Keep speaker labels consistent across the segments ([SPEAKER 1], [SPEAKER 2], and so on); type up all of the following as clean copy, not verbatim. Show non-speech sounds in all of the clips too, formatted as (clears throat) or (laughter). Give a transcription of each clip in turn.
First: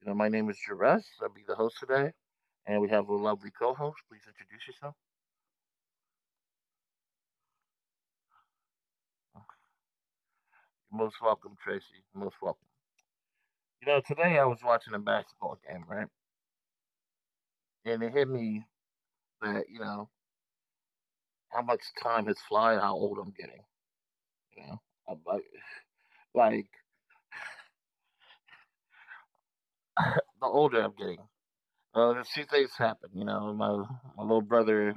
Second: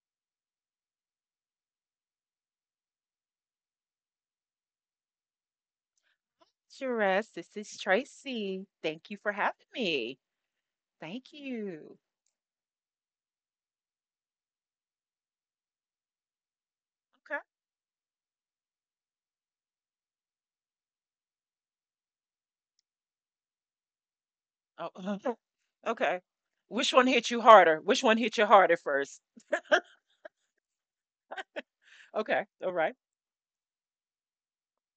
[SPEAKER 1] You know, my name is Jerez. I'll be the host today, and we have a lovely co-host. Please introduce yourself.
[SPEAKER 2] Sures. This is Tracy. Thank you for
[SPEAKER 1] Okay.
[SPEAKER 2] having me.
[SPEAKER 1] You're most
[SPEAKER 2] Thank
[SPEAKER 1] welcome,
[SPEAKER 2] you.
[SPEAKER 1] Tracy. You're most welcome. You know, today I was watching a basketball game, right? And it hit me that you know how much time has fly and how old I'm getting. You know,
[SPEAKER 2] Okay.
[SPEAKER 1] I'm
[SPEAKER 2] Oh, (laughs) okay.
[SPEAKER 1] like
[SPEAKER 2] Which one hit you harder? Which one hit you harder first?
[SPEAKER 1] (coughs) (laughs) The older I'm getting, there's
[SPEAKER 2] Okay.
[SPEAKER 1] two things
[SPEAKER 2] All right.
[SPEAKER 1] happen. My little brother,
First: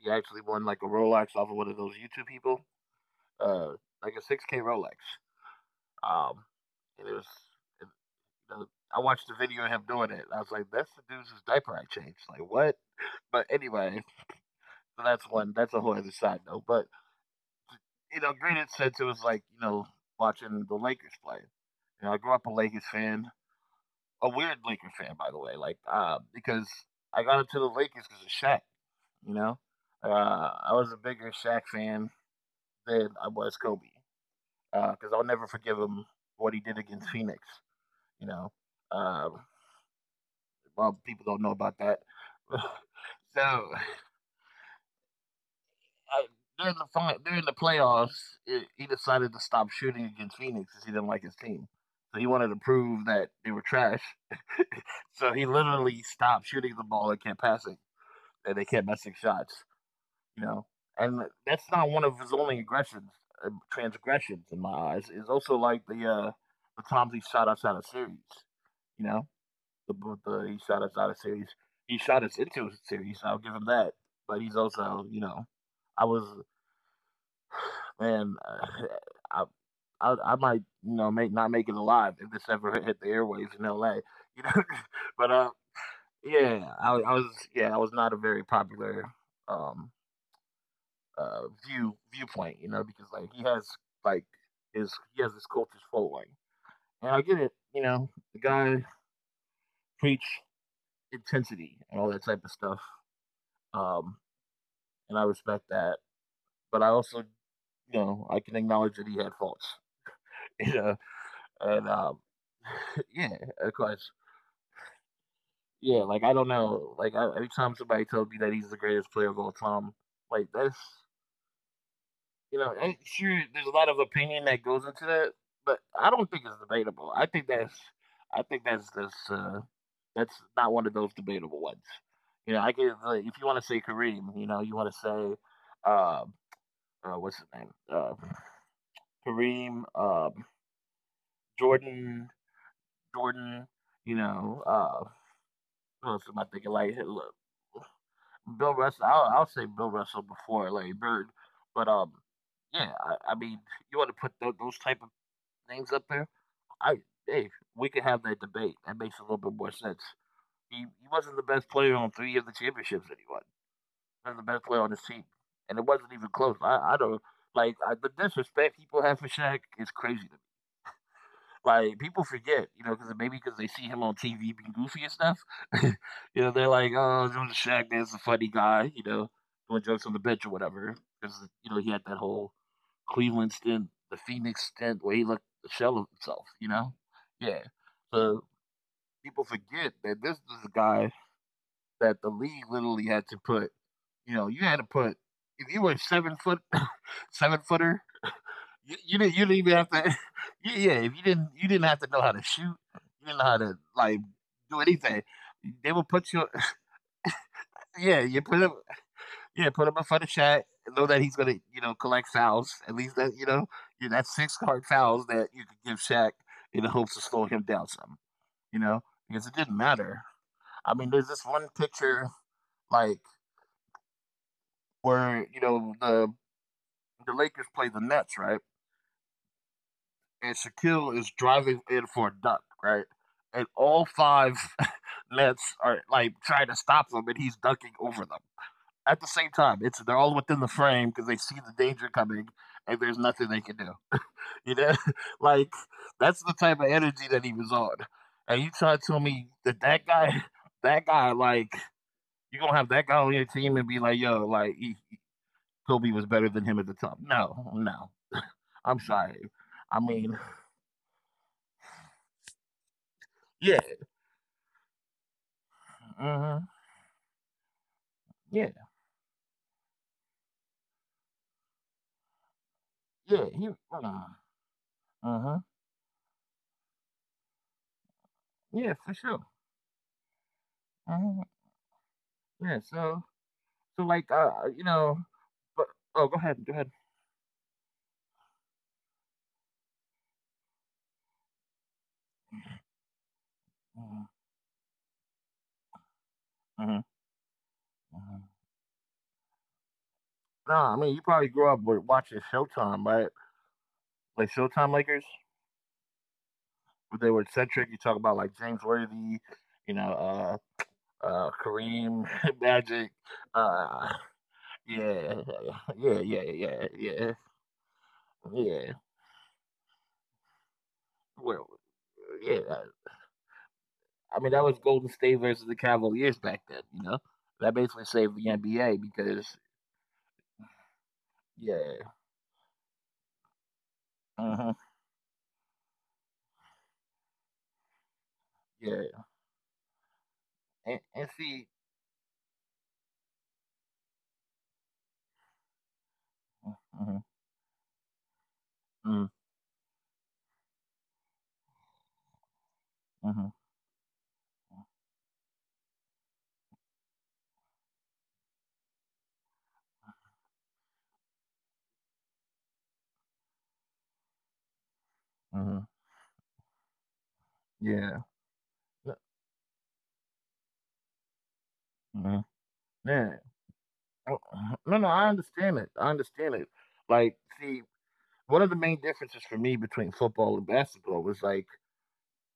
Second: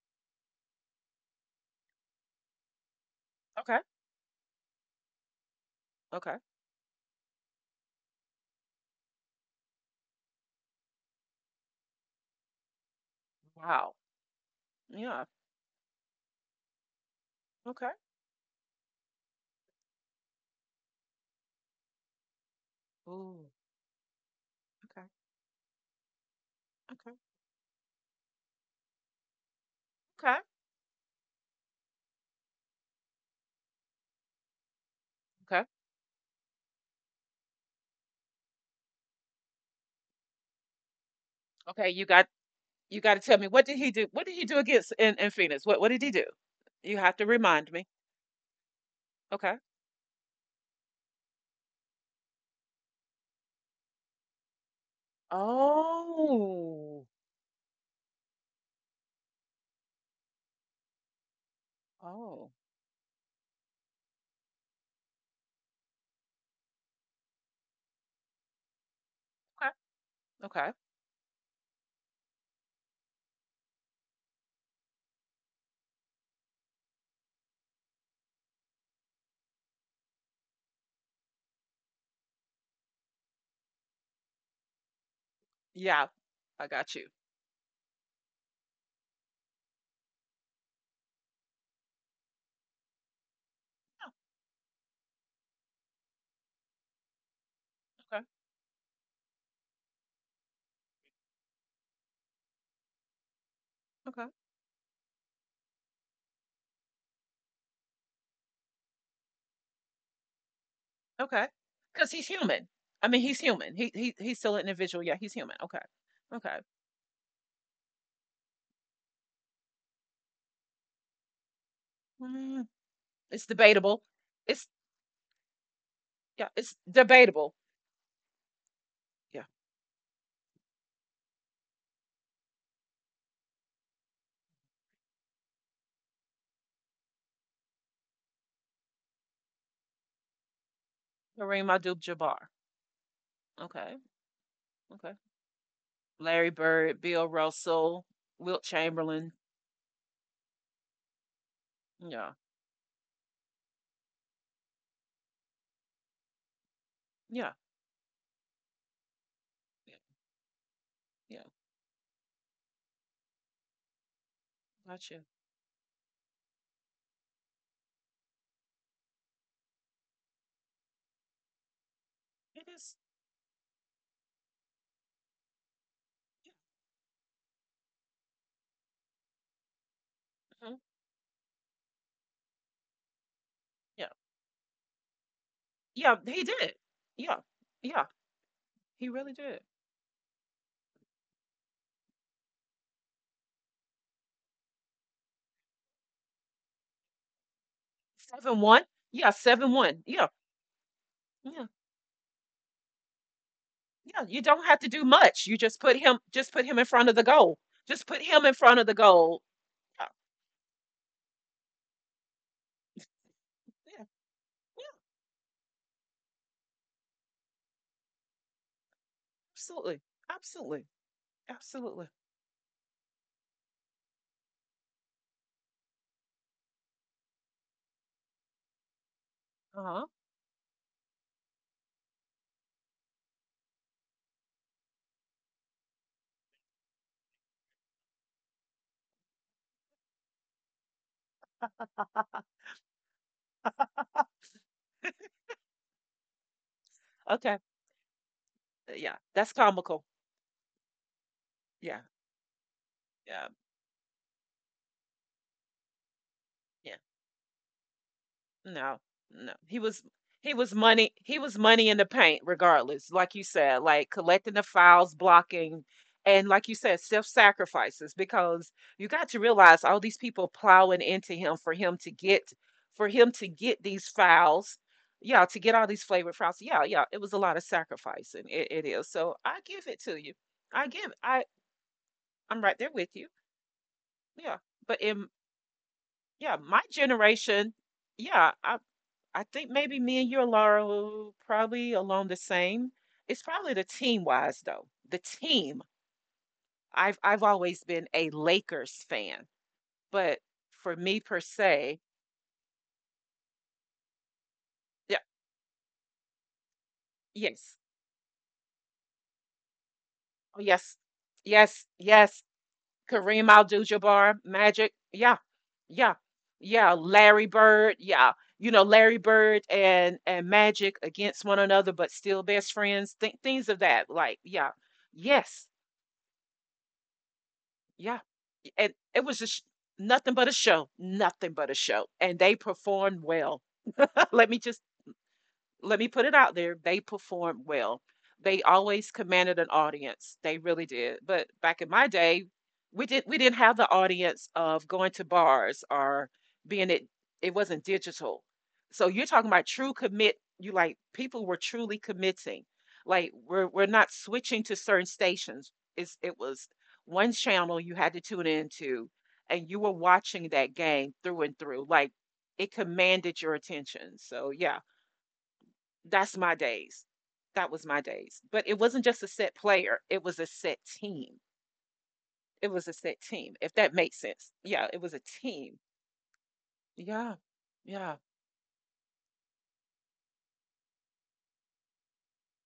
[SPEAKER 1] he actually won like a Rolex off of one of those YouTube people, uh,
[SPEAKER 2] Okay.
[SPEAKER 1] like a 6K Rolex.
[SPEAKER 2] Okay.
[SPEAKER 1] Um, and it was, and, you know, I watched the video of him doing it. I was like, that's the dude's diaper I changed. Like, what? But
[SPEAKER 2] Wow.
[SPEAKER 1] anyway, so
[SPEAKER 2] Yeah.
[SPEAKER 1] that's one, that's a whole other side note. But,
[SPEAKER 2] Okay.
[SPEAKER 1] you know, granted, since it was like, you know, watching the Lakers play, you know, I grew up a Lakers fan,
[SPEAKER 2] Ooh.
[SPEAKER 1] a weird Lakers
[SPEAKER 2] Okay.
[SPEAKER 1] fan, by the way, like, because
[SPEAKER 2] Okay.
[SPEAKER 1] I got into the Lakers because of Shaq, you know?
[SPEAKER 2] Okay.
[SPEAKER 1] I was a bigger Shaq fan than I was Kobe because I'll never
[SPEAKER 2] Okay.
[SPEAKER 1] forgive him what he did against Phoenix. You know, um, Well, people don't know about
[SPEAKER 2] Okay. You
[SPEAKER 1] that.
[SPEAKER 2] got. You got to tell
[SPEAKER 1] (laughs)
[SPEAKER 2] me,
[SPEAKER 1] so
[SPEAKER 2] what did
[SPEAKER 1] I,
[SPEAKER 2] he do? What did he do against in, Phoenix? What did he do?
[SPEAKER 1] during the
[SPEAKER 2] You have to
[SPEAKER 1] during the
[SPEAKER 2] remind me.
[SPEAKER 1] playoffs, I he decided to
[SPEAKER 2] Okay.
[SPEAKER 1] stop shooting against Phoenix because he didn't like his team. So he wanted to prove that they were trash. So he literally stopped shooting the
[SPEAKER 2] Oh.
[SPEAKER 1] ball and kept passing, and they kept missing shots. You know, and that's not one of his
[SPEAKER 2] Oh.
[SPEAKER 1] only aggressions, transgressions in my eyes. It's also like the times he shot outside of series. You know,
[SPEAKER 2] Okay.
[SPEAKER 1] the the He
[SPEAKER 2] Okay.
[SPEAKER 1] Shot Us Out of series. He shot us into a series. I'll give him that. But he's also, you know, I was man, (sighs) uh, I might you know make not make it alive if this ever (laughs) hit the airwaves in L.A. You know, (laughs) but
[SPEAKER 2] Yeah. I
[SPEAKER 1] yeah,
[SPEAKER 2] got you.
[SPEAKER 1] I was yeah I was not a very popular um uh viewpoint. You know, because like he has like his he has his cultish following, and I get it. You
[SPEAKER 2] Okay.
[SPEAKER 1] know, the guy preach intensity and all that type of stuff. Um,
[SPEAKER 2] Okay.
[SPEAKER 1] and I respect that. But I also, you know, I can acknowledge that he had faults, (laughs) you know,
[SPEAKER 2] Okay.
[SPEAKER 1] and
[SPEAKER 2] Because he's human. I mean,
[SPEAKER 1] (laughs) yeah,
[SPEAKER 2] he's human.
[SPEAKER 1] of
[SPEAKER 2] He he
[SPEAKER 1] course,
[SPEAKER 2] he's still an individual. Yeah, he's human. Okay.
[SPEAKER 1] yeah. Like I don't
[SPEAKER 2] Okay.
[SPEAKER 1] know, every time somebody tells me that he's the greatest player of all time, like that's,
[SPEAKER 2] Mm,
[SPEAKER 1] you know, and
[SPEAKER 2] it's
[SPEAKER 1] sure, there's a lot
[SPEAKER 2] debatable.
[SPEAKER 1] of opinion
[SPEAKER 2] It's
[SPEAKER 1] that goes into that, but I don't
[SPEAKER 2] Yeah,
[SPEAKER 1] think it's
[SPEAKER 2] it's
[SPEAKER 1] debatable.
[SPEAKER 2] debatable.
[SPEAKER 1] I think that's that's
[SPEAKER 2] Yeah.
[SPEAKER 1] uh, that's not one of those debatable ones. You know, I can, like, if you want to say Kareem, you know, you want to say, what's his name, Kareem,
[SPEAKER 2] Kareem
[SPEAKER 1] Jordan
[SPEAKER 2] Abdul-Jabbar.
[SPEAKER 1] Jordan,
[SPEAKER 2] Okay.
[SPEAKER 1] you know,
[SPEAKER 2] Okay.
[SPEAKER 1] who else am
[SPEAKER 2] Larry
[SPEAKER 1] I thinking?
[SPEAKER 2] Bird,
[SPEAKER 1] Like, hey,
[SPEAKER 2] Bill
[SPEAKER 1] look,
[SPEAKER 2] Russell, Wilt
[SPEAKER 1] Bill Russell.
[SPEAKER 2] Chamberlain.
[SPEAKER 1] I'll say Bill Russell before Larry Bird, but
[SPEAKER 2] Yeah.
[SPEAKER 1] yeah, I mean, you want to put those type of names up there? I
[SPEAKER 2] Yeah.
[SPEAKER 1] hey, we could have that debate. That makes a little bit more
[SPEAKER 2] Yeah.
[SPEAKER 1] sense. He
[SPEAKER 2] Yeah.
[SPEAKER 1] wasn't the best player on three of the championships that he won. He was the best player on his
[SPEAKER 2] Gotcha.
[SPEAKER 1] team, and it wasn't even close. I don't the disrespect people have for Shaq is crazy. Like people
[SPEAKER 2] It
[SPEAKER 1] forget,
[SPEAKER 2] is.
[SPEAKER 1] you know, because maybe because they see him on TV being goofy and stuff, (laughs) you know, they're like, "Oh, Jonas Shaq, that's a funny guy," you know, doing jokes on the bench or
[SPEAKER 2] Yeah. Mhm.
[SPEAKER 1] whatever. Because you know he had that whole Cleveland stint,
[SPEAKER 2] Yeah.
[SPEAKER 1] the Phoenix stint, where he looked the shell
[SPEAKER 2] Yeah.
[SPEAKER 1] of
[SPEAKER 2] He
[SPEAKER 1] himself.
[SPEAKER 2] did.
[SPEAKER 1] You know,
[SPEAKER 2] Yeah.
[SPEAKER 1] yeah.
[SPEAKER 2] Yeah.
[SPEAKER 1] So
[SPEAKER 2] He really
[SPEAKER 1] people
[SPEAKER 2] did.
[SPEAKER 1] forget that this is a guy that the league literally had to put. You know, you had to put if you were a 7 foot, (coughs) (laughs) seven footer,
[SPEAKER 2] 7'1".
[SPEAKER 1] you
[SPEAKER 2] Yeah.
[SPEAKER 1] didn't. You didn't
[SPEAKER 2] Seven
[SPEAKER 1] even have
[SPEAKER 2] one.
[SPEAKER 1] to.
[SPEAKER 2] Yeah.
[SPEAKER 1] (laughs) yeah, yeah, if you didn't,
[SPEAKER 2] Yeah.
[SPEAKER 1] you didn't have to know how to shoot. You didn't know how to
[SPEAKER 2] Yeah,
[SPEAKER 1] like
[SPEAKER 2] you don't have to
[SPEAKER 1] do
[SPEAKER 2] do
[SPEAKER 1] anything.
[SPEAKER 2] much. You just put
[SPEAKER 1] They will
[SPEAKER 2] him,
[SPEAKER 1] put
[SPEAKER 2] just
[SPEAKER 1] you.
[SPEAKER 2] put
[SPEAKER 1] (laughs)
[SPEAKER 2] him in front of the goal. Just put
[SPEAKER 1] Yeah,
[SPEAKER 2] him in
[SPEAKER 1] you put
[SPEAKER 2] front
[SPEAKER 1] him.
[SPEAKER 2] of the goal.
[SPEAKER 1] Yeah, put him
[SPEAKER 2] Yeah,
[SPEAKER 1] in front of Shaq. Know that he's gonna, you know, collect fouls. At least that you know,
[SPEAKER 2] yeah,
[SPEAKER 1] you that's six
[SPEAKER 2] yeah,
[SPEAKER 1] card fouls that you could give Shaq in the hopes of slowing him down some. You know, because it didn't
[SPEAKER 2] absolutely.
[SPEAKER 1] matter.
[SPEAKER 2] Absolutely.
[SPEAKER 1] I mean, there's this one
[SPEAKER 2] Absolutely.
[SPEAKER 1] picture like where you know the Lakers play the Nets, right?
[SPEAKER 2] Uh-huh.
[SPEAKER 1] And Shaquille is driving in for a dunk, right? And all five (laughs) Nets are like trying to stop them, and he's dunking over them at the same time. It's they're all within the frame because they see the danger coming, and there's nothing they can do. You know, (laughs) like that's the type of energy that
[SPEAKER 2] Okay.
[SPEAKER 1] he was on. And you try to
[SPEAKER 2] Yeah,
[SPEAKER 1] tell
[SPEAKER 2] that's
[SPEAKER 1] me that
[SPEAKER 2] comical.
[SPEAKER 1] that guy, (laughs) that guy,
[SPEAKER 2] Yeah,
[SPEAKER 1] you gonna have that guy on
[SPEAKER 2] yeah.
[SPEAKER 1] your team and be like, yo, Kobe was better than him
[SPEAKER 2] Yeah.
[SPEAKER 1] at the top. No, no,
[SPEAKER 2] No,
[SPEAKER 1] I'm
[SPEAKER 2] no.
[SPEAKER 1] sorry.
[SPEAKER 2] He was
[SPEAKER 1] I mean,
[SPEAKER 2] he was money he was money in the paint regardless, like you said,
[SPEAKER 1] yeah,
[SPEAKER 2] like collecting the fouls, blocking, and like you
[SPEAKER 1] mhm,
[SPEAKER 2] said, self-sacrifices because
[SPEAKER 1] yeah.
[SPEAKER 2] you got to realize all these people plowing into him for him to get, for him to
[SPEAKER 1] Yeah, he
[SPEAKER 2] get these fouls. Yeah, to
[SPEAKER 1] huh
[SPEAKER 2] get all these flavored fouls. Yeah, yeah. It was a lot of sacrificing. It is.
[SPEAKER 1] yeah, for
[SPEAKER 2] So
[SPEAKER 1] sure.
[SPEAKER 2] I give it to you. I give I
[SPEAKER 1] Uh-huh.
[SPEAKER 2] I'm right there
[SPEAKER 1] Yeah,
[SPEAKER 2] with you.
[SPEAKER 1] so so like
[SPEAKER 2] Yeah. But
[SPEAKER 1] you
[SPEAKER 2] in
[SPEAKER 1] know but oh
[SPEAKER 2] Yeah,
[SPEAKER 1] go
[SPEAKER 2] my
[SPEAKER 1] ahead, go ahead.
[SPEAKER 2] generation, yeah, I think maybe me and you, Laura, will probably along the same. It's probably the team
[SPEAKER 1] Uh-huh.
[SPEAKER 2] wise though. The team. I've
[SPEAKER 1] Uh-huh.
[SPEAKER 2] I've always been a
[SPEAKER 1] Uh-huh.
[SPEAKER 2] Lakers fan, but
[SPEAKER 1] No,
[SPEAKER 2] for
[SPEAKER 1] I
[SPEAKER 2] me
[SPEAKER 1] mean you
[SPEAKER 2] per
[SPEAKER 1] probably grew up
[SPEAKER 2] se,
[SPEAKER 1] with watching Showtime, right? Like Showtime
[SPEAKER 2] yeah,
[SPEAKER 1] Lakers, where they were
[SPEAKER 2] yes,
[SPEAKER 1] centric. You talk about like James Worthy, you
[SPEAKER 2] oh,
[SPEAKER 1] know,
[SPEAKER 2] yes, yes,
[SPEAKER 1] Kareem,
[SPEAKER 2] yes.
[SPEAKER 1] (laughs) Magic,
[SPEAKER 2] Kareem
[SPEAKER 1] uh
[SPEAKER 2] Abdul-Jabbar, Magic, yeah,
[SPEAKER 1] yeah,
[SPEAKER 2] yeah,
[SPEAKER 1] yeah, yeah, yeah,
[SPEAKER 2] yeah.
[SPEAKER 1] yeah, yeah.
[SPEAKER 2] Larry Bird, yeah. You know,
[SPEAKER 1] Yeah,
[SPEAKER 2] Larry Bird and Magic against one
[SPEAKER 1] Well,
[SPEAKER 2] another, but still best
[SPEAKER 1] yeah,
[SPEAKER 2] friends. Things of that, like,
[SPEAKER 1] I
[SPEAKER 2] yeah,
[SPEAKER 1] mean, that was Golden State
[SPEAKER 2] yes,
[SPEAKER 1] versus the Cavaliers back then. You know, that
[SPEAKER 2] yeah.
[SPEAKER 1] basically saved the
[SPEAKER 2] And
[SPEAKER 1] NBA
[SPEAKER 2] it was a
[SPEAKER 1] because
[SPEAKER 2] nothing but a show, nothing but a show,
[SPEAKER 1] yeah,
[SPEAKER 2] and they performed well. (laughs) Let me just
[SPEAKER 1] uh-huh,
[SPEAKER 2] Let me put it out there, they performed well. They always
[SPEAKER 1] yeah,
[SPEAKER 2] commanded an audience. They really did.
[SPEAKER 1] and
[SPEAKER 2] But back
[SPEAKER 1] see,
[SPEAKER 2] in my day, we didn't have the audience of going to bars or being
[SPEAKER 1] uh-huh,
[SPEAKER 2] it wasn't digital. So you're
[SPEAKER 1] uh-huh,
[SPEAKER 2] talking about true commit, you like people were truly committing. Like
[SPEAKER 1] uh-huh,
[SPEAKER 2] we're not switching to certain stations. It was one channel you had to tune into, and you were watching that game through and through. Like it commanded your attention. So yeah,
[SPEAKER 1] uh-huh,
[SPEAKER 2] that's my days. That was my
[SPEAKER 1] yeah,
[SPEAKER 2] days. But it wasn't just a set player, it was a set team.
[SPEAKER 1] uh-huh,
[SPEAKER 2] It was a set
[SPEAKER 1] yeah,
[SPEAKER 2] team, if that makes
[SPEAKER 1] Uh,
[SPEAKER 2] sense. Yeah, it
[SPEAKER 1] no,
[SPEAKER 2] was
[SPEAKER 1] no,
[SPEAKER 2] a
[SPEAKER 1] I
[SPEAKER 2] team.
[SPEAKER 1] understand it. I understand it.
[SPEAKER 2] Yeah.
[SPEAKER 1] Like, see,
[SPEAKER 2] Yeah.
[SPEAKER 1] one of the main differences for me between football and basketball was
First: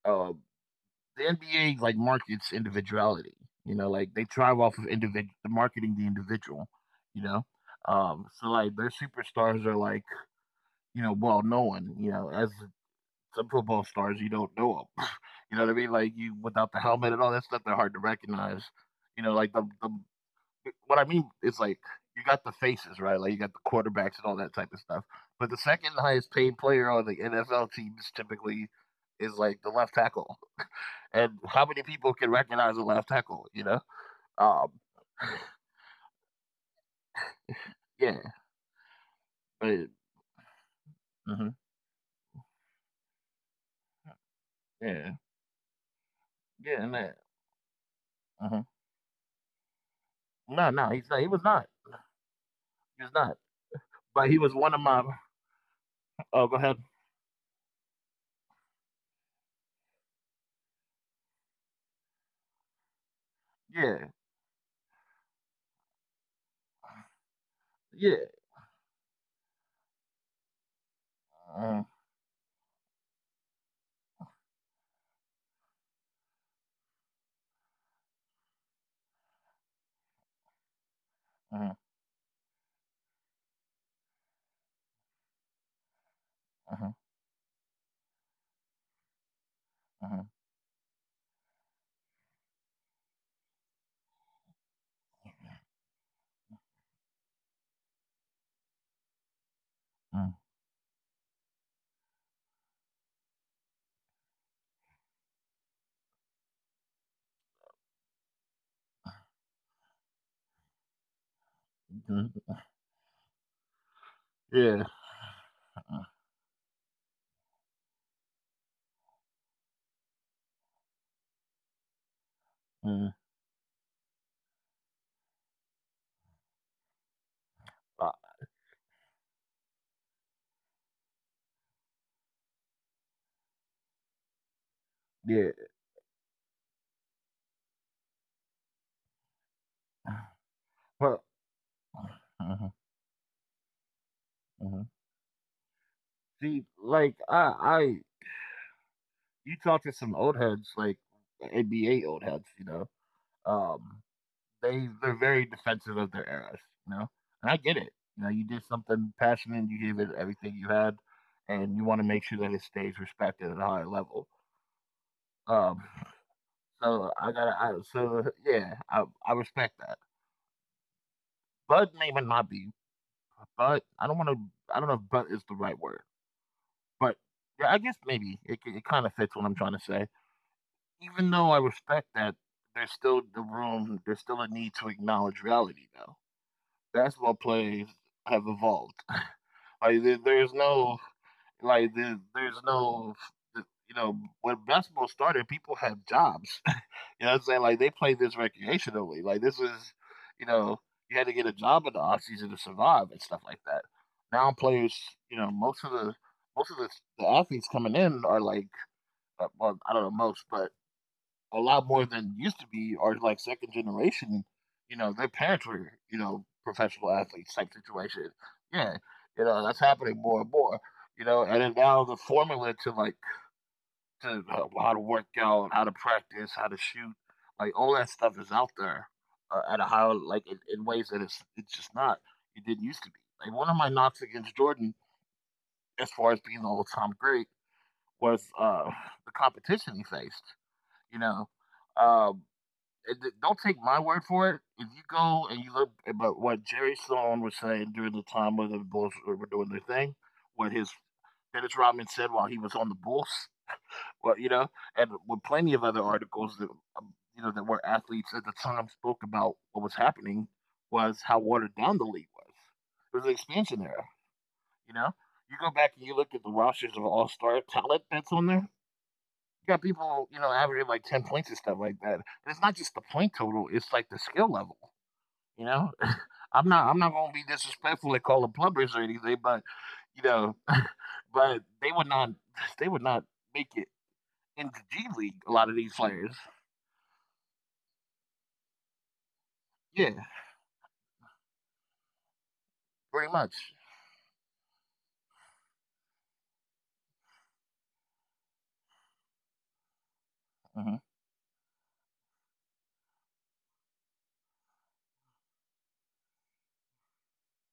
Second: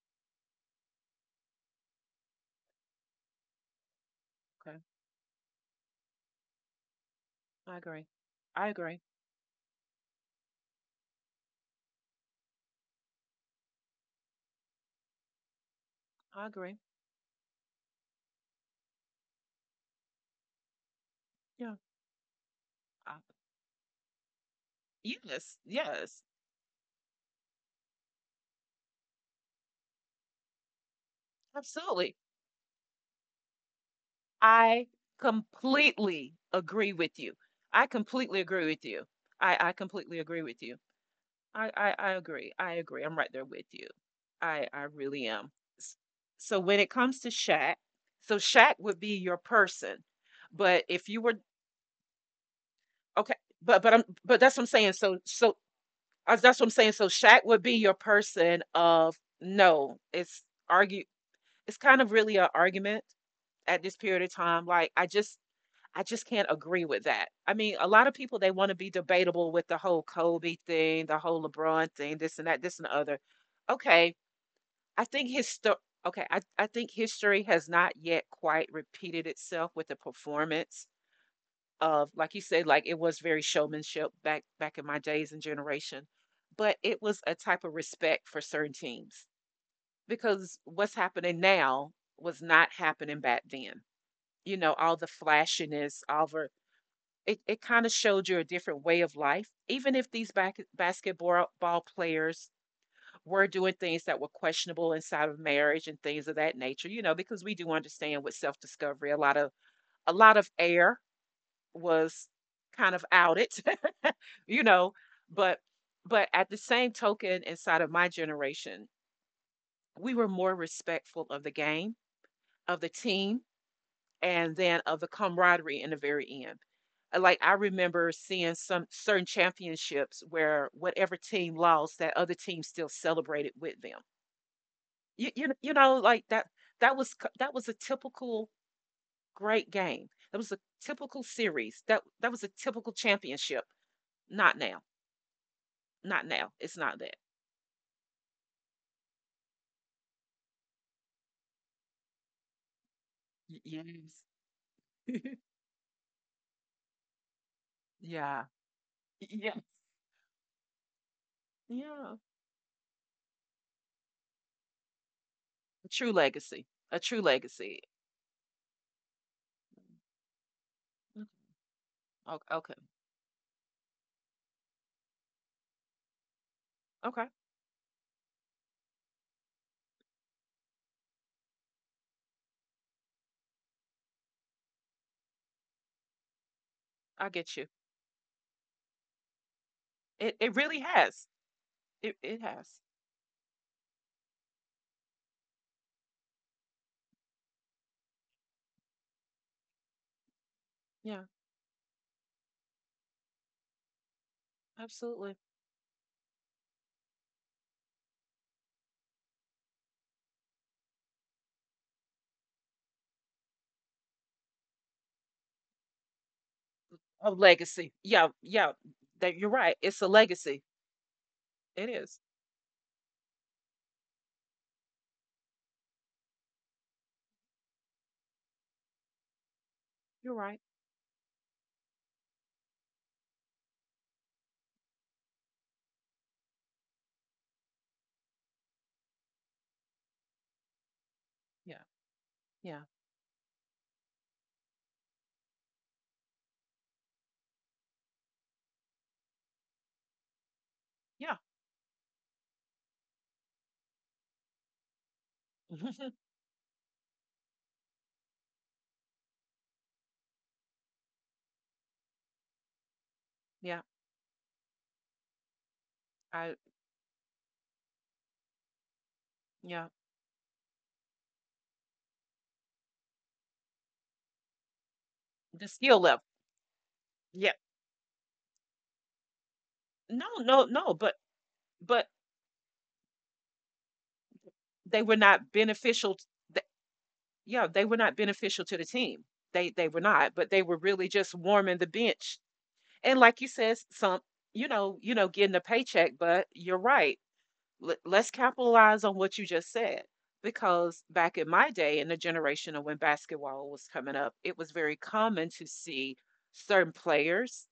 [SPEAKER 1] uh, the NBA like markets individuality. You know, like they thrive
[SPEAKER 2] Okay.
[SPEAKER 1] off of individual marketing the individual. You know,
[SPEAKER 2] I agree.
[SPEAKER 1] so
[SPEAKER 2] I
[SPEAKER 1] like their
[SPEAKER 2] agree.
[SPEAKER 1] superstars are like you know, well known, you know, as some football stars, you don't know them. (laughs) You know what I mean? Like you
[SPEAKER 2] I
[SPEAKER 1] without the
[SPEAKER 2] agree.
[SPEAKER 1] helmet and all that stuff, they're hard to recognize. You know, the what I mean is
[SPEAKER 2] Yeah.
[SPEAKER 1] like you got the faces,
[SPEAKER 2] I,
[SPEAKER 1] right? Like you got the quarterbacks and all that type of stuff. But the
[SPEAKER 2] yes.
[SPEAKER 1] second
[SPEAKER 2] Yes.
[SPEAKER 1] highest paid player on the NFL teams typically is like the left tackle. And how many people
[SPEAKER 2] Absolutely.
[SPEAKER 1] can recognize a left tackle? You know? Um,
[SPEAKER 2] I completely agree with you. I
[SPEAKER 1] yeah.
[SPEAKER 2] completely agree with you. I
[SPEAKER 1] But,
[SPEAKER 2] completely agree with you.
[SPEAKER 1] mhm,
[SPEAKER 2] I agree. I agree. I'm right there with you. I
[SPEAKER 1] yeah.
[SPEAKER 2] really am. S- So
[SPEAKER 1] Yeah.
[SPEAKER 2] when it
[SPEAKER 1] And that.
[SPEAKER 2] comes to Shaq, so
[SPEAKER 1] Mhm.
[SPEAKER 2] Shaq would be your person,
[SPEAKER 1] No,
[SPEAKER 2] but
[SPEAKER 1] no, he's
[SPEAKER 2] if
[SPEAKER 1] not.
[SPEAKER 2] you
[SPEAKER 1] He was
[SPEAKER 2] were,
[SPEAKER 1] not. He was not.
[SPEAKER 2] okay, but but I'm
[SPEAKER 1] But he
[SPEAKER 2] but
[SPEAKER 1] was
[SPEAKER 2] that's what I'm
[SPEAKER 1] one of
[SPEAKER 2] saying.
[SPEAKER 1] my. (laughs)
[SPEAKER 2] So
[SPEAKER 1] Oh, go
[SPEAKER 2] that's what I'm
[SPEAKER 1] ahead.
[SPEAKER 2] saying. So Shaq would be your person of no. It's argue. It's kind of really an argument at this
[SPEAKER 1] Yeah,
[SPEAKER 2] period of time. Like I just can't agree with that. I mean, a lot
[SPEAKER 1] yeah.
[SPEAKER 2] of people they want to be debatable with the whole Kobe thing, the whole
[SPEAKER 1] Uh-huh,
[SPEAKER 2] LeBron thing, this and that, this and the other, okay, I think histo okay, I think history has not yet quite repeated itself with the performance
[SPEAKER 1] uh-huh,
[SPEAKER 2] of, like you said, like, it was very showmanship back in my days and generation, but
[SPEAKER 1] uh-huh,
[SPEAKER 2] it was a type of respect for certain teams,
[SPEAKER 1] uh-huh,
[SPEAKER 2] because what's happening now was not happening back then. You know, all the flashiness, all the, it kinda showed you a different way of life, even if
[SPEAKER 1] uh, uh,
[SPEAKER 2] these back basketball ball players were doing things that were questionable inside of marriage and things of that nature, you know, because we do understand with self-discovery, a lot of air was kind of outed, (laughs) you
[SPEAKER 1] Yeah,
[SPEAKER 2] know, but
[SPEAKER 1] uh,
[SPEAKER 2] at the same token, inside of my generation, we were more respectful of the game, of the
[SPEAKER 1] uh,
[SPEAKER 2] team, and then of the camaraderie in the very end. Like I
[SPEAKER 1] uh,
[SPEAKER 2] remember seeing some certain championships where whatever team lost, that other team still celebrated with them. You
[SPEAKER 1] yeah.
[SPEAKER 2] you you know, like, that, that was k that was a typical great game. That was a
[SPEAKER 1] But
[SPEAKER 2] typical series. That was a
[SPEAKER 1] uh-huh,
[SPEAKER 2] typical championship. Not
[SPEAKER 1] uh-huh.
[SPEAKER 2] now. Not now.
[SPEAKER 1] see,
[SPEAKER 2] It's not
[SPEAKER 1] like
[SPEAKER 2] that.
[SPEAKER 1] I, you talk to some old heads, like NBA old heads, you know.
[SPEAKER 2] Y
[SPEAKER 1] Um,
[SPEAKER 2] Yes.
[SPEAKER 1] they they're very
[SPEAKER 2] (laughs)
[SPEAKER 1] defensive of their eras, you know. And I get it. You know, you
[SPEAKER 2] Yeah.
[SPEAKER 1] did something
[SPEAKER 2] Yeah.
[SPEAKER 1] passionate, you gave it everything you had, and you want to
[SPEAKER 2] Yeah.
[SPEAKER 1] make sure that it stays respected at a higher level. Um,
[SPEAKER 2] A true legacy. A true legacy.
[SPEAKER 1] so yeah, I respect that.
[SPEAKER 2] Mm,
[SPEAKER 1] Bud may or
[SPEAKER 2] ok,
[SPEAKER 1] not be,
[SPEAKER 2] okay.
[SPEAKER 1] but I don't want to. I don't know if "but" is the right word, but
[SPEAKER 2] Okay.
[SPEAKER 1] yeah, I guess maybe it it kind of fits what I'm trying to say. Even though I respect that, there's still the room. There's still a need to acknowledge reality, though.
[SPEAKER 2] I
[SPEAKER 1] Basketball
[SPEAKER 2] get you.
[SPEAKER 1] plays have evolved. (laughs) like there,
[SPEAKER 2] It
[SPEAKER 1] there's
[SPEAKER 2] it really
[SPEAKER 1] no
[SPEAKER 2] has.
[SPEAKER 1] like there,
[SPEAKER 2] It
[SPEAKER 1] there's
[SPEAKER 2] has.
[SPEAKER 1] no you know when basketball started, people had jobs. You know what I'm saying? Like, they play this recreationally. Like, this is, you know, you
[SPEAKER 2] Yeah.
[SPEAKER 1] had to get a job in the offseason to survive and stuff like that. Now players, you
[SPEAKER 2] Absolutely.
[SPEAKER 1] know, most of the athletes coming in are like, well, I don't know most, but a lot more than used to be are like second generation. You know, their parents were, you know, professional
[SPEAKER 2] A
[SPEAKER 1] athletes type
[SPEAKER 2] legacy. Yeah.
[SPEAKER 1] situation.
[SPEAKER 2] Yeah.
[SPEAKER 1] Yeah,
[SPEAKER 2] That,
[SPEAKER 1] you
[SPEAKER 2] you're
[SPEAKER 1] know,
[SPEAKER 2] right.
[SPEAKER 1] that's
[SPEAKER 2] It's a
[SPEAKER 1] happening more and
[SPEAKER 2] legacy.
[SPEAKER 1] more. You know, and then
[SPEAKER 2] It
[SPEAKER 1] now the
[SPEAKER 2] is.
[SPEAKER 1] formula to like to how to work out, how to practice, how to shoot. Like all that stuff is out there at a higher,
[SPEAKER 2] You're right.
[SPEAKER 1] in ways that it's just not. It didn't used to be. Like one of my knocks against Jordan, as far as being the all time great, was the competition he faced. You know,
[SPEAKER 2] Yeah.
[SPEAKER 1] um,
[SPEAKER 2] Yeah.
[SPEAKER 1] and don't take my word for it. If you go and you look about what Jerry Sloan was saying during the time when the Bulls were doing their thing, what his Dennis Rodman said while he was on the Bulls, well, you know, and with plenty of other
[SPEAKER 2] Yeah. (laughs)
[SPEAKER 1] articles that that were athletes at the time spoke about what was happening was how watered down the league was. It was an
[SPEAKER 2] Yeah,
[SPEAKER 1] expansion era. You know, you go back and you look at the
[SPEAKER 2] I,
[SPEAKER 1] rosters of all star talent that's on there. You got
[SPEAKER 2] yeah,
[SPEAKER 1] people, averaging like 10 points and stuff like that. And it's not just the point total; it's like the skill level. You
[SPEAKER 2] the
[SPEAKER 1] know,
[SPEAKER 2] skill level.
[SPEAKER 1] (laughs) I'm not gonna be
[SPEAKER 2] Yeah.
[SPEAKER 1] disrespectful and call them plumbers or anything, but you
[SPEAKER 2] No,
[SPEAKER 1] know,
[SPEAKER 2] no, no, but
[SPEAKER 1] (laughs) but they would
[SPEAKER 2] but
[SPEAKER 1] not (laughs) they would not make it in the
[SPEAKER 2] they
[SPEAKER 1] G
[SPEAKER 2] were
[SPEAKER 1] League, a
[SPEAKER 2] not
[SPEAKER 1] lot of these
[SPEAKER 2] beneficial
[SPEAKER 1] players.
[SPEAKER 2] th- yeah, they were not beneficial to the team. They were
[SPEAKER 1] Yeah,
[SPEAKER 2] not, but they were really just warming the bench. And
[SPEAKER 1] pretty
[SPEAKER 2] like you
[SPEAKER 1] much.
[SPEAKER 2] said, some, you know, getting a paycheck, but you're right. Let's capitalize on what you just said.
[SPEAKER 1] Mhm.
[SPEAKER 2] Because back in my day, in the generation of when basketball was coming up, it was very common to see certain players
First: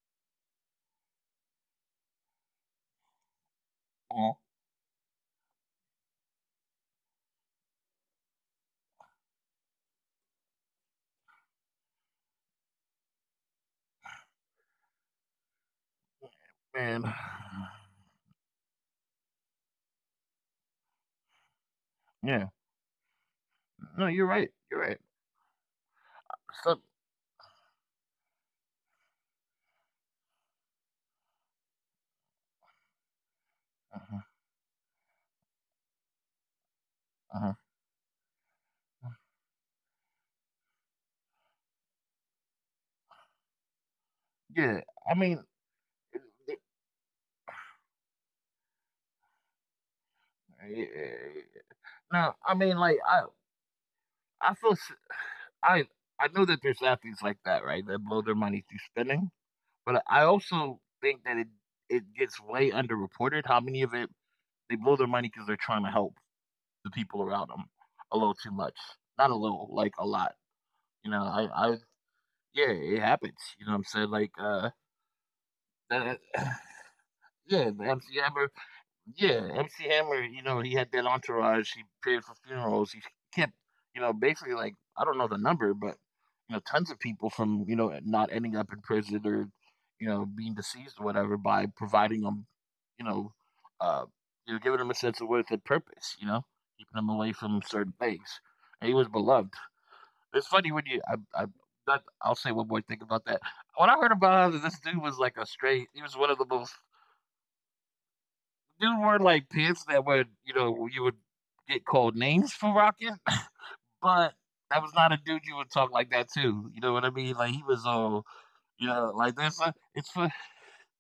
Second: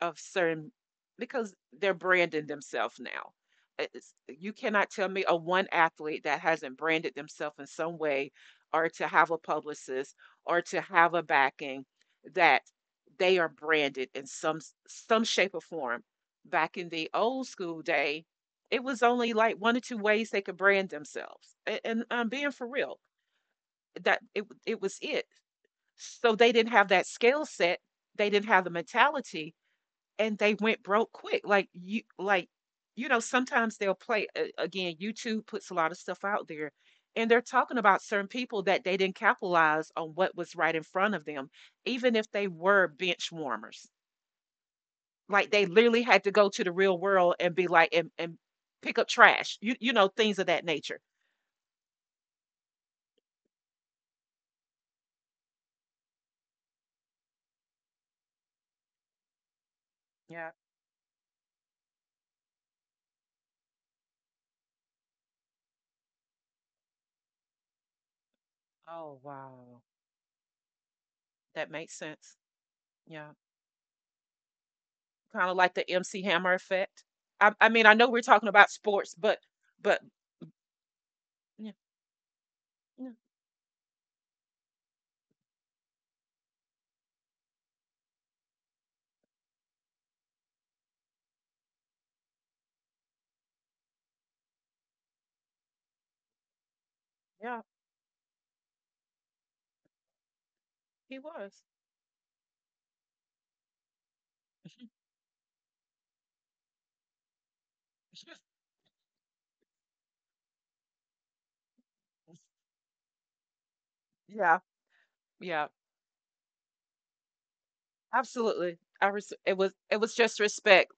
[SPEAKER 2] of certain, because they're branding themselves now. It's,
[SPEAKER 1] Mhm.
[SPEAKER 2] you cannot tell me a one athlete that hasn't branded themselves in some way or to have a publicist or to have a backing that they are branded in some, shape or form. Back in
[SPEAKER 1] And
[SPEAKER 2] the old school day, it was only like one or two ways they could brand themselves. And I'm
[SPEAKER 1] yeah,
[SPEAKER 2] being for real,
[SPEAKER 1] no,
[SPEAKER 2] that
[SPEAKER 1] you're right.
[SPEAKER 2] it
[SPEAKER 1] You're
[SPEAKER 2] was
[SPEAKER 1] right.
[SPEAKER 2] it. So they didn't
[SPEAKER 1] So,
[SPEAKER 2] have that skill set, they didn't have the mentality, and they went broke quick. Like you know, sometimes they'll
[SPEAKER 1] uh-huh.
[SPEAKER 2] play again. YouTube puts a lot of stuff out there, and they're
[SPEAKER 1] Uh-huh.
[SPEAKER 2] talking about certain people that they didn't capitalize on what was right in front of them, even if they were bench warmers.
[SPEAKER 1] Yeah, I mean,
[SPEAKER 2] Like they literally had to go to the real world and be like, and pick up trash, you know, things of that
[SPEAKER 1] yeah.
[SPEAKER 2] nature.
[SPEAKER 1] No, I mean, like I feel, s- I, I know that there's athletes like that, right, that blow their money through spending. But I
[SPEAKER 2] Yeah.
[SPEAKER 1] also think that it gets way underreported. How many of it they blow their money because they're trying to help the people around them a little too much,
[SPEAKER 2] Oh
[SPEAKER 1] not a little,
[SPEAKER 2] wow,
[SPEAKER 1] like a lot. You know, I, I,
[SPEAKER 2] that makes sense.
[SPEAKER 1] yeah, it
[SPEAKER 2] Yeah,
[SPEAKER 1] happens. You know what I'm saying?
[SPEAKER 2] kind of like the
[SPEAKER 1] That,
[SPEAKER 2] MC
[SPEAKER 1] (sighs)
[SPEAKER 2] Hammer effect. I
[SPEAKER 1] yeah,
[SPEAKER 2] mean, I
[SPEAKER 1] the
[SPEAKER 2] know
[SPEAKER 1] MC
[SPEAKER 2] we're talking
[SPEAKER 1] Hammer,
[SPEAKER 2] about sports, but,
[SPEAKER 1] yeah, MC
[SPEAKER 2] but
[SPEAKER 1] Hammer. You know, he had that entourage.
[SPEAKER 2] yeah,
[SPEAKER 1] He paid for funerals. He
[SPEAKER 2] yeah.
[SPEAKER 1] kept, basically like I don't know the number, but tons of people from not ending up in prison or being deceased or whatever by providing them, you know, uh, giving them a sense of worth and purpose. You know, keeping them away from
[SPEAKER 2] Yeah.
[SPEAKER 1] certain things. And he was beloved. It's funny when you
[SPEAKER 2] He
[SPEAKER 1] I
[SPEAKER 2] was.
[SPEAKER 1] that I'll say one more thing about that. When I heard about how this dude was like a straight, he was one of the most dude wore like pants that would you would get called names for rocking, (laughs) but
[SPEAKER 2] Yeah,
[SPEAKER 1] that was not a dude you
[SPEAKER 2] yeah,
[SPEAKER 1] would talk like that to. You know what I mean? Like he was all
[SPEAKER 2] absolutely.
[SPEAKER 1] you know like
[SPEAKER 2] It
[SPEAKER 1] this.
[SPEAKER 2] was, it
[SPEAKER 1] It's
[SPEAKER 2] was
[SPEAKER 1] for.
[SPEAKER 2] just respect.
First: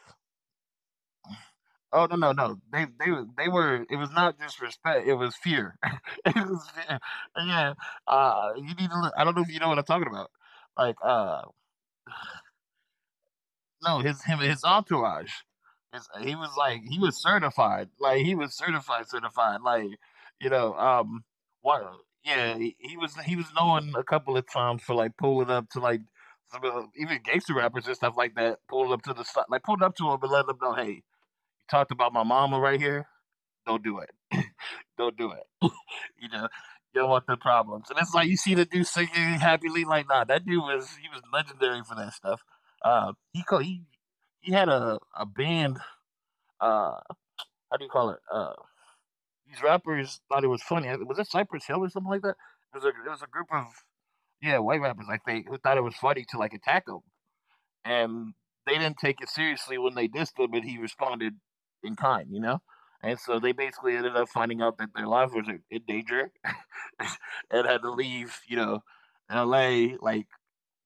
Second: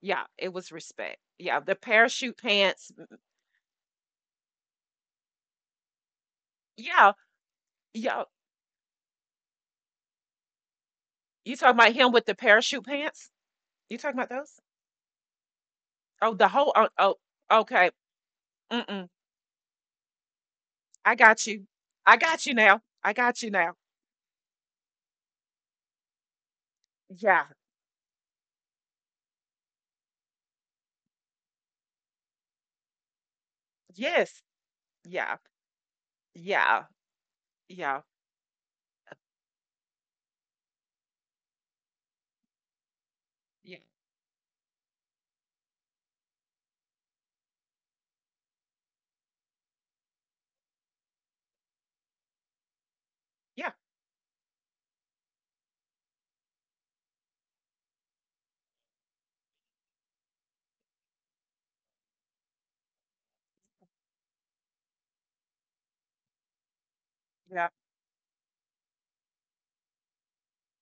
[SPEAKER 2] Yeah, it was respect. Yeah, the
[SPEAKER 1] Oh, no, no,
[SPEAKER 2] parachute
[SPEAKER 1] no, they
[SPEAKER 2] pants.
[SPEAKER 1] they were it was not just respect, it was fear. (laughs) It was fear.
[SPEAKER 2] Yeah,
[SPEAKER 1] Yeah.
[SPEAKER 2] yeah.
[SPEAKER 1] You need to look. I don't know if you know what I'm talking about. Like uh
[SPEAKER 2] You talking about him with the parachute pants? You
[SPEAKER 1] No,
[SPEAKER 2] talking about those?
[SPEAKER 1] his entourage.
[SPEAKER 2] Oh,
[SPEAKER 1] He
[SPEAKER 2] the
[SPEAKER 1] was
[SPEAKER 2] whole.
[SPEAKER 1] like
[SPEAKER 2] Oh,
[SPEAKER 1] he
[SPEAKER 2] oh
[SPEAKER 1] was certified,
[SPEAKER 2] okay.
[SPEAKER 1] like he was
[SPEAKER 2] Mm-mm.
[SPEAKER 1] certified, certified, like you know,
[SPEAKER 2] I
[SPEAKER 1] um,
[SPEAKER 2] got you.
[SPEAKER 1] what?
[SPEAKER 2] I got you
[SPEAKER 1] Yeah,
[SPEAKER 2] now. I
[SPEAKER 1] he
[SPEAKER 2] got
[SPEAKER 1] was
[SPEAKER 2] you now.
[SPEAKER 1] known a couple of times for like pulling up to like even
[SPEAKER 2] Yeah.
[SPEAKER 1] gangster rappers and stuff like that, pulling up to the si- like pulling up to him and letting them know, hey, you talked about my mama right here. Don't do it.
[SPEAKER 2] Yes.
[SPEAKER 1] (laughs) Don't do
[SPEAKER 2] Yeah.
[SPEAKER 1] it. You know,
[SPEAKER 2] Yeah.
[SPEAKER 1] you don't want the problems. And
[SPEAKER 2] Yeah.
[SPEAKER 1] it's like you see the dude singing happily, like nah, that dude was he was legendary for that stuff. He called
[SPEAKER 2] Yeah.
[SPEAKER 1] he had a band. Uh, how do you call it? These rappers thought it was funny. Was it Cypress Hill or something like that? It was a group of
[SPEAKER 2] Yeah.
[SPEAKER 1] yeah white rappers like they who thought it was funny to like attack him and they didn't take it seriously when they dissed him, but he responded in kind, you know? And so they basically ended up finding out that their life was in danger (laughs) and
[SPEAKER 2] Yeah.
[SPEAKER 1] had to leave, LA, like,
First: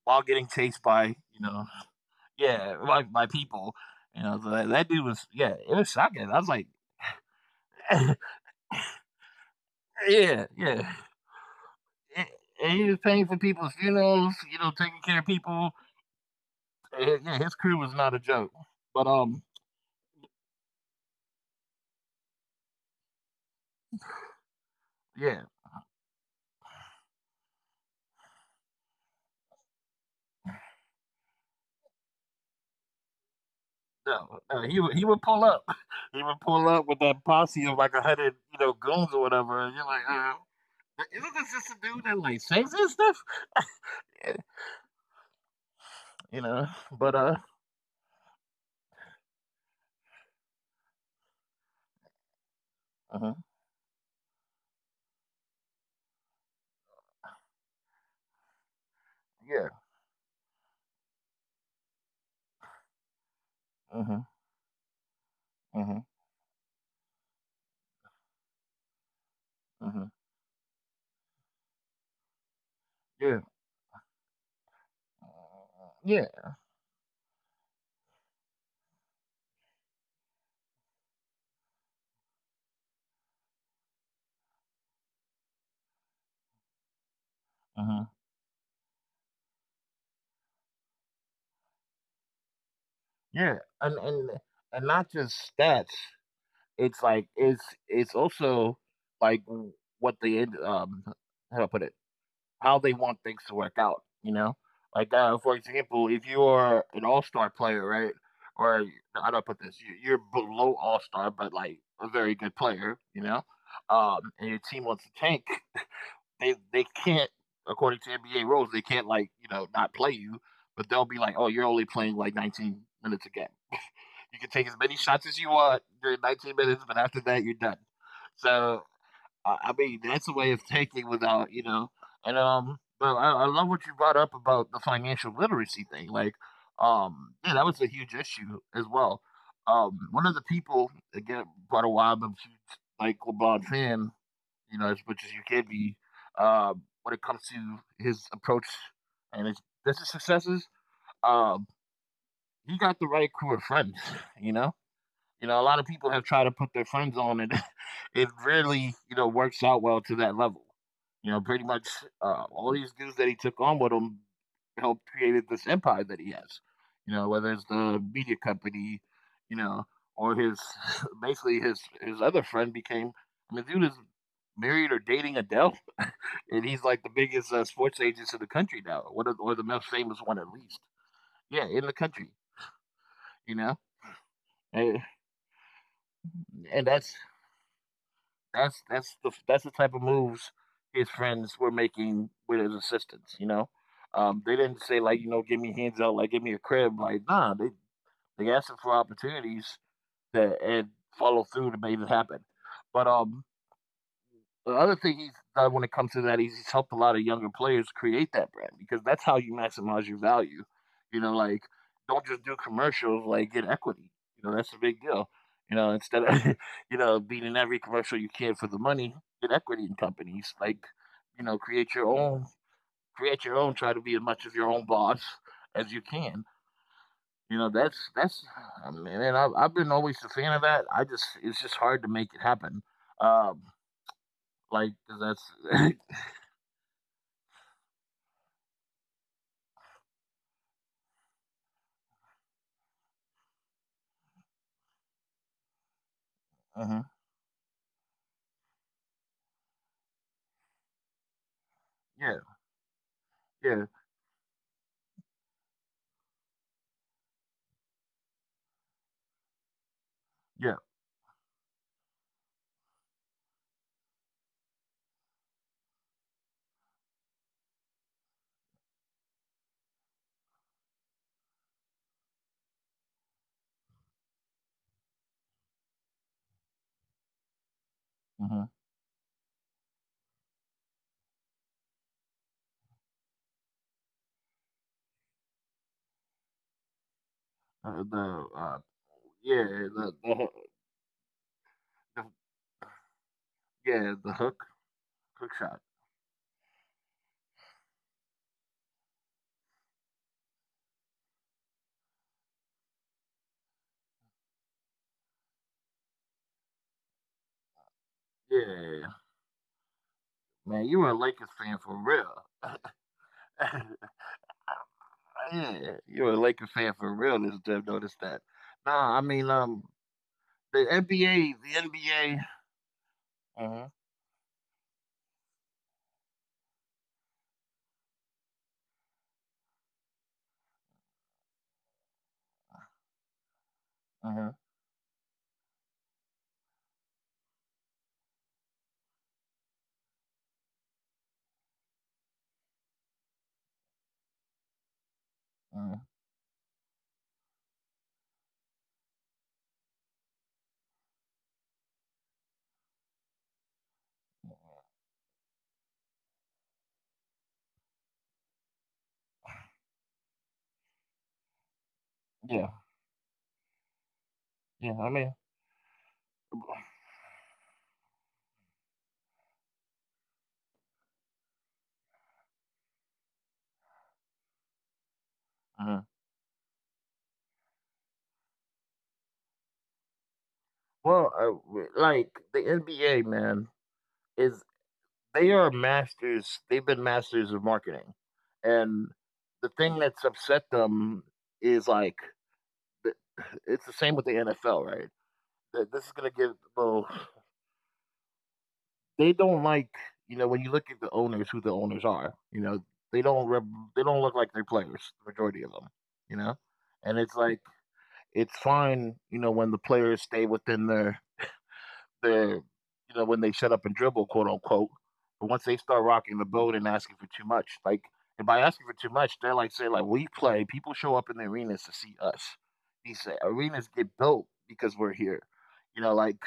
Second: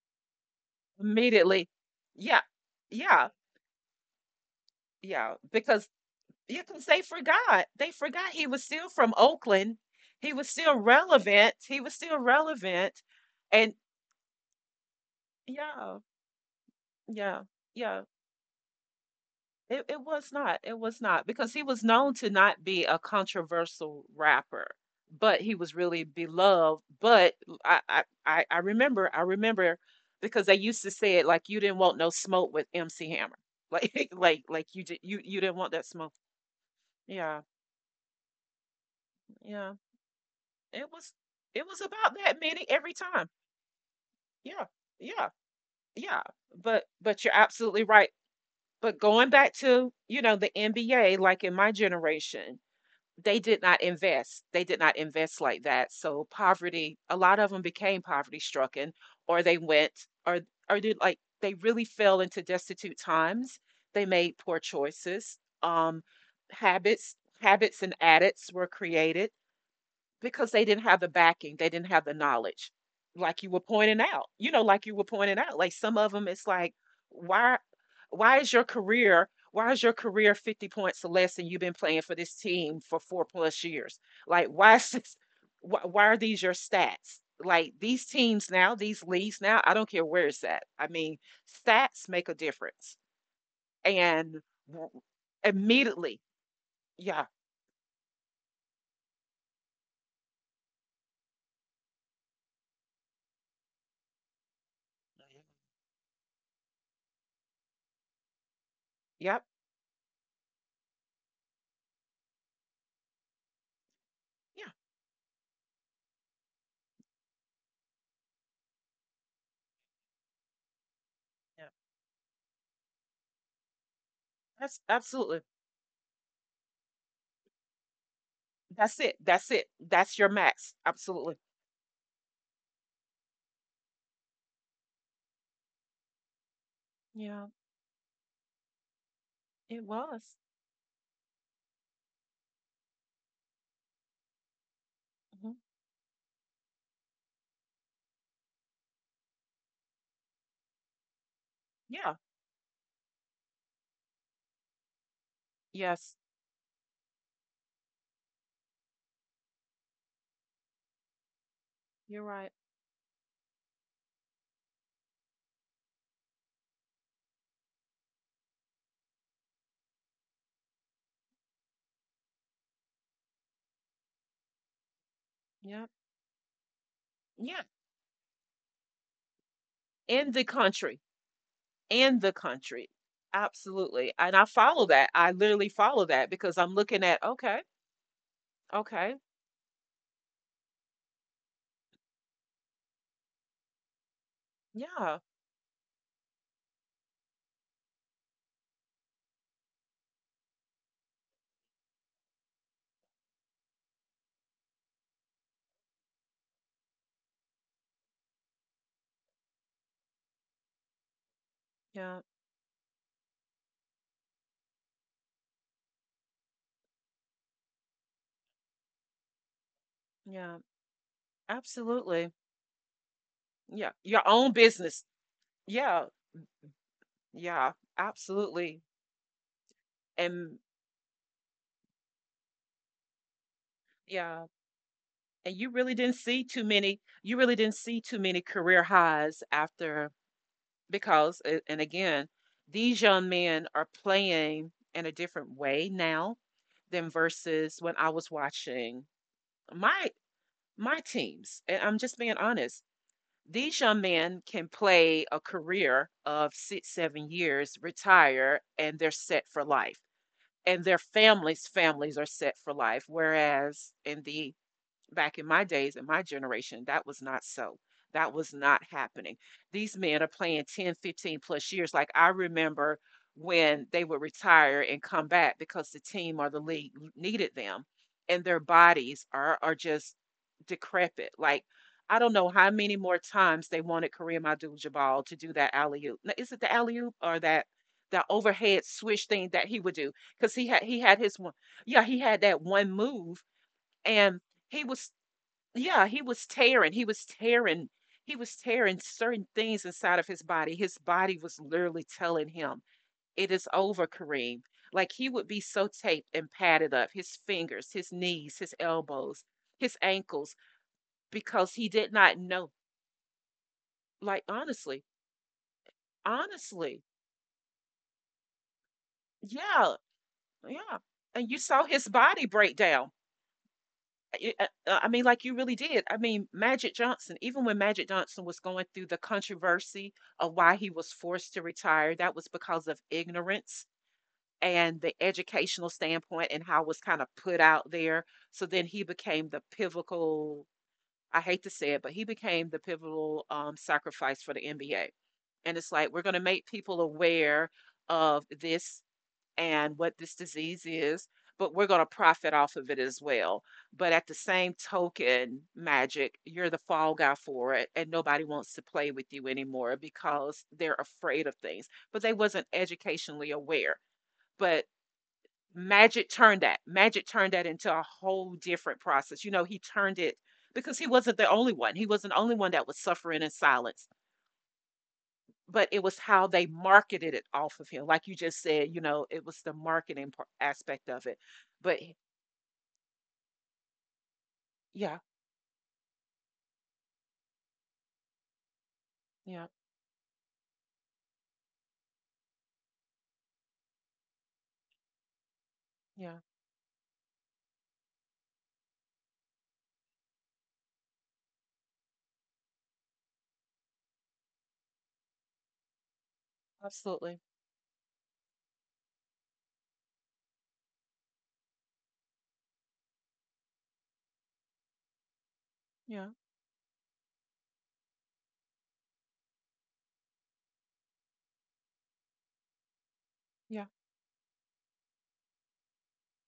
[SPEAKER 1] while getting chased by,
[SPEAKER 2] Immediately. Yeah.
[SPEAKER 1] yeah, by
[SPEAKER 2] Yeah.
[SPEAKER 1] people. You know, so that, that dude was,
[SPEAKER 2] Yeah.
[SPEAKER 1] yeah, it
[SPEAKER 2] Because
[SPEAKER 1] was shocking. I was
[SPEAKER 2] you
[SPEAKER 1] like,
[SPEAKER 2] can say forgot. They
[SPEAKER 1] (laughs)
[SPEAKER 2] forgot he was still from Oakland. He
[SPEAKER 1] yeah,
[SPEAKER 2] was still
[SPEAKER 1] yeah.
[SPEAKER 2] relevant. He was still
[SPEAKER 1] And and he
[SPEAKER 2] relevant.
[SPEAKER 1] was paying for
[SPEAKER 2] And
[SPEAKER 1] people's funerals, you know, taking care of people.
[SPEAKER 2] yeah,
[SPEAKER 1] Yeah,
[SPEAKER 2] yeah,
[SPEAKER 1] his crew was
[SPEAKER 2] yeah.
[SPEAKER 1] not a joke. But
[SPEAKER 2] It was not. It was not because he was known to not be a controversial rapper, but
[SPEAKER 1] yeah.
[SPEAKER 2] he was really beloved. But I remember, I remember because they used to say it like you didn't want no smoke with MC Hammer. (laughs)
[SPEAKER 1] No, no,
[SPEAKER 2] Like you,
[SPEAKER 1] he
[SPEAKER 2] you,
[SPEAKER 1] would
[SPEAKER 2] you
[SPEAKER 1] pull
[SPEAKER 2] didn't
[SPEAKER 1] up.
[SPEAKER 2] want
[SPEAKER 1] (laughs)
[SPEAKER 2] that smoke.
[SPEAKER 1] He would pull up with that
[SPEAKER 2] Yeah,
[SPEAKER 1] posse of like a hundred, you know, goons or whatever,
[SPEAKER 2] yeah.
[SPEAKER 1] and you're
[SPEAKER 2] It
[SPEAKER 1] like,
[SPEAKER 2] was,
[SPEAKER 1] isn't this
[SPEAKER 2] it
[SPEAKER 1] just a
[SPEAKER 2] was
[SPEAKER 1] dude
[SPEAKER 2] about
[SPEAKER 1] that
[SPEAKER 2] that
[SPEAKER 1] like
[SPEAKER 2] many
[SPEAKER 1] sings and
[SPEAKER 2] every
[SPEAKER 1] stuff?
[SPEAKER 2] time.
[SPEAKER 1] Yeah,
[SPEAKER 2] Yeah. Yeah. Yeah.
[SPEAKER 1] you know,
[SPEAKER 2] But
[SPEAKER 1] but
[SPEAKER 2] you're absolutely right. But going back to, you know, the NBA, like in my generation,
[SPEAKER 1] uh-huh,
[SPEAKER 2] they did not invest. They did not invest like that. So poverty, a lot of them became poverty stricken, or they
[SPEAKER 1] yeah,
[SPEAKER 2] went, or, did, like they really fell into destitute times. They
[SPEAKER 1] uh-huh,
[SPEAKER 2] made poor choices. Um
[SPEAKER 1] uh-huh,
[SPEAKER 2] habits Habits and addicts were created
[SPEAKER 1] uh-huh,
[SPEAKER 2] because they didn't have the backing, they didn't have the knowledge,
[SPEAKER 1] yeah,
[SPEAKER 2] like you were pointing out. You know, like you were pointing out, like some of them,
[SPEAKER 1] yeah,
[SPEAKER 2] it's like, why, why is your career 50 points or less and you've been playing for this team for 4 plus years? Like, why is this, why are these your stats? Like these
[SPEAKER 1] uh-huh,
[SPEAKER 2] teams now, these leagues now, I don't care where it's at. I mean, stats make a difference.
[SPEAKER 1] yeah, and and
[SPEAKER 2] And
[SPEAKER 1] and
[SPEAKER 2] w-
[SPEAKER 1] not just stats.
[SPEAKER 2] immediately, yeah,
[SPEAKER 1] It's also like what the how do I put it? How they want things to work out, you know? Like, for example, if you are an all star player, right? Or I do
[SPEAKER 2] yep,
[SPEAKER 1] not put this? You're below all star, but like a very good player, you know? And your
[SPEAKER 2] yeah,
[SPEAKER 1] team wants to tank, they can't, according to NBA rules, they can't like, you know, not play you, but they'll be like, oh, you're
[SPEAKER 2] yeah.
[SPEAKER 1] only playing like 19 minutes a game. You can take as
[SPEAKER 2] That's
[SPEAKER 1] many shots as
[SPEAKER 2] absolutely.
[SPEAKER 1] you want during 19 minutes, but after that, you're done. So
[SPEAKER 2] That's it. That's it.
[SPEAKER 1] I mean,
[SPEAKER 2] That's
[SPEAKER 1] that's
[SPEAKER 2] your
[SPEAKER 1] a way of
[SPEAKER 2] max.
[SPEAKER 1] taking
[SPEAKER 2] Absolutely.
[SPEAKER 1] without, you know. And but I love what you brought up about the financial literacy thing. Like,
[SPEAKER 2] Yeah,
[SPEAKER 1] yeah, that was a huge issue as well.
[SPEAKER 2] it
[SPEAKER 1] One of
[SPEAKER 2] was.
[SPEAKER 1] the people again brought a while, but she's like LeBron fan, you know, as much as you
[SPEAKER 2] Mhm.
[SPEAKER 1] can be. When it comes to his approach and his business successes, um,
[SPEAKER 2] Yeah.
[SPEAKER 1] he got the right crew of friends, you know you know, a lot of people
[SPEAKER 2] Yes.
[SPEAKER 1] have tried to put their friends on, and (laughs) it really, you know, works out well to that level. You know, pretty much
[SPEAKER 2] You're right.
[SPEAKER 1] all these dudes that he took on with him helped created this empire that he has. You know, whether it's the media company, you know, or his (laughs) basically his other friend became. I mean, dude is married or dating Adele,
[SPEAKER 2] Yep.
[SPEAKER 1] (laughs) and he's like the biggest
[SPEAKER 2] Yeah,
[SPEAKER 1] sports agent in the country now, one of, or the most famous
[SPEAKER 2] in
[SPEAKER 1] one
[SPEAKER 2] the
[SPEAKER 1] at least.
[SPEAKER 2] country,
[SPEAKER 1] Yeah, in the
[SPEAKER 2] in
[SPEAKER 1] country,
[SPEAKER 2] the country.
[SPEAKER 1] you know,
[SPEAKER 2] Absolutely. And I follow
[SPEAKER 1] and,
[SPEAKER 2] that. I literally follow that because I'm
[SPEAKER 1] and
[SPEAKER 2] looking at, okay,
[SPEAKER 1] that's
[SPEAKER 2] okay,
[SPEAKER 1] that's the type of moves his friends were making with his assistants, you know? They didn't say
[SPEAKER 2] yeah,
[SPEAKER 1] like, you know, give me hands out, like give me a crib, like nah, they asked him for opportunities that and follow through to make it happen. But the other thing he's done when it comes to that is he's helped a lot of younger players create that brand because that's how you maximize your value. You know, like
[SPEAKER 2] yeah.
[SPEAKER 1] don't just do commercials, like get equity. You know, that's a big deal. You know, instead of (laughs) you know, being in every commercial you can for the money, get equity in companies.
[SPEAKER 2] Yeah.
[SPEAKER 1] Like, you know,
[SPEAKER 2] Absolutely.
[SPEAKER 1] create your own,
[SPEAKER 2] Yeah,
[SPEAKER 1] try to be
[SPEAKER 2] your
[SPEAKER 1] as much
[SPEAKER 2] own
[SPEAKER 1] of your own
[SPEAKER 2] business.
[SPEAKER 1] boss as you
[SPEAKER 2] Yeah,
[SPEAKER 1] can. You know,
[SPEAKER 2] yeah,
[SPEAKER 1] that's
[SPEAKER 2] absolutely.
[SPEAKER 1] I mean, and I've been always a fan
[SPEAKER 2] And
[SPEAKER 1] of that. I just it's just hard to make it happen. Um
[SPEAKER 2] yeah,
[SPEAKER 1] like 'cause
[SPEAKER 2] and you really
[SPEAKER 1] that's (laughs)
[SPEAKER 2] didn't see too many, career highs after because and again, these young men are playing in a different way now than
[SPEAKER 1] hmm.
[SPEAKER 2] versus when I was watching my my teams, and I'm just being
[SPEAKER 1] Yeah,
[SPEAKER 2] honest. These
[SPEAKER 1] yeah,
[SPEAKER 2] young men can play a career of 6, 7 years, retire, and they're set for life.
[SPEAKER 1] yeah.
[SPEAKER 2] And their families are set for life, whereas in the back in my days, in my generation, that was not so. That was not happening. These men are playing 10, 15 plus years. Like, I remember when they would retire and come back because the team or the league needed them, and their
[SPEAKER 1] Hmm.
[SPEAKER 2] bodies are just decrepit. Like, I don't know how many more times they wanted Kareem Abdul-Jabbar to do that alley-oop. Now, is it the alley-oop or that that
[SPEAKER 1] The
[SPEAKER 2] overhead swish thing
[SPEAKER 1] yeah,
[SPEAKER 2] that he would do?
[SPEAKER 1] the,
[SPEAKER 2] Because
[SPEAKER 1] hook-
[SPEAKER 2] he had his one, yeah, he
[SPEAKER 1] the
[SPEAKER 2] had that one move,
[SPEAKER 1] yeah, the
[SPEAKER 2] and
[SPEAKER 1] hook
[SPEAKER 2] he was
[SPEAKER 1] hook shot.
[SPEAKER 2] yeah, he was tearing. He was tearing. He was tearing certain things inside of his body. His body was literally telling him, "It is over, Kareem." Like, he would be so taped and padded up, his fingers, his knees, his
[SPEAKER 1] Yeah,
[SPEAKER 2] elbows, his ankles,
[SPEAKER 1] man, you were a Lakers
[SPEAKER 2] because
[SPEAKER 1] fan
[SPEAKER 2] he
[SPEAKER 1] for
[SPEAKER 2] did not
[SPEAKER 1] real.
[SPEAKER 2] know.
[SPEAKER 1] (laughs)
[SPEAKER 2] Like, honestly,
[SPEAKER 1] Yeah, you were a Lakers fan
[SPEAKER 2] honestly,
[SPEAKER 1] for real. This Dev noticed that. Nah, I mean,
[SPEAKER 2] yeah,
[SPEAKER 1] the
[SPEAKER 2] yeah. And
[SPEAKER 1] NBA,
[SPEAKER 2] you
[SPEAKER 1] the
[SPEAKER 2] saw his
[SPEAKER 1] NBA.
[SPEAKER 2] body break down.
[SPEAKER 1] Uh huh.
[SPEAKER 2] I mean, like, you really did. I mean, Magic Johnson, even when Magic Johnson was going through the controversy of why he was forced to retire, that was because of ignorance
[SPEAKER 1] Uh huh.
[SPEAKER 2] and the educational standpoint and how it was kind of put out there. So then he became the pivotal, I hate to say it, but he became the pivotal sacrifice for the NBA. And it's
[SPEAKER 1] Uh-huh.
[SPEAKER 2] like, we're going to make people aware of this and what this disease is, but we're going to profit off of it as well. But at the same token, Magic, you're the fall guy for it, and nobody wants to play with you anymore because they're afraid of things. But they wasn't
[SPEAKER 1] Yeah,
[SPEAKER 2] educationally aware. But
[SPEAKER 1] yeah.
[SPEAKER 2] Magic turned that. Magic turned that into a whole different process. You know, he turned it because he wasn't the only one. He wasn't the only one that was suffering in silence, but
[SPEAKER 1] Uh
[SPEAKER 2] it was how they marketed it off of him. Like you just said, you know, it was the marketing aspect of
[SPEAKER 1] well,
[SPEAKER 2] it. But he-
[SPEAKER 1] like the NBA, man, is.
[SPEAKER 2] yeah,
[SPEAKER 1] They are masters, they've been masters of marketing, and
[SPEAKER 2] yeah,
[SPEAKER 1] the thing that's upset them is, like, the it's the same with the NFL, right? Th this is gonna
[SPEAKER 2] yeah,
[SPEAKER 1] give well, they don't like you know, when you look at the owners, who the owners are, you know, they don't rep they don't look like their players, the majority of them, you know? And it's
[SPEAKER 2] absolutely.
[SPEAKER 1] like, it's fine, you know, when the players stay within their they're you know, when they "shut up and dribble," quote unquote, but once they start
[SPEAKER 2] Yeah,
[SPEAKER 1] rocking the boat and asking for too much, like, and by asking for too much, they're like saying like, "We play. People show up in the arenas to see us." He said,
[SPEAKER 2] yeah,
[SPEAKER 1] "Arenas get built because we're here." You know, like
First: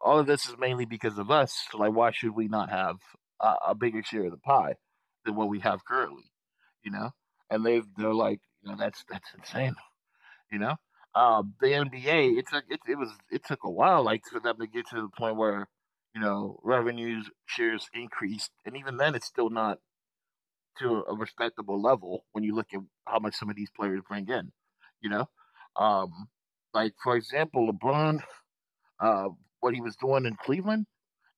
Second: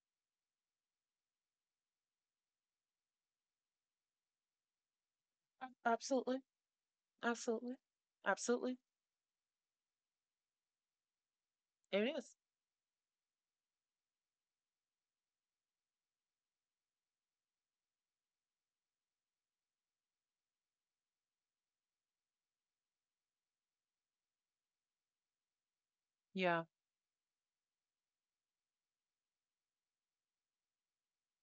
[SPEAKER 1] all of this is mainly because of us. So like, why should we not have a bigger share of the pie than what we have currently?
[SPEAKER 2] absolutely,
[SPEAKER 1] You know, and
[SPEAKER 2] absolutely,
[SPEAKER 1] they they're like, you know,
[SPEAKER 2] absolutely.
[SPEAKER 1] that's insane, you know? The
[SPEAKER 2] It
[SPEAKER 1] NBA,
[SPEAKER 2] is.
[SPEAKER 1] it was it took a while, like for them to get to the point where you know revenues shares increased, and even then, it's still not to a respectable level when you look at how much some of these players bring in. You know, um,
[SPEAKER 2] Yeah,
[SPEAKER 1] like for example, LeBron, uh, what he was doing in Cleveland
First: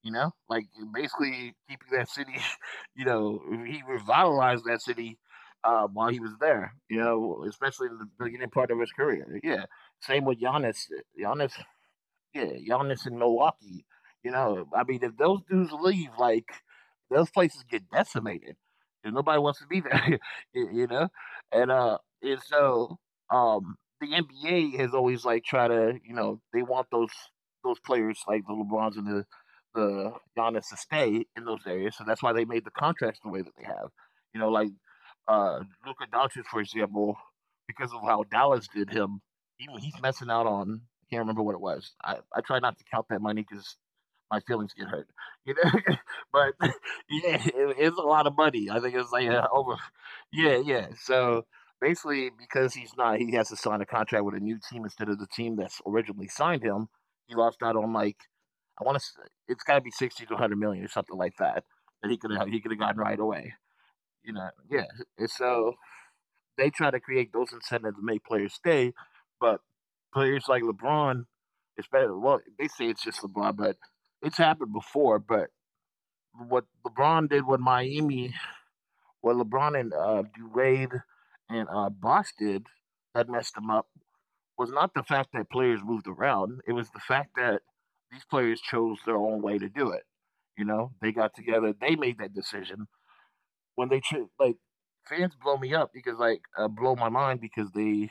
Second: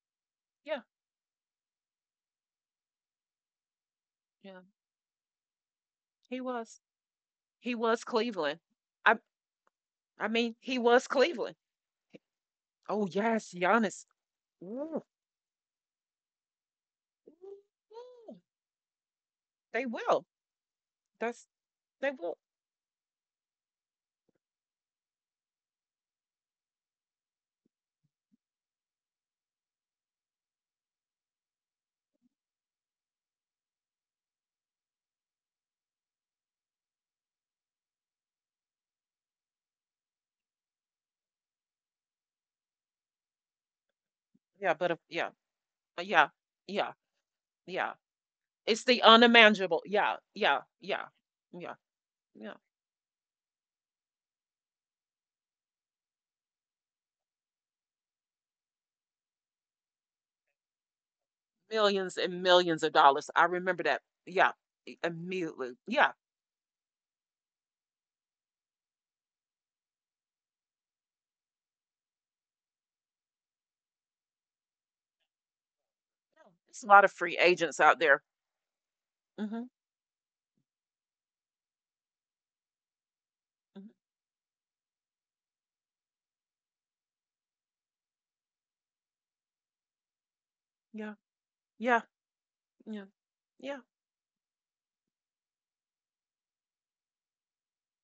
[SPEAKER 1] you know, like
[SPEAKER 2] yeah,
[SPEAKER 1] basically keeping that city, (laughs) you know, he revitalized
[SPEAKER 2] yeah.
[SPEAKER 1] that city while he was
[SPEAKER 2] He
[SPEAKER 1] there,
[SPEAKER 2] was.
[SPEAKER 1] you know,
[SPEAKER 2] He
[SPEAKER 1] especially in the
[SPEAKER 2] was
[SPEAKER 1] beginning
[SPEAKER 2] Cleveland.
[SPEAKER 1] part of his
[SPEAKER 2] I,
[SPEAKER 1] career. Yeah. Same
[SPEAKER 2] I
[SPEAKER 1] with
[SPEAKER 2] mean, he
[SPEAKER 1] Giannis.
[SPEAKER 2] was
[SPEAKER 1] Giannis
[SPEAKER 2] Cleveland.
[SPEAKER 1] yeah, Giannis
[SPEAKER 2] Oh
[SPEAKER 1] in
[SPEAKER 2] yes,
[SPEAKER 1] Milwaukee.
[SPEAKER 2] Giannis. Ooh,
[SPEAKER 1] If those dudes leave, like those places get
[SPEAKER 2] ooh, ooh.
[SPEAKER 1] decimated, and nobody wants to be
[SPEAKER 2] They
[SPEAKER 1] there.
[SPEAKER 2] will.
[SPEAKER 1] (laughs) y- you know,
[SPEAKER 2] That's
[SPEAKER 1] and uh,
[SPEAKER 2] they
[SPEAKER 1] and
[SPEAKER 2] will.
[SPEAKER 1] so um, the NBA has always like try to, they want those players like the LeBrons and the Giannis to stay in those areas. So that's why they made the contracts the way that they have. You know, like uh, Luka Doncic, for example, because of how Dallas did him, he's messing out on. Can't remember what it was. I try not to count that money because my feelings
[SPEAKER 2] Yeah,
[SPEAKER 1] get
[SPEAKER 2] but if,
[SPEAKER 1] hurt,
[SPEAKER 2] yeah,
[SPEAKER 1] you know.
[SPEAKER 2] but
[SPEAKER 1] (laughs)
[SPEAKER 2] yeah,
[SPEAKER 1] but
[SPEAKER 2] yeah,
[SPEAKER 1] (laughs) yeah, it's
[SPEAKER 2] yeah.
[SPEAKER 1] a lot of money. I
[SPEAKER 2] It's
[SPEAKER 1] think
[SPEAKER 2] the
[SPEAKER 1] it's like over.
[SPEAKER 2] unimaginable. Yeah,
[SPEAKER 1] Yeah,
[SPEAKER 2] yeah,
[SPEAKER 1] yeah.
[SPEAKER 2] yeah,
[SPEAKER 1] So
[SPEAKER 2] yeah,
[SPEAKER 1] basically,
[SPEAKER 2] yeah.
[SPEAKER 1] because he's not, he has to sign a contract with a new team instead of the team that's originally signed him. He lost out on like I want to. It's got to be 60 to 100 million or something like that that
[SPEAKER 2] Millions and
[SPEAKER 1] he could have
[SPEAKER 2] millions
[SPEAKER 1] gotten
[SPEAKER 2] of
[SPEAKER 1] right
[SPEAKER 2] dollars. I
[SPEAKER 1] away.
[SPEAKER 2] remember that.
[SPEAKER 1] You know,
[SPEAKER 2] Yeah,
[SPEAKER 1] yeah. And so
[SPEAKER 2] immediately. Yeah,
[SPEAKER 1] they try to create those incentives to make players stay, but players like LeBron, especially well, they say it's just LeBron, but it's happened before. But
[SPEAKER 2] yeah.
[SPEAKER 1] what
[SPEAKER 2] There's a lot of
[SPEAKER 1] LeBron
[SPEAKER 2] free
[SPEAKER 1] did with
[SPEAKER 2] agents out there.
[SPEAKER 1] Miami, what
[SPEAKER 2] Hmm.
[SPEAKER 1] LeBron and Durant and Bosh did that messed them up
[SPEAKER 2] Hmm.
[SPEAKER 1] was not the fact that players moved around. It was the fact that these players chose their own way to do it. You know, they
[SPEAKER 2] Yeah,
[SPEAKER 1] got together, they
[SPEAKER 2] yeah,
[SPEAKER 1] made that decision.
[SPEAKER 2] yeah, yeah.
[SPEAKER 1] When they cho- like Fans blow me up because like blow my mind because they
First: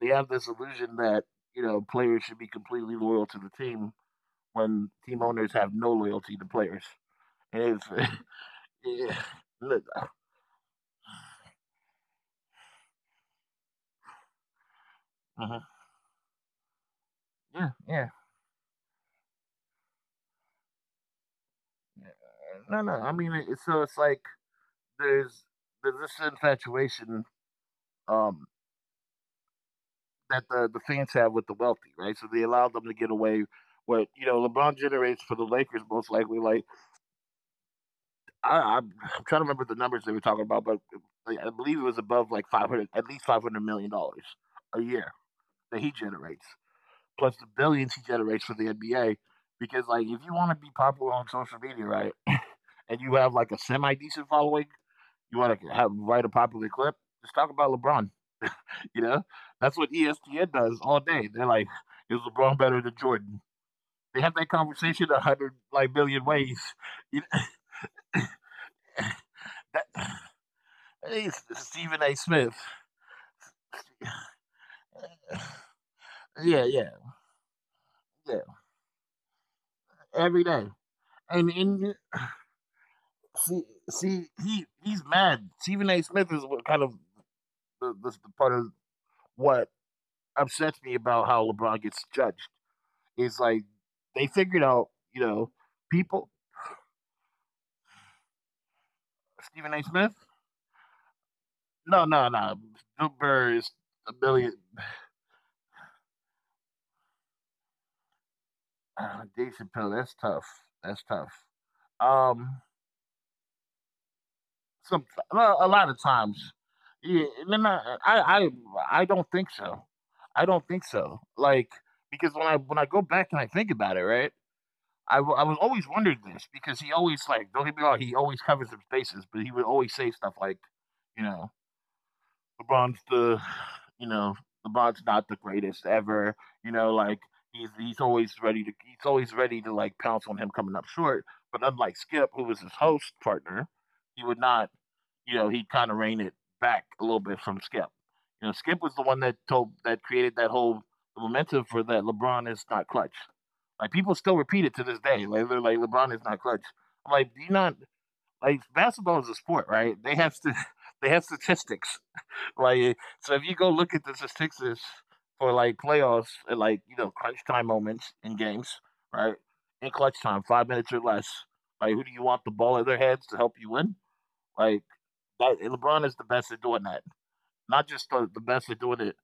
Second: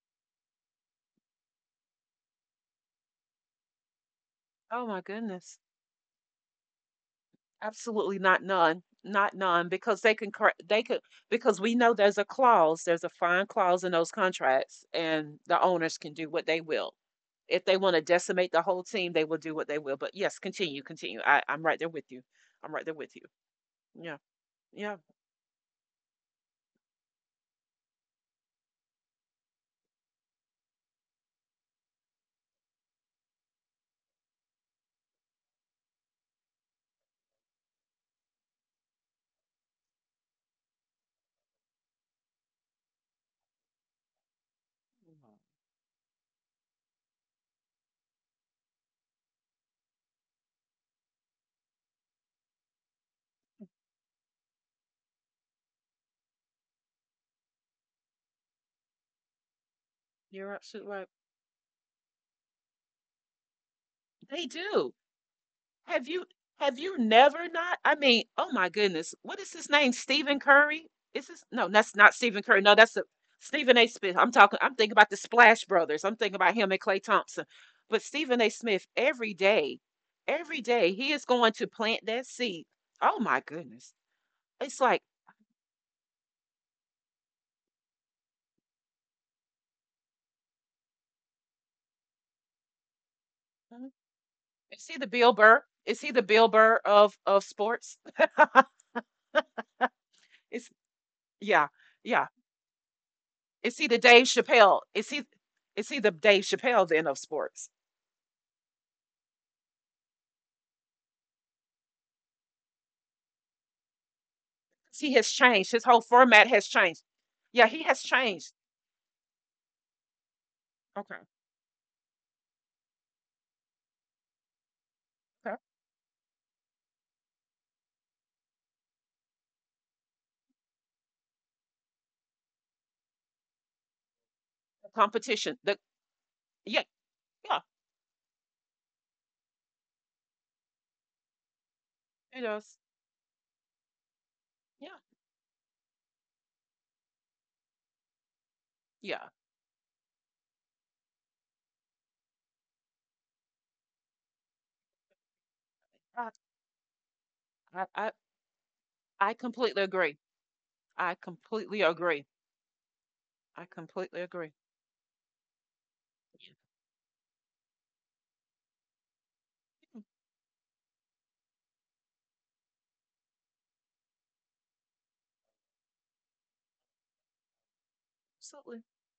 [SPEAKER 1] they have this illusion that, you know, players should be completely loyal to the team
[SPEAKER 2] Oh
[SPEAKER 1] when
[SPEAKER 2] my
[SPEAKER 1] team owners
[SPEAKER 2] goodness.
[SPEAKER 1] have no loyalty to players. And it's (laughs)
[SPEAKER 2] Absolutely not none,
[SPEAKER 1] yeah.
[SPEAKER 2] not none,
[SPEAKER 1] Look,
[SPEAKER 2] because they could, because we know there's a clause, there's a fine clause in those contracts, and the
[SPEAKER 1] mhm.
[SPEAKER 2] owners can do what they will. If
[SPEAKER 1] Yeah,
[SPEAKER 2] they want to
[SPEAKER 1] yeah,
[SPEAKER 2] decimate the whole team, they will do what they will. But yes, continue, continue. I'm right there with
[SPEAKER 1] yeah.
[SPEAKER 2] you. I'm
[SPEAKER 1] No,
[SPEAKER 2] right
[SPEAKER 1] no.
[SPEAKER 2] there
[SPEAKER 1] I
[SPEAKER 2] with you.
[SPEAKER 1] mean, it, so it's
[SPEAKER 2] Yeah,
[SPEAKER 1] like
[SPEAKER 2] yeah,
[SPEAKER 1] there's there's this infatuation um, that the fans have with the wealthy, right? So they allow them to get away. What you know, LeBron generates for the Lakers most likely. Like I'm trying to remember the numbers they were talking about, but like, I believe it was above like 500, at least 500 $ million a year that he generates, plus the billions he generates for the NBA. Because like, if you want to be popular on social media, right, and you have like a semi decent following, you want to have write a popular clip. Just talk about LeBron. You know, that's what ESPN
[SPEAKER 2] you're
[SPEAKER 1] does
[SPEAKER 2] absolutely
[SPEAKER 1] all
[SPEAKER 2] right.
[SPEAKER 1] day. They're like, is LeBron better than Jordan? They have
[SPEAKER 2] They
[SPEAKER 1] that
[SPEAKER 2] do.
[SPEAKER 1] conversation a hundred like
[SPEAKER 2] Have
[SPEAKER 1] million
[SPEAKER 2] you
[SPEAKER 1] ways.
[SPEAKER 2] have you
[SPEAKER 1] You know,
[SPEAKER 2] never not? I mean, oh my goodness, what is
[SPEAKER 1] (laughs)
[SPEAKER 2] his
[SPEAKER 1] that,
[SPEAKER 2] name? Stephen Curry? Is
[SPEAKER 1] it's
[SPEAKER 2] this no? That's
[SPEAKER 1] Stephen A.
[SPEAKER 2] not Stephen
[SPEAKER 1] Smith.
[SPEAKER 2] Curry. No, that's Stephen A. Smith. I'm talking. I'm thinking about the Splash Brothers. I'm thinking about
[SPEAKER 1] Yeah,
[SPEAKER 2] him and
[SPEAKER 1] yeah,
[SPEAKER 2] Clay Thompson. But Stephen A.
[SPEAKER 1] yeah.
[SPEAKER 2] Smith,
[SPEAKER 1] Every day,
[SPEAKER 2] every day, he is
[SPEAKER 1] and
[SPEAKER 2] going to
[SPEAKER 1] and
[SPEAKER 2] plant that seed. Oh my
[SPEAKER 1] see,
[SPEAKER 2] goodness,
[SPEAKER 1] he
[SPEAKER 2] it's
[SPEAKER 1] he's
[SPEAKER 2] like
[SPEAKER 1] mad. Stephen A. Smith is what kind of the part of what upsets me about how LeBron gets judged is like
[SPEAKER 2] hmm,
[SPEAKER 1] they figured
[SPEAKER 2] is
[SPEAKER 1] out,
[SPEAKER 2] he the
[SPEAKER 1] you
[SPEAKER 2] Bill
[SPEAKER 1] know,
[SPEAKER 2] Burr? Is he the
[SPEAKER 1] people
[SPEAKER 2] Bill Burr of sports? (laughs)
[SPEAKER 1] Stephen A. Smith.
[SPEAKER 2] it's yeah,
[SPEAKER 1] No, no,
[SPEAKER 2] yeah.
[SPEAKER 1] no. Bill Burr is
[SPEAKER 2] Is he the
[SPEAKER 1] a
[SPEAKER 2] Dave
[SPEAKER 1] million.
[SPEAKER 2] Chappelle? Is he the Dave Chappelle then of sports?
[SPEAKER 1] Dave Chappelle. That's tough. That's tough. Um, some
[SPEAKER 2] He has
[SPEAKER 1] a
[SPEAKER 2] changed. His
[SPEAKER 1] lot of
[SPEAKER 2] whole format
[SPEAKER 1] times.
[SPEAKER 2] has changed.
[SPEAKER 1] Yeah, they're
[SPEAKER 2] Yeah,
[SPEAKER 1] not,
[SPEAKER 2] he has changed.
[SPEAKER 1] I don't think so. I don't think so.
[SPEAKER 2] Okay.
[SPEAKER 1] Like because when I go back and I think about it, right? I w- I was
[SPEAKER 2] Okay.
[SPEAKER 1] always wondered this because he always like don't get me wrong he always covers his bases but he would always say stuff like you know LeBron's the you know
[SPEAKER 2] The
[SPEAKER 1] LeBron's not the
[SPEAKER 2] competition. The
[SPEAKER 1] greatest ever you
[SPEAKER 2] yeah,
[SPEAKER 1] know like
[SPEAKER 2] yeah,
[SPEAKER 1] he's always ready to he's always ready to like pounce on him coming up short but unlike Skip who
[SPEAKER 2] it
[SPEAKER 1] was his
[SPEAKER 2] does.
[SPEAKER 1] host partner he would not
[SPEAKER 2] Yeah,
[SPEAKER 1] you know he kind of rein it back a little bit from Skip you know Skip was the one that
[SPEAKER 2] yeah.
[SPEAKER 1] told that created that whole momentum for that LeBron is not clutch like people still repeat it to this day. Like they're like LeBron is not
[SPEAKER 2] I,
[SPEAKER 1] clutch. I'm like, do you not
[SPEAKER 2] I, I,
[SPEAKER 1] like basketball is a
[SPEAKER 2] I
[SPEAKER 1] sport,
[SPEAKER 2] completely
[SPEAKER 1] right? They
[SPEAKER 2] agree.
[SPEAKER 1] have to (laughs) they
[SPEAKER 2] I
[SPEAKER 1] have
[SPEAKER 2] completely
[SPEAKER 1] statistics.
[SPEAKER 2] agree.
[SPEAKER 1] Like so if you go
[SPEAKER 2] I
[SPEAKER 1] look at the
[SPEAKER 2] completely agree.
[SPEAKER 1] statistics for like playoffs and like, you know, crunch time moments in games, right? In
[SPEAKER 2] Yeah,
[SPEAKER 1] clutch time, 5 minutes or less. Like who do you want the ball in their heads to help you win? Like that, LeBron is the best at doing that. Not just the best at
[SPEAKER 2] absolutely.
[SPEAKER 1] doing it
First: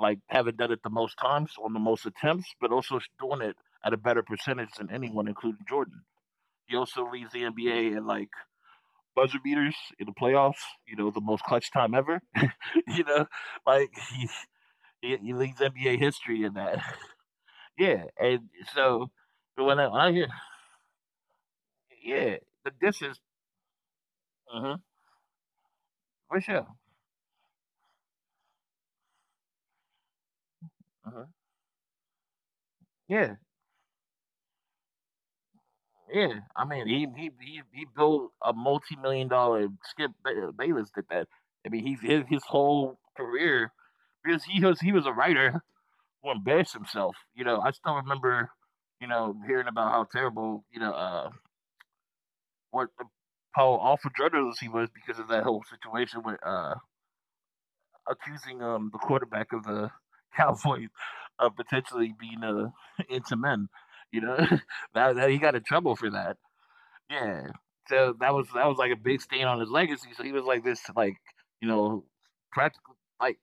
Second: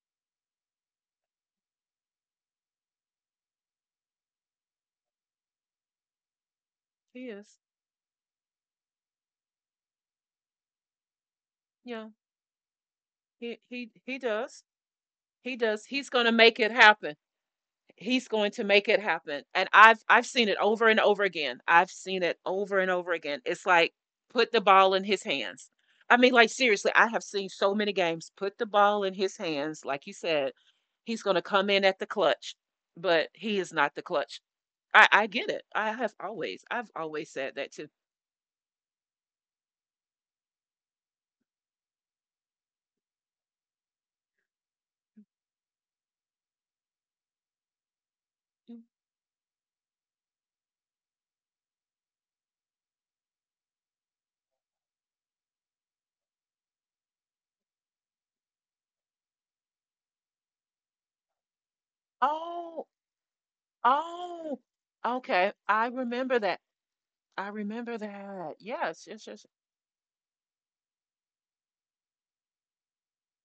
[SPEAKER 1] like having done it the most times on the most attempts, but also sh- doing it at a better percentage than anyone, including Jordan. He also
[SPEAKER 2] He
[SPEAKER 1] leads the
[SPEAKER 2] is.
[SPEAKER 1] NBA in like buzzer beaters in the playoffs. You know, the most clutch time
[SPEAKER 2] Yeah.
[SPEAKER 1] ever. (laughs) you know,
[SPEAKER 2] He
[SPEAKER 1] like
[SPEAKER 2] he he does.
[SPEAKER 1] he
[SPEAKER 2] He
[SPEAKER 1] leads
[SPEAKER 2] does.
[SPEAKER 1] NBA
[SPEAKER 2] He's gonna
[SPEAKER 1] history in
[SPEAKER 2] make it
[SPEAKER 1] that.
[SPEAKER 2] happen.
[SPEAKER 1] (laughs) yeah,
[SPEAKER 2] He's
[SPEAKER 1] and
[SPEAKER 2] going to make it
[SPEAKER 1] so
[SPEAKER 2] happen,
[SPEAKER 1] but
[SPEAKER 2] and
[SPEAKER 1] when I, when
[SPEAKER 2] i've
[SPEAKER 1] I
[SPEAKER 2] i've
[SPEAKER 1] hear
[SPEAKER 2] seen it over and over again. I've seen
[SPEAKER 1] yeah,
[SPEAKER 2] it
[SPEAKER 1] the
[SPEAKER 2] over and
[SPEAKER 1] this
[SPEAKER 2] over
[SPEAKER 1] is
[SPEAKER 2] again. It's like, put the
[SPEAKER 1] uh
[SPEAKER 2] ball in his hands. I mean,
[SPEAKER 1] for
[SPEAKER 2] like,
[SPEAKER 1] sure.
[SPEAKER 2] seriously, I have seen so many games. Put the ball in his hands, like you said.
[SPEAKER 1] Uh,
[SPEAKER 2] He's going to come in at the clutch, but
[SPEAKER 1] yeah.
[SPEAKER 2] he is not the clutch. I get it. i have
[SPEAKER 1] Yeah, I
[SPEAKER 2] always
[SPEAKER 1] mean,
[SPEAKER 2] i've
[SPEAKER 1] he he
[SPEAKER 2] always said
[SPEAKER 1] he
[SPEAKER 2] that
[SPEAKER 1] he
[SPEAKER 2] too.
[SPEAKER 1] built a multi-million-dollar. Skip Ba- Bayless did that. I mean, he's his whole career because he was a writer who embarrassed himself. You know, I still remember, you know, hearing about how terrible, you know, what how awful journalist he was because of that whole situation with accusing the quarterback of the (laughs) Cowboys of potentially being
[SPEAKER 2] Oh.
[SPEAKER 1] (laughs) into men. You know,
[SPEAKER 2] Oh,
[SPEAKER 1] (laughs) that he
[SPEAKER 2] okay,
[SPEAKER 1] got in
[SPEAKER 2] I
[SPEAKER 1] trouble for that.
[SPEAKER 2] remember that. I
[SPEAKER 1] Yeah.
[SPEAKER 2] remember
[SPEAKER 1] So
[SPEAKER 2] that.
[SPEAKER 1] that was like a
[SPEAKER 2] Yes,
[SPEAKER 1] big
[SPEAKER 2] yes, yes.
[SPEAKER 1] stain on his legacy. So he was like this, like you know, practically like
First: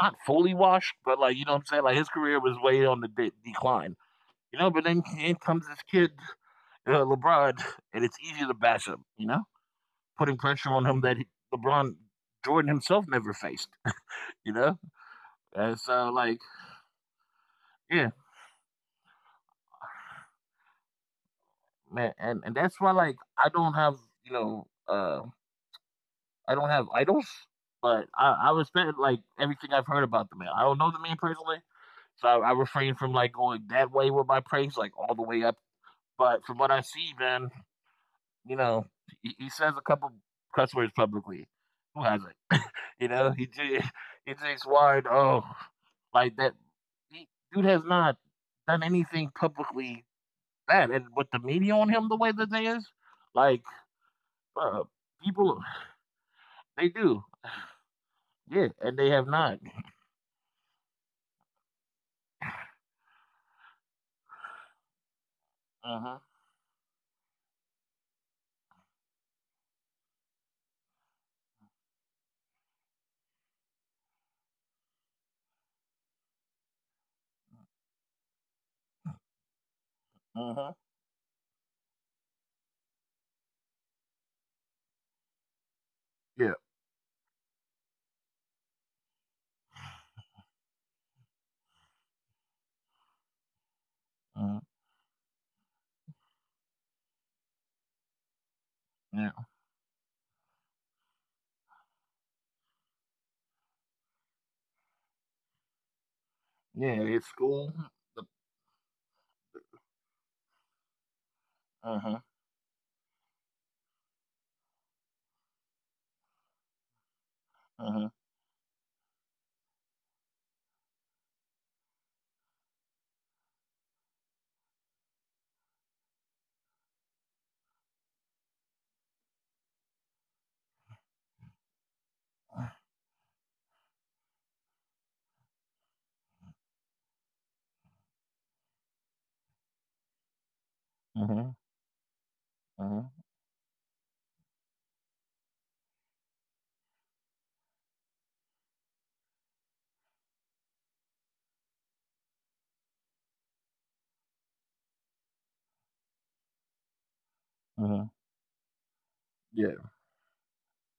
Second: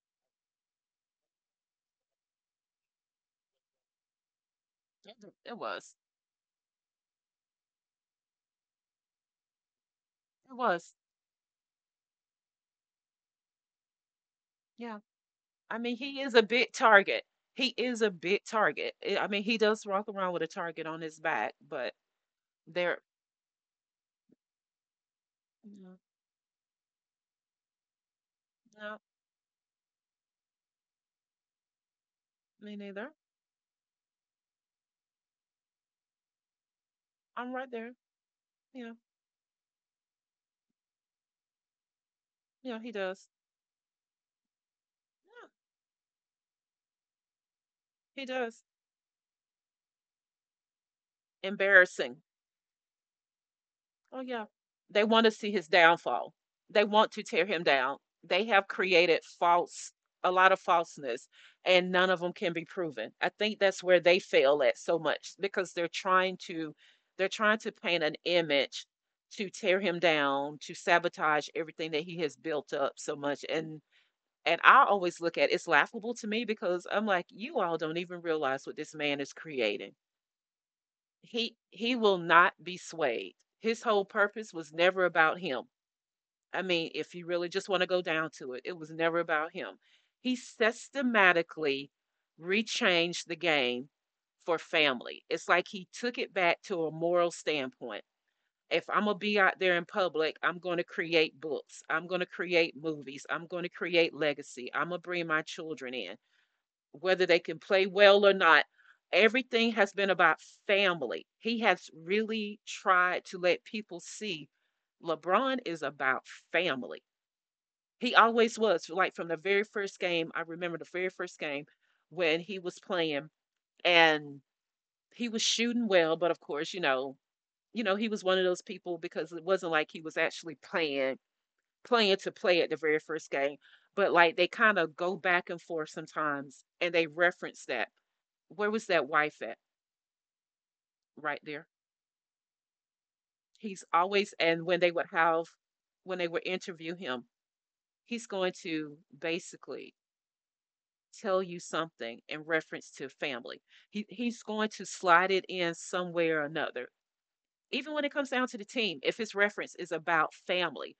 [SPEAKER 1] not fully washed, but like you know what I'm saying. Like his career was way on the de- decline, you know. But then
[SPEAKER 2] it
[SPEAKER 1] in
[SPEAKER 2] it
[SPEAKER 1] comes this
[SPEAKER 2] was.
[SPEAKER 1] kid, LeBron, and it's easy to bash him, you know, putting
[SPEAKER 2] it
[SPEAKER 1] pressure on
[SPEAKER 2] was
[SPEAKER 1] him that LeBron Jordan himself never faced, (laughs) you know.
[SPEAKER 2] yeah I
[SPEAKER 1] And
[SPEAKER 2] mean,
[SPEAKER 1] so
[SPEAKER 2] he is
[SPEAKER 1] like
[SPEAKER 2] a big target. He is
[SPEAKER 1] yeah,
[SPEAKER 2] a big target. I mean, he does walk around with a target on his back, but
[SPEAKER 1] man, and that's why
[SPEAKER 2] there,
[SPEAKER 1] like I don't have you know.
[SPEAKER 2] no,
[SPEAKER 1] I don't have idols, but I
[SPEAKER 2] no,
[SPEAKER 1] respect like everything I've heard about the man. I don't know the man personally, so I
[SPEAKER 2] me
[SPEAKER 1] refrain from
[SPEAKER 2] neither.
[SPEAKER 1] like going that way with my praise, like all the way up. But from what I see, man,
[SPEAKER 2] I'm right there.
[SPEAKER 1] you know,
[SPEAKER 2] Yeah,
[SPEAKER 1] he says a couple cuss words publicly. Who hasn't?
[SPEAKER 2] yeah, he
[SPEAKER 1] You
[SPEAKER 2] does.
[SPEAKER 1] know, he j- (laughs) he drinks wine. Oh,
[SPEAKER 2] Yeah,
[SPEAKER 1] like that. He, dude has not
[SPEAKER 2] he does.
[SPEAKER 1] done anything publicly bad, and with the media on him the
[SPEAKER 2] Embarrassing.
[SPEAKER 1] way that they is, like
[SPEAKER 2] Oh yeah.
[SPEAKER 1] uh,
[SPEAKER 2] They want to see
[SPEAKER 1] people
[SPEAKER 2] his downfall. They
[SPEAKER 1] they
[SPEAKER 2] want to
[SPEAKER 1] do,
[SPEAKER 2] tear him down. They
[SPEAKER 1] yeah,
[SPEAKER 2] have
[SPEAKER 1] and they
[SPEAKER 2] created
[SPEAKER 1] have not.
[SPEAKER 2] false a lot of falseness, and none of them can be proven. I think that's where they fail at so much because they're
[SPEAKER 1] Mhm.
[SPEAKER 2] trying to they're trying to paint an image to tear him down, to sabotage everything that he has built up so much, and I always look at it. It's laughable to me because I'm like, you all don't even realize what this man is creating.
[SPEAKER 1] Mhm.
[SPEAKER 2] He will not be swayed. His whole purpose was never about him.
[SPEAKER 1] Yeah.
[SPEAKER 2] I mean, if you really just want to go down to it, it was never about him. He systematically rechanged the game for
[SPEAKER 1] Mhm.
[SPEAKER 2] family. It's like he took it back to a moral standpoint. If I'm going to
[SPEAKER 1] Yeah.
[SPEAKER 2] be out there in public, I'm going to create books. I'm going to create movies. I'm going to create legacy. I'm going to bring my children in,
[SPEAKER 1] Yeah. It's
[SPEAKER 2] whether they can
[SPEAKER 1] school.
[SPEAKER 2] play
[SPEAKER 1] The,
[SPEAKER 2] well or not. Everything has been about family. He has
[SPEAKER 1] mhm.
[SPEAKER 2] really tried to let people see LeBron is about family.
[SPEAKER 1] Mhm.
[SPEAKER 2] He always was. Like, from the very first game, I remember the very first game, when he was playing and he was shooting well, but of course, he was one of those people because it wasn't like he was actually playing to play at the very first game, but like they kind of go back and forth sometimes and they reference that. Where was that wife at? Right
[SPEAKER 1] Mhm.
[SPEAKER 2] there.
[SPEAKER 1] Mhm.
[SPEAKER 2] He's always, and when they would have when they would interview him, he's going to basically tell you something in reference to family. He's going to slide it in somewhere or another. Even when
[SPEAKER 1] Mhm.
[SPEAKER 2] it comes down to the team, if his reference
[SPEAKER 1] Yeah.
[SPEAKER 2] is about family,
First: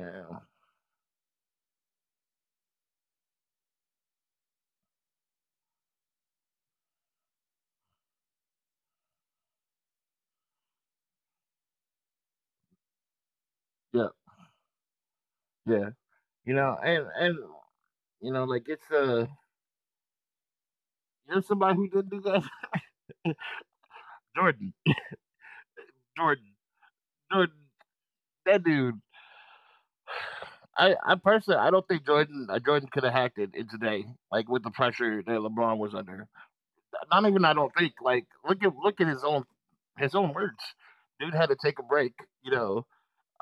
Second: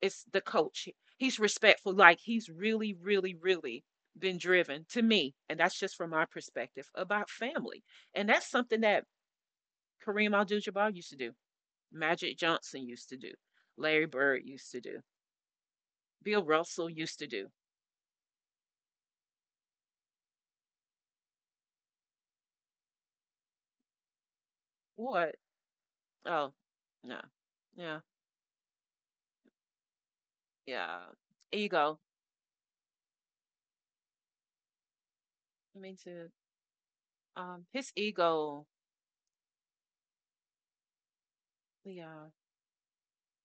[SPEAKER 2] it's the coach. He's respectful. Like, he's really, really, really been driven to me, and that's just from my perspective about family. And that's something that Kareem Abdul-Jabbar used to do, Magic Johnson used to do, Larry
[SPEAKER 1] Yeah.
[SPEAKER 2] Bird used to do,
[SPEAKER 1] Yeah.
[SPEAKER 2] Bill
[SPEAKER 1] You know,
[SPEAKER 2] Russell
[SPEAKER 1] and
[SPEAKER 2] used to
[SPEAKER 1] and
[SPEAKER 2] do.
[SPEAKER 1] you know, like it's you know, somebody who did do that. (laughs) Jordan.
[SPEAKER 2] What? Oh,
[SPEAKER 1] Jordan.
[SPEAKER 2] no.
[SPEAKER 1] Jordan.
[SPEAKER 2] Yeah,
[SPEAKER 1] That dude. I,
[SPEAKER 2] yeah.
[SPEAKER 1] I personally, I don't
[SPEAKER 2] Ego.
[SPEAKER 1] think Jordan Jordan could have hacked it in today, like with the pressure that
[SPEAKER 2] I
[SPEAKER 1] LeBron was
[SPEAKER 2] mean,
[SPEAKER 1] under.
[SPEAKER 2] to
[SPEAKER 1] Not even I don't
[SPEAKER 2] his
[SPEAKER 1] think. Like look
[SPEAKER 2] ego.
[SPEAKER 1] at look at his own words. Dude had to take a break,
[SPEAKER 2] Yeah,
[SPEAKER 1] you know,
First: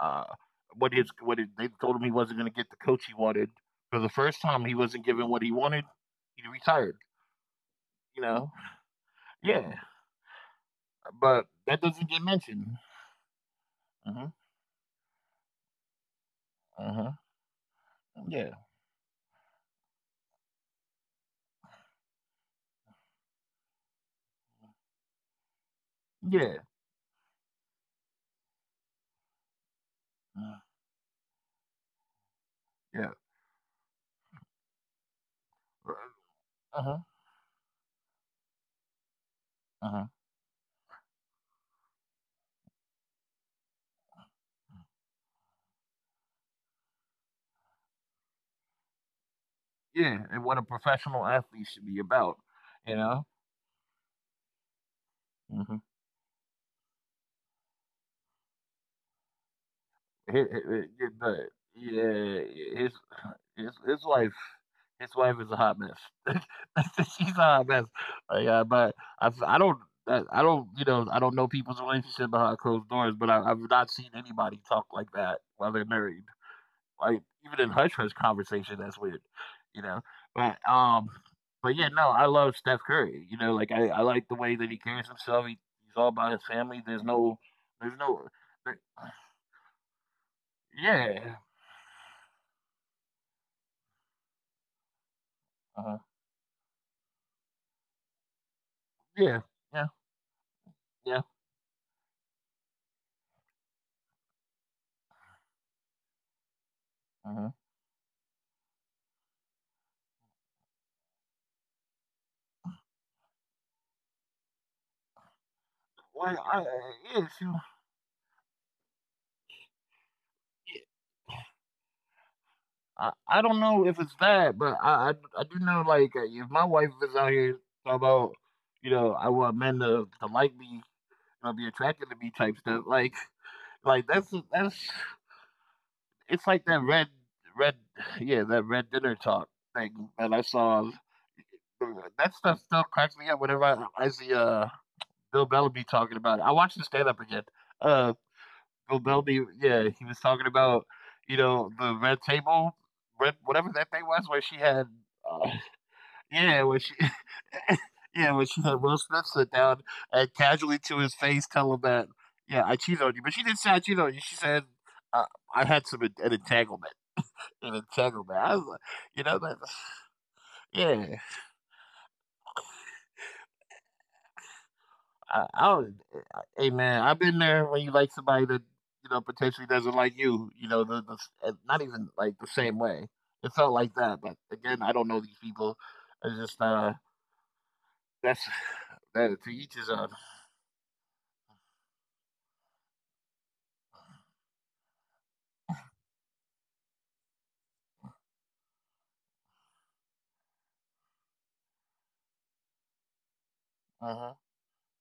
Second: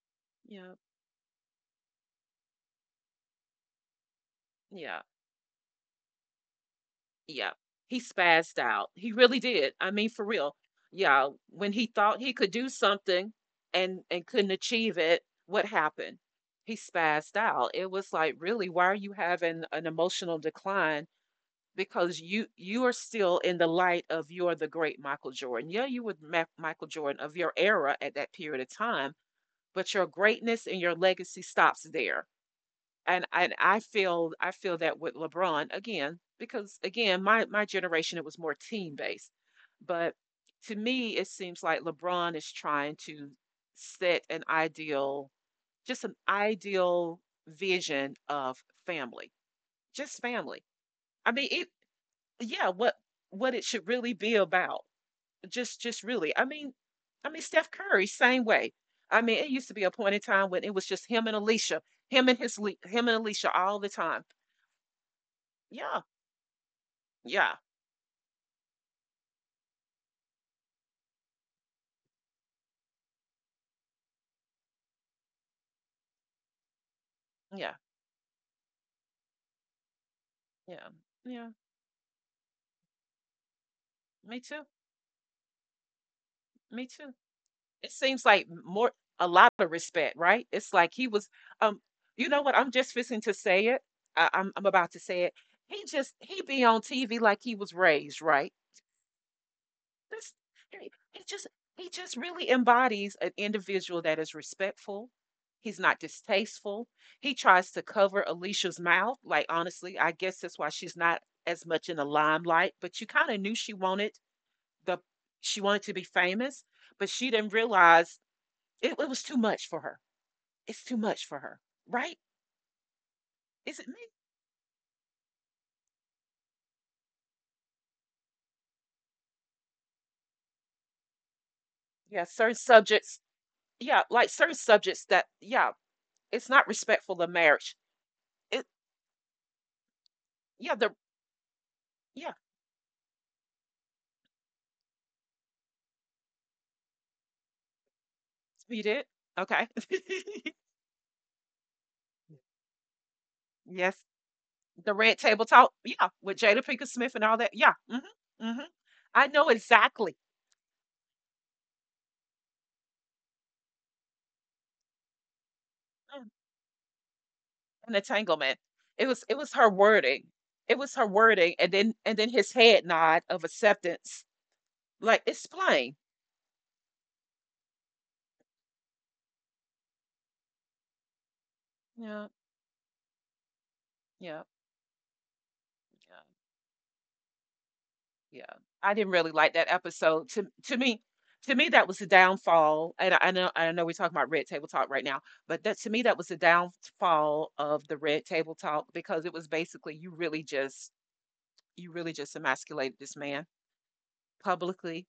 [SPEAKER 1] uh,
[SPEAKER 2] yeah,
[SPEAKER 1] they told him he wasn't going to get the coach he wanted for the first time. He
[SPEAKER 2] yeah,
[SPEAKER 1] wasn't given what he wanted. He retired.
[SPEAKER 2] yeah. He
[SPEAKER 1] You know,
[SPEAKER 2] spazzed out. He really
[SPEAKER 1] yeah,
[SPEAKER 2] did. I mean, for real. Yeah,
[SPEAKER 1] but
[SPEAKER 2] when
[SPEAKER 1] that
[SPEAKER 2] he
[SPEAKER 1] doesn't
[SPEAKER 2] thought
[SPEAKER 1] get
[SPEAKER 2] he could do
[SPEAKER 1] mentioned.
[SPEAKER 2] something, and
[SPEAKER 1] Uh
[SPEAKER 2] and
[SPEAKER 1] huh.
[SPEAKER 2] couldn't achieve it, what happened? He
[SPEAKER 1] Uh huh.
[SPEAKER 2] spazzed out. It was like,
[SPEAKER 1] Yeah.
[SPEAKER 2] really, why are you having an emotional decline because you are still in the light of, you're the great Michael Jordan. Yeah, you were
[SPEAKER 1] Yeah.
[SPEAKER 2] Michael Jordan of your era at that period of time, but your
[SPEAKER 1] Uh,
[SPEAKER 2] greatness and your legacy stops there.
[SPEAKER 1] yeah.
[SPEAKER 2] And I feel that with LeBron, again, because
[SPEAKER 1] Uh huh.
[SPEAKER 2] again, my generation, it was more team based,
[SPEAKER 1] Uh huh.
[SPEAKER 2] but to me, it seems like LeBron is trying to set an ideal, just an ideal vision of family,
[SPEAKER 1] Yeah,
[SPEAKER 2] just
[SPEAKER 1] and what a
[SPEAKER 2] family.
[SPEAKER 1] professional
[SPEAKER 2] I mean,
[SPEAKER 1] athlete
[SPEAKER 2] it.
[SPEAKER 1] should be about.
[SPEAKER 2] Yeah, what
[SPEAKER 1] You know.
[SPEAKER 2] what it should really be about.
[SPEAKER 1] Mm-hmm.
[SPEAKER 2] Just really. I mean, Steph Curry, same way. I mean, it used to be a point in time when it was just him and
[SPEAKER 1] But
[SPEAKER 2] Alicia,
[SPEAKER 1] yeah, his
[SPEAKER 2] him and Alicia
[SPEAKER 1] his
[SPEAKER 2] all the
[SPEAKER 1] his
[SPEAKER 2] time.
[SPEAKER 1] life his wife is a hot mess.
[SPEAKER 2] Yeah.
[SPEAKER 1] (laughs) She's
[SPEAKER 2] Yeah.
[SPEAKER 1] a hot mess. Like, but I, I don't, I don't, you know, I don't know people's relationship behind closed doors, but I've not seen anybody talk like that while they're married. Like even in
[SPEAKER 2] Yeah.
[SPEAKER 1] hush hush conversation, that's weird, you know. But
[SPEAKER 2] Yeah.
[SPEAKER 1] um,
[SPEAKER 2] Yeah.
[SPEAKER 1] but yeah, no, I love Steph Curry. You know, like I like the
[SPEAKER 2] Me
[SPEAKER 1] way
[SPEAKER 2] too.
[SPEAKER 1] that he carries himself. He's all about his family.
[SPEAKER 2] Me
[SPEAKER 1] There's
[SPEAKER 2] too.
[SPEAKER 1] no,
[SPEAKER 2] It
[SPEAKER 1] there's
[SPEAKER 2] seems
[SPEAKER 1] no,
[SPEAKER 2] like
[SPEAKER 1] there,
[SPEAKER 2] more a lot of respect, right? It's like he was,
[SPEAKER 1] yeah,
[SPEAKER 2] um you know what? I'm just fixing to say it. I'm about to say it. He
[SPEAKER 1] uh,
[SPEAKER 2] just he be on TV like he was raised, right?
[SPEAKER 1] yeah, yeah,
[SPEAKER 2] That's It
[SPEAKER 1] yeah.
[SPEAKER 2] just he just really embodies an individual that is respectful. He's not distasteful. He
[SPEAKER 1] Uh
[SPEAKER 2] tries to cover Alicia's mouth. Like, honestly, I guess that's why she's not as much in the limelight. But you kind of knew she wanted the she wanted to be
[SPEAKER 1] well,
[SPEAKER 2] famous, but she
[SPEAKER 1] yeah,
[SPEAKER 2] didn't realize it was too much for her. It's too much for her, right?
[SPEAKER 1] I don't
[SPEAKER 2] Is it
[SPEAKER 1] know
[SPEAKER 2] me?
[SPEAKER 1] if it's that, but I I do know like if my wife is out here talking about, you know, I want men to like me, you know, be attracted to
[SPEAKER 2] Yeah,
[SPEAKER 1] me
[SPEAKER 2] certain
[SPEAKER 1] type stuff.
[SPEAKER 2] subjects. Yeah,
[SPEAKER 1] Like
[SPEAKER 2] like,
[SPEAKER 1] that's
[SPEAKER 2] certain
[SPEAKER 1] that's
[SPEAKER 2] subjects that, yeah, it's
[SPEAKER 1] it's
[SPEAKER 2] not
[SPEAKER 1] like that red
[SPEAKER 2] respectful of marriage.
[SPEAKER 1] red yeah
[SPEAKER 2] It,
[SPEAKER 1] that red dinner talk thing that I
[SPEAKER 2] yeah, the
[SPEAKER 1] saw.
[SPEAKER 2] yeah.
[SPEAKER 1] That stuff still cracks me up whenever I see Bill Bellamy talking about it. I watched the stand up again. Uh,
[SPEAKER 2] You
[SPEAKER 1] Bill
[SPEAKER 2] did?
[SPEAKER 1] Bellamy,
[SPEAKER 2] Okay.
[SPEAKER 1] yeah, he was
[SPEAKER 2] (laughs)
[SPEAKER 1] talking about you know the red table, red whatever that
[SPEAKER 2] Yes,
[SPEAKER 1] thing was where she had.
[SPEAKER 2] the Red Table
[SPEAKER 1] uh,
[SPEAKER 2] Talk. Yeah, with Jada
[SPEAKER 1] Yeah, when
[SPEAKER 2] Pinkett
[SPEAKER 1] she
[SPEAKER 2] Smith and all that. Yeah.
[SPEAKER 1] (laughs) yeah,
[SPEAKER 2] Mm-hmm.
[SPEAKER 1] when
[SPEAKER 2] Mm-hmm.
[SPEAKER 1] she had Will
[SPEAKER 2] I
[SPEAKER 1] Smith
[SPEAKER 2] know
[SPEAKER 1] sit down
[SPEAKER 2] exactly.
[SPEAKER 1] and casually to his face tell him that, "Yeah, I cheated on you," but she didn't say, "I cheated on you," she said, "Uh, I had some en
[SPEAKER 2] Mm,
[SPEAKER 1] an entanglement an
[SPEAKER 2] an
[SPEAKER 1] entanglement."
[SPEAKER 2] entanglement.
[SPEAKER 1] I was like,
[SPEAKER 2] It was
[SPEAKER 1] you
[SPEAKER 2] it
[SPEAKER 1] know,
[SPEAKER 2] was
[SPEAKER 1] that
[SPEAKER 2] her wording. It
[SPEAKER 1] (sighs)
[SPEAKER 2] was her
[SPEAKER 1] yeah,
[SPEAKER 2] wording and then his head nod of acceptance. Like it's
[SPEAKER 1] I
[SPEAKER 2] plain.
[SPEAKER 1] would hey, man, I've been there when you like somebody that, you know, potentially doesn't like you know, the s not even,
[SPEAKER 2] Yeah,
[SPEAKER 1] like, the same way. It felt like that,
[SPEAKER 2] yeah,
[SPEAKER 1] but again, I don't know these people.
[SPEAKER 2] yeah.
[SPEAKER 1] It's just,
[SPEAKER 2] Yeah,
[SPEAKER 1] that's
[SPEAKER 2] I didn't
[SPEAKER 1] (sighs) (laughs)
[SPEAKER 2] really
[SPEAKER 1] that
[SPEAKER 2] like
[SPEAKER 1] to
[SPEAKER 2] that
[SPEAKER 1] each his own.
[SPEAKER 2] episode. To me, to me that was the downfall. And I know I know we're talking about Red Table Talk right now, but that to me that was the downfall of the Red Table Talk because it was basically you really just emasculated this man
[SPEAKER 1] Uh huh.
[SPEAKER 2] publicly,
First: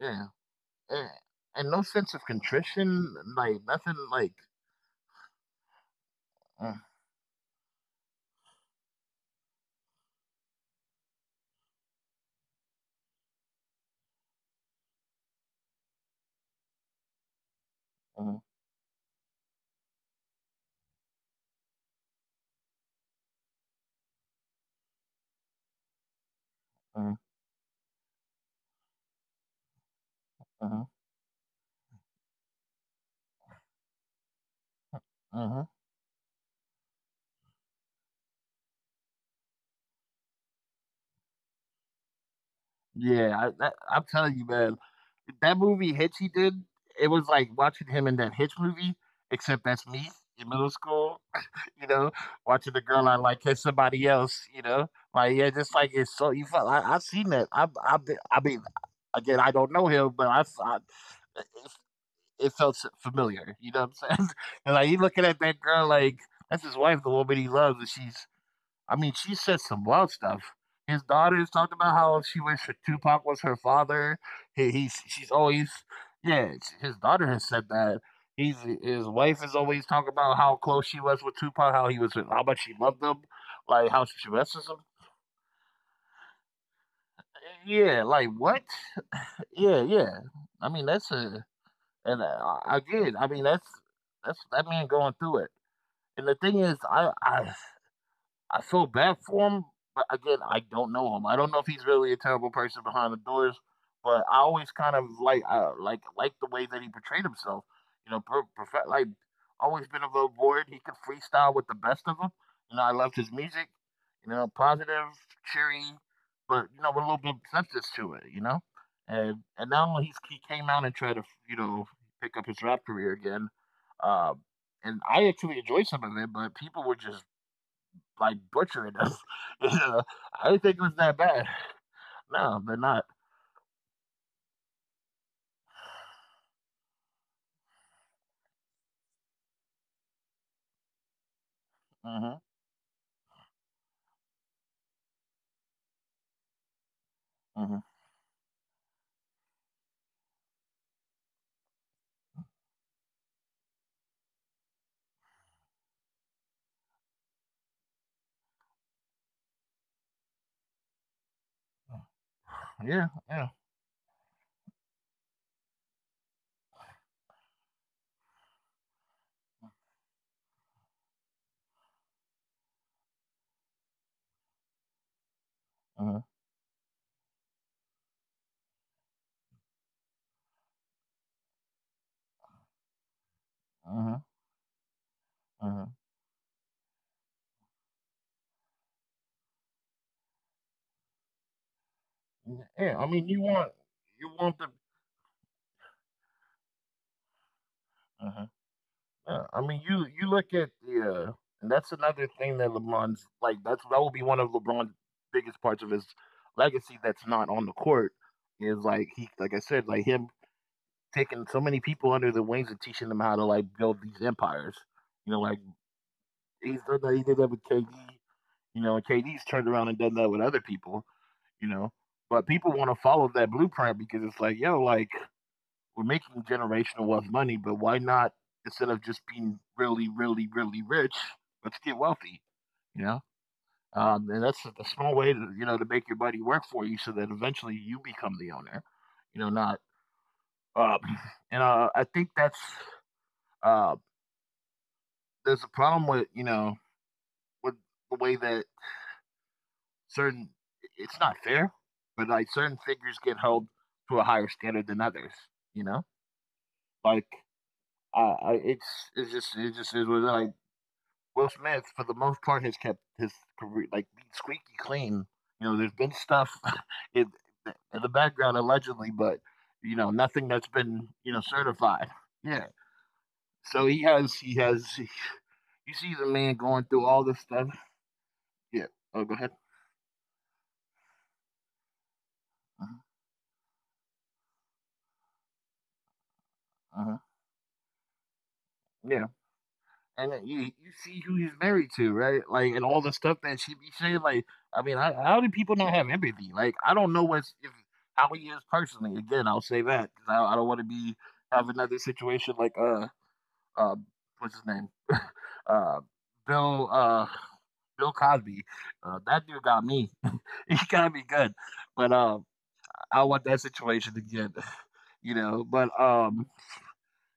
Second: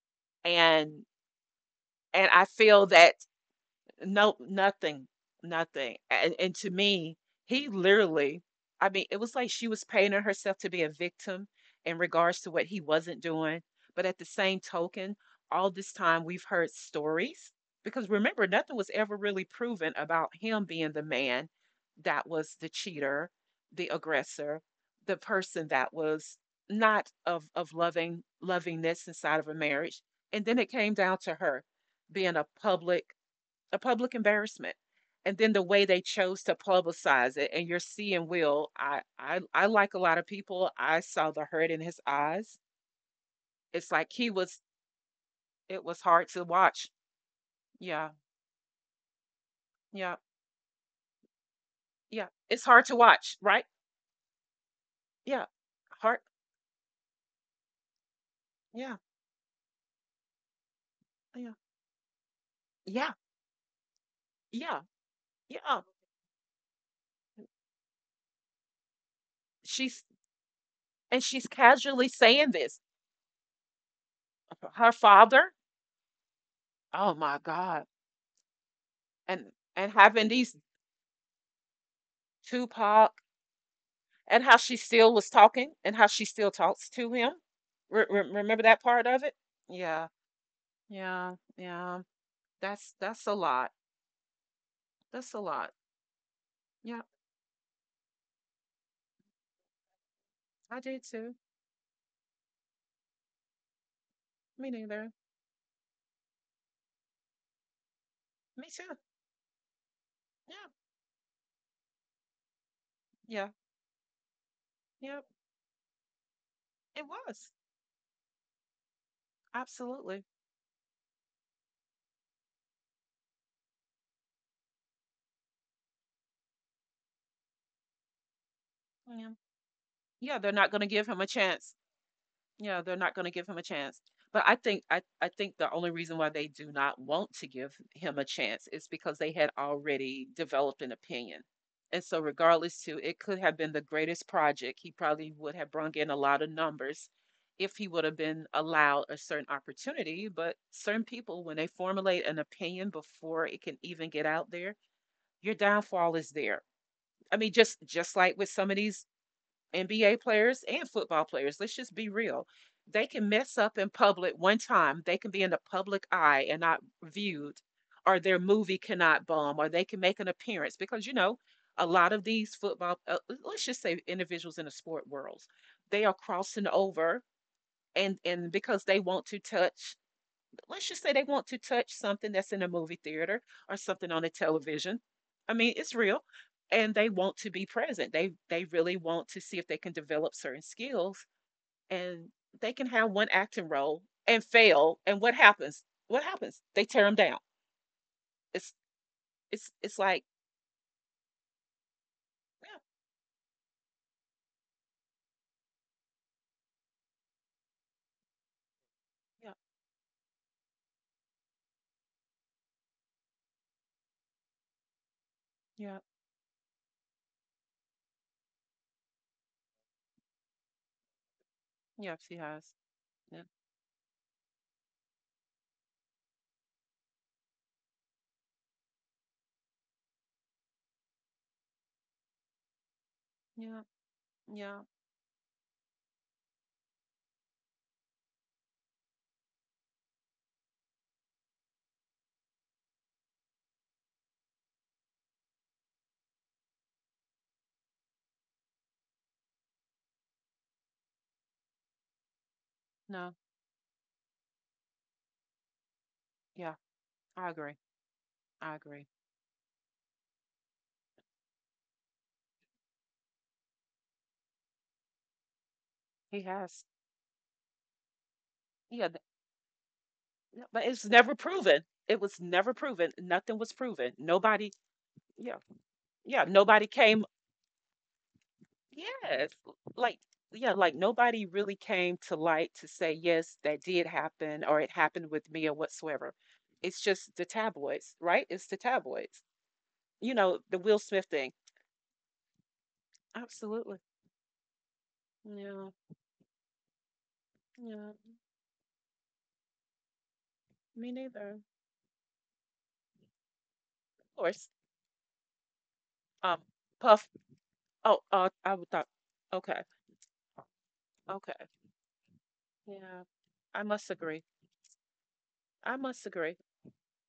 [SPEAKER 1] Yeah.
[SPEAKER 2] and
[SPEAKER 1] uh, and no sense of
[SPEAKER 2] and I feel
[SPEAKER 1] contrition,
[SPEAKER 2] that.
[SPEAKER 1] like nothing like.
[SPEAKER 2] No, nothing, nothing. And to
[SPEAKER 1] Uh,
[SPEAKER 2] me, he literally, I mean, it was like she was painting herself to be a victim in regards to what he wasn't doing. But at the same token, all this time we've heard stories because
[SPEAKER 1] uh,
[SPEAKER 2] remember, nothing was ever really proven about him being the man that was the cheater, the aggressor, the person that was not
[SPEAKER 1] uh,
[SPEAKER 2] of loving lovingness inside of a marriage. And then it
[SPEAKER 1] uh,
[SPEAKER 2] came down to her being a public embarrassment. And then the
[SPEAKER 1] uh,
[SPEAKER 2] way they chose to publicize it, and you're seeing Will. I like a lot of people. I saw the hurt in his eyes.
[SPEAKER 1] yeah,
[SPEAKER 2] It's
[SPEAKER 1] I'm
[SPEAKER 2] like he
[SPEAKER 1] telling you,
[SPEAKER 2] was.
[SPEAKER 1] man, that
[SPEAKER 2] It
[SPEAKER 1] movie
[SPEAKER 2] was
[SPEAKER 1] Hitch he
[SPEAKER 2] hard to
[SPEAKER 1] did,
[SPEAKER 2] watch.
[SPEAKER 1] it was like watching him
[SPEAKER 2] Yeah,
[SPEAKER 1] in that Hitch movie, except that's me
[SPEAKER 2] yeah,
[SPEAKER 1] in middle school, (laughs) you know,
[SPEAKER 2] yeah. It's
[SPEAKER 1] watching the
[SPEAKER 2] hard to
[SPEAKER 1] girl I
[SPEAKER 2] watch,
[SPEAKER 1] like hit
[SPEAKER 2] right?
[SPEAKER 1] somebody else, you know, like
[SPEAKER 2] Yeah,
[SPEAKER 1] yeah, just like it's
[SPEAKER 2] hard.
[SPEAKER 1] so you felt I seen that. I mean,
[SPEAKER 2] Yeah,
[SPEAKER 1] again, I don't know him, but I,
[SPEAKER 2] yeah,
[SPEAKER 1] it felt s
[SPEAKER 2] yeah,
[SPEAKER 1] familiar, you know what I'm saying? (laughs) And,
[SPEAKER 2] yeah,
[SPEAKER 1] like, he looking at that
[SPEAKER 2] yeah.
[SPEAKER 1] girl like, that's his wife, the woman he loves, and she's… I mean, she said some
[SPEAKER 2] She's
[SPEAKER 1] wild stuff. His
[SPEAKER 2] and
[SPEAKER 1] daughter's
[SPEAKER 2] she's
[SPEAKER 1] talking about
[SPEAKER 2] casually
[SPEAKER 1] how she
[SPEAKER 2] saying
[SPEAKER 1] wished her
[SPEAKER 2] this.
[SPEAKER 1] Tupac was her father. He
[SPEAKER 2] Her
[SPEAKER 1] he's she's
[SPEAKER 2] father.
[SPEAKER 1] always Yeah, it's his
[SPEAKER 2] Oh
[SPEAKER 1] daughter
[SPEAKER 2] my
[SPEAKER 1] has said
[SPEAKER 2] God.
[SPEAKER 1] that. He's His wife
[SPEAKER 2] And
[SPEAKER 1] is always
[SPEAKER 2] and
[SPEAKER 1] talking
[SPEAKER 2] having
[SPEAKER 1] about how
[SPEAKER 2] these
[SPEAKER 1] close she was with Tupac, how he was with how much she loved
[SPEAKER 2] Tupac
[SPEAKER 1] him, like, how she
[SPEAKER 2] and how
[SPEAKER 1] messes him.
[SPEAKER 2] she still was talking and how she still talks to him.
[SPEAKER 1] Yeah,
[SPEAKER 2] Re-
[SPEAKER 1] like,
[SPEAKER 2] re-
[SPEAKER 1] what?
[SPEAKER 2] remember that part of it?
[SPEAKER 1] Yeah,
[SPEAKER 2] Yeah,
[SPEAKER 1] yeah. I mean, that's
[SPEAKER 2] yeah,
[SPEAKER 1] a—
[SPEAKER 2] yeah.
[SPEAKER 1] and,
[SPEAKER 2] That's
[SPEAKER 1] again, I
[SPEAKER 2] that's a
[SPEAKER 1] mean,
[SPEAKER 2] lot.
[SPEAKER 1] that's that man going
[SPEAKER 2] That's
[SPEAKER 1] through
[SPEAKER 2] a
[SPEAKER 1] it.
[SPEAKER 2] lot.
[SPEAKER 1] And the thing is,
[SPEAKER 2] Yeah,
[SPEAKER 1] I feel bad for him, but again, I
[SPEAKER 2] I
[SPEAKER 1] don't
[SPEAKER 2] did
[SPEAKER 1] know him.
[SPEAKER 2] too.
[SPEAKER 1] I don't know if he's really a terrible person behind the doors, but I always
[SPEAKER 2] Me
[SPEAKER 1] kind of
[SPEAKER 2] neither.
[SPEAKER 1] like like the way that he portrayed himself. You know,
[SPEAKER 2] Me
[SPEAKER 1] perfect,
[SPEAKER 2] too.
[SPEAKER 1] like always been a little bored.
[SPEAKER 2] Yeah,
[SPEAKER 1] He could freestyle with the best of them. You know, I loved his
[SPEAKER 2] yeah,
[SPEAKER 1] music. You know, positive,
[SPEAKER 2] yeah.
[SPEAKER 1] cheery, but you know, with a
[SPEAKER 2] It
[SPEAKER 1] little bit of
[SPEAKER 2] was
[SPEAKER 1] substance to it. You know, and now
[SPEAKER 2] absolutely.
[SPEAKER 1] he came out and tried to, you know, pick up his rap career again. Um, and I actually enjoyed some of it, but people were just like butchering us.
[SPEAKER 2] Yeah,
[SPEAKER 1] (laughs) Yeah,
[SPEAKER 2] yeah.
[SPEAKER 1] I
[SPEAKER 2] They're
[SPEAKER 1] didn't
[SPEAKER 2] not
[SPEAKER 1] think it
[SPEAKER 2] going to
[SPEAKER 1] was
[SPEAKER 2] give
[SPEAKER 1] that
[SPEAKER 2] him a
[SPEAKER 1] bad.
[SPEAKER 2] chance.
[SPEAKER 1] No, they're
[SPEAKER 2] Yeah, they're
[SPEAKER 1] not.
[SPEAKER 2] not gonna give him a chance. But I think the only reason why they do not want to give him a chance is because they had already developed an opinion. And so
[SPEAKER 1] Hmm.
[SPEAKER 2] regardless to it could have been the greatest project. He probably would have brung in a lot of numbers if
[SPEAKER 1] Hmm.
[SPEAKER 2] he would have been allowed a certain opportunity. But certain people, when they formulate an opinion before it can even get out there, your downfall is there. I mean, just like with some of these NBA players and football players, let's just be real.
[SPEAKER 1] Yeah,
[SPEAKER 2] They can
[SPEAKER 1] yeah.
[SPEAKER 2] mess up in public one time. They can be in the public eye and not viewed, or their movie cannot bomb, or they can make an appearance because, you know, a lot of these football, let's just say individuals in the sport worlds, they are
[SPEAKER 1] Hmm.
[SPEAKER 2] crossing over and because they want to touch let's just say they want to touch something that's in a movie theater or something
[SPEAKER 1] Hmm.
[SPEAKER 2] on the television. I mean,
[SPEAKER 1] Hmm.
[SPEAKER 2] it's real. And they want to be present. They really want to see if they can develop certain skills and they can
[SPEAKER 1] Yeah, I
[SPEAKER 2] have one
[SPEAKER 1] mean,
[SPEAKER 2] acting role
[SPEAKER 1] you
[SPEAKER 2] and
[SPEAKER 1] want the.
[SPEAKER 2] fail. And what happens? What happens? They tear them down.
[SPEAKER 1] Hmm.
[SPEAKER 2] It's
[SPEAKER 1] Yeah, I
[SPEAKER 2] it's
[SPEAKER 1] mean,
[SPEAKER 2] it's
[SPEAKER 1] you
[SPEAKER 2] like,
[SPEAKER 1] you look at, yeah, and that's another thing that LeBron's like. That's— that will be one of LeBron's biggest parts of his legacy that's not on the court, is like, he— like
[SPEAKER 2] yeah,
[SPEAKER 1] I said, like him taking so many people under the wings and teaching them how to like build these empires. You know, like
[SPEAKER 2] yeah, yeah,
[SPEAKER 1] he's done that. He did that with KD. You know, KD's turned around and done that with other people, you know.
[SPEAKER 2] yeah, she
[SPEAKER 1] But
[SPEAKER 2] has.
[SPEAKER 1] people want to follow that
[SPEAKER 2] Yeah,
[SPEAKER 1] blueprint because it's like, yo, like we're making generational wealth money, but why not, instead of just being really, really, really rich, let's get wealthy, you know?
[SPEAKER 2] yeah,
[SPEAKER 1] And that's a
[SPEAKER 2] yeah,
[SPEAKER 1] small way to, you know, to make your buddy work for you, so that eventually you become the owner, you know, not. Um, (clears throat) and I think that's uh, there's a problem with, you know, with the way that certain— it's not fair, but like certain figures get
[SPEAKER 2] no,
[SPEAKER 1] held to a higher standard than others. You know,
[SPEAKER 2] yeah,
[SPEAKER 1] like
[SPEAKER 2] I agree. I
[SPEAKER 1] it's—
[SPEAKER 2] agree.
[SPEAKER 1] it's just it just is what it is. Like Will Smith for the most part has kept his career like squeaky clean. You know, there's been
[SPEAKER 2] He
[SPEAKER 1] stuff (laughs)
[SPEAKER 2] has.
[SPEAKER 1] in, in the background allegedly,
[SPEAKER 2] Yeah,
[SPEAKER 1] but you know, nothing that's
[SPEAKER 2] no, but
[SPEAKER 1] been,
[SPEAKER 2] it's
[SPEAKER 1] you
[SPEAKER 2] never
[SPEAKER 1] know,
[SPEAKER 2] proven.
[SPEAKER 1] certified.
[SPEAKER 2] It was
[SPEAKER 1] Yeah,
[SPEAKER 2] never proven. Nothing was
[SPEAKER 1] so he
[SPEAKER 2] proven.
[SPEAKER 1] has he
[SPEAKER 2] Nobody,
[SPEAKER 1] has (laughs)
[SPEAKER 2] yeah,
[SPEAKER 1] you see the
[SPEAKER 2] yeah,
[SPEAKER 1] man going
[SPEAKER 2] nobody
[SPEAKER 1] through all
[SPEAKER 2] came.
[SPEAKER 1] this stuff. Yeah. Oh, go ahead.
[SPEAKER 2] Yes, like yeah, like nobody really came to light
[SPEAKER 1] Uh-huh.
[SPEAKER 2] to say yes, that did happen, or it happened with me, or whatsoever. It's
[SPEAKER 1] Uh-huh.
[SPEAKER 2] just the tabloids, right? It's the
[SPEAKER 1] Yeah.
[SPEAKER 2] tabloids.
[SPEAKER 1] And then
[SPEAKER 2] You
[SPEAKER 1] you
[SPEAKER 2] know, the
[SPEAKER 1] you
[SPEAKER 2] Will
[SPEAKER 1] see who
[SPEAKER 2] Smith
[SPEAKER 1] he's
[SPEAKER 2] thing.
[SPEAKER 1] married to, right? Like, and all the stuff that she be
[SPEAKER 2] Absolutely.
[SPEAKER 1] saying. Like, I mean, how do people not
[SPEAKER 2] Yeah,
[SPEAKER 1] have empathy? Like, I don't know what's— if
[SPEAKER 2] yeah.
[SPEAKER 1] how he is personally. Again, I'll say that because I don't want to be—
[SPEAKER 2] Me neither.
[SPEAKER 1] have
[SPEAKER 2] Of
[SPEAKER 1] another situation like uh what's his
[SPEAKER 2] course.
[SPEAKER 1] name, uh
[SPEAKER 2] Um,
[SPEAKER 1] Bill,
[SPEAKER 2] Puff.
[SPEAKER 1] Bill
[SPEAKER 2] Oh,
[SPEAKER 1] Cosby.
[SPEAKER 2] I would thought.
[SPEAKER 1] That dude got
[SPEAKER 2] Okay,
[SPEAKER 1] me. (laughs) He got me good,
[SPEAKER 2] okay.
[SPEAKER 1] but I
[SPEAKER 2] Yeah,
[SPEAKER 1] want that
[SPEAKER 2] I
[SPEAKER 1] situation
[SPEAKER 2] must
[SPEAKER 1] again.
[SPEAKER 2] agree.
[SPEAKER 1] (laughs) You know, but
[SPEAKER 2] I must
[SPEAKER 1] um.
[SPEAKER 2] agree.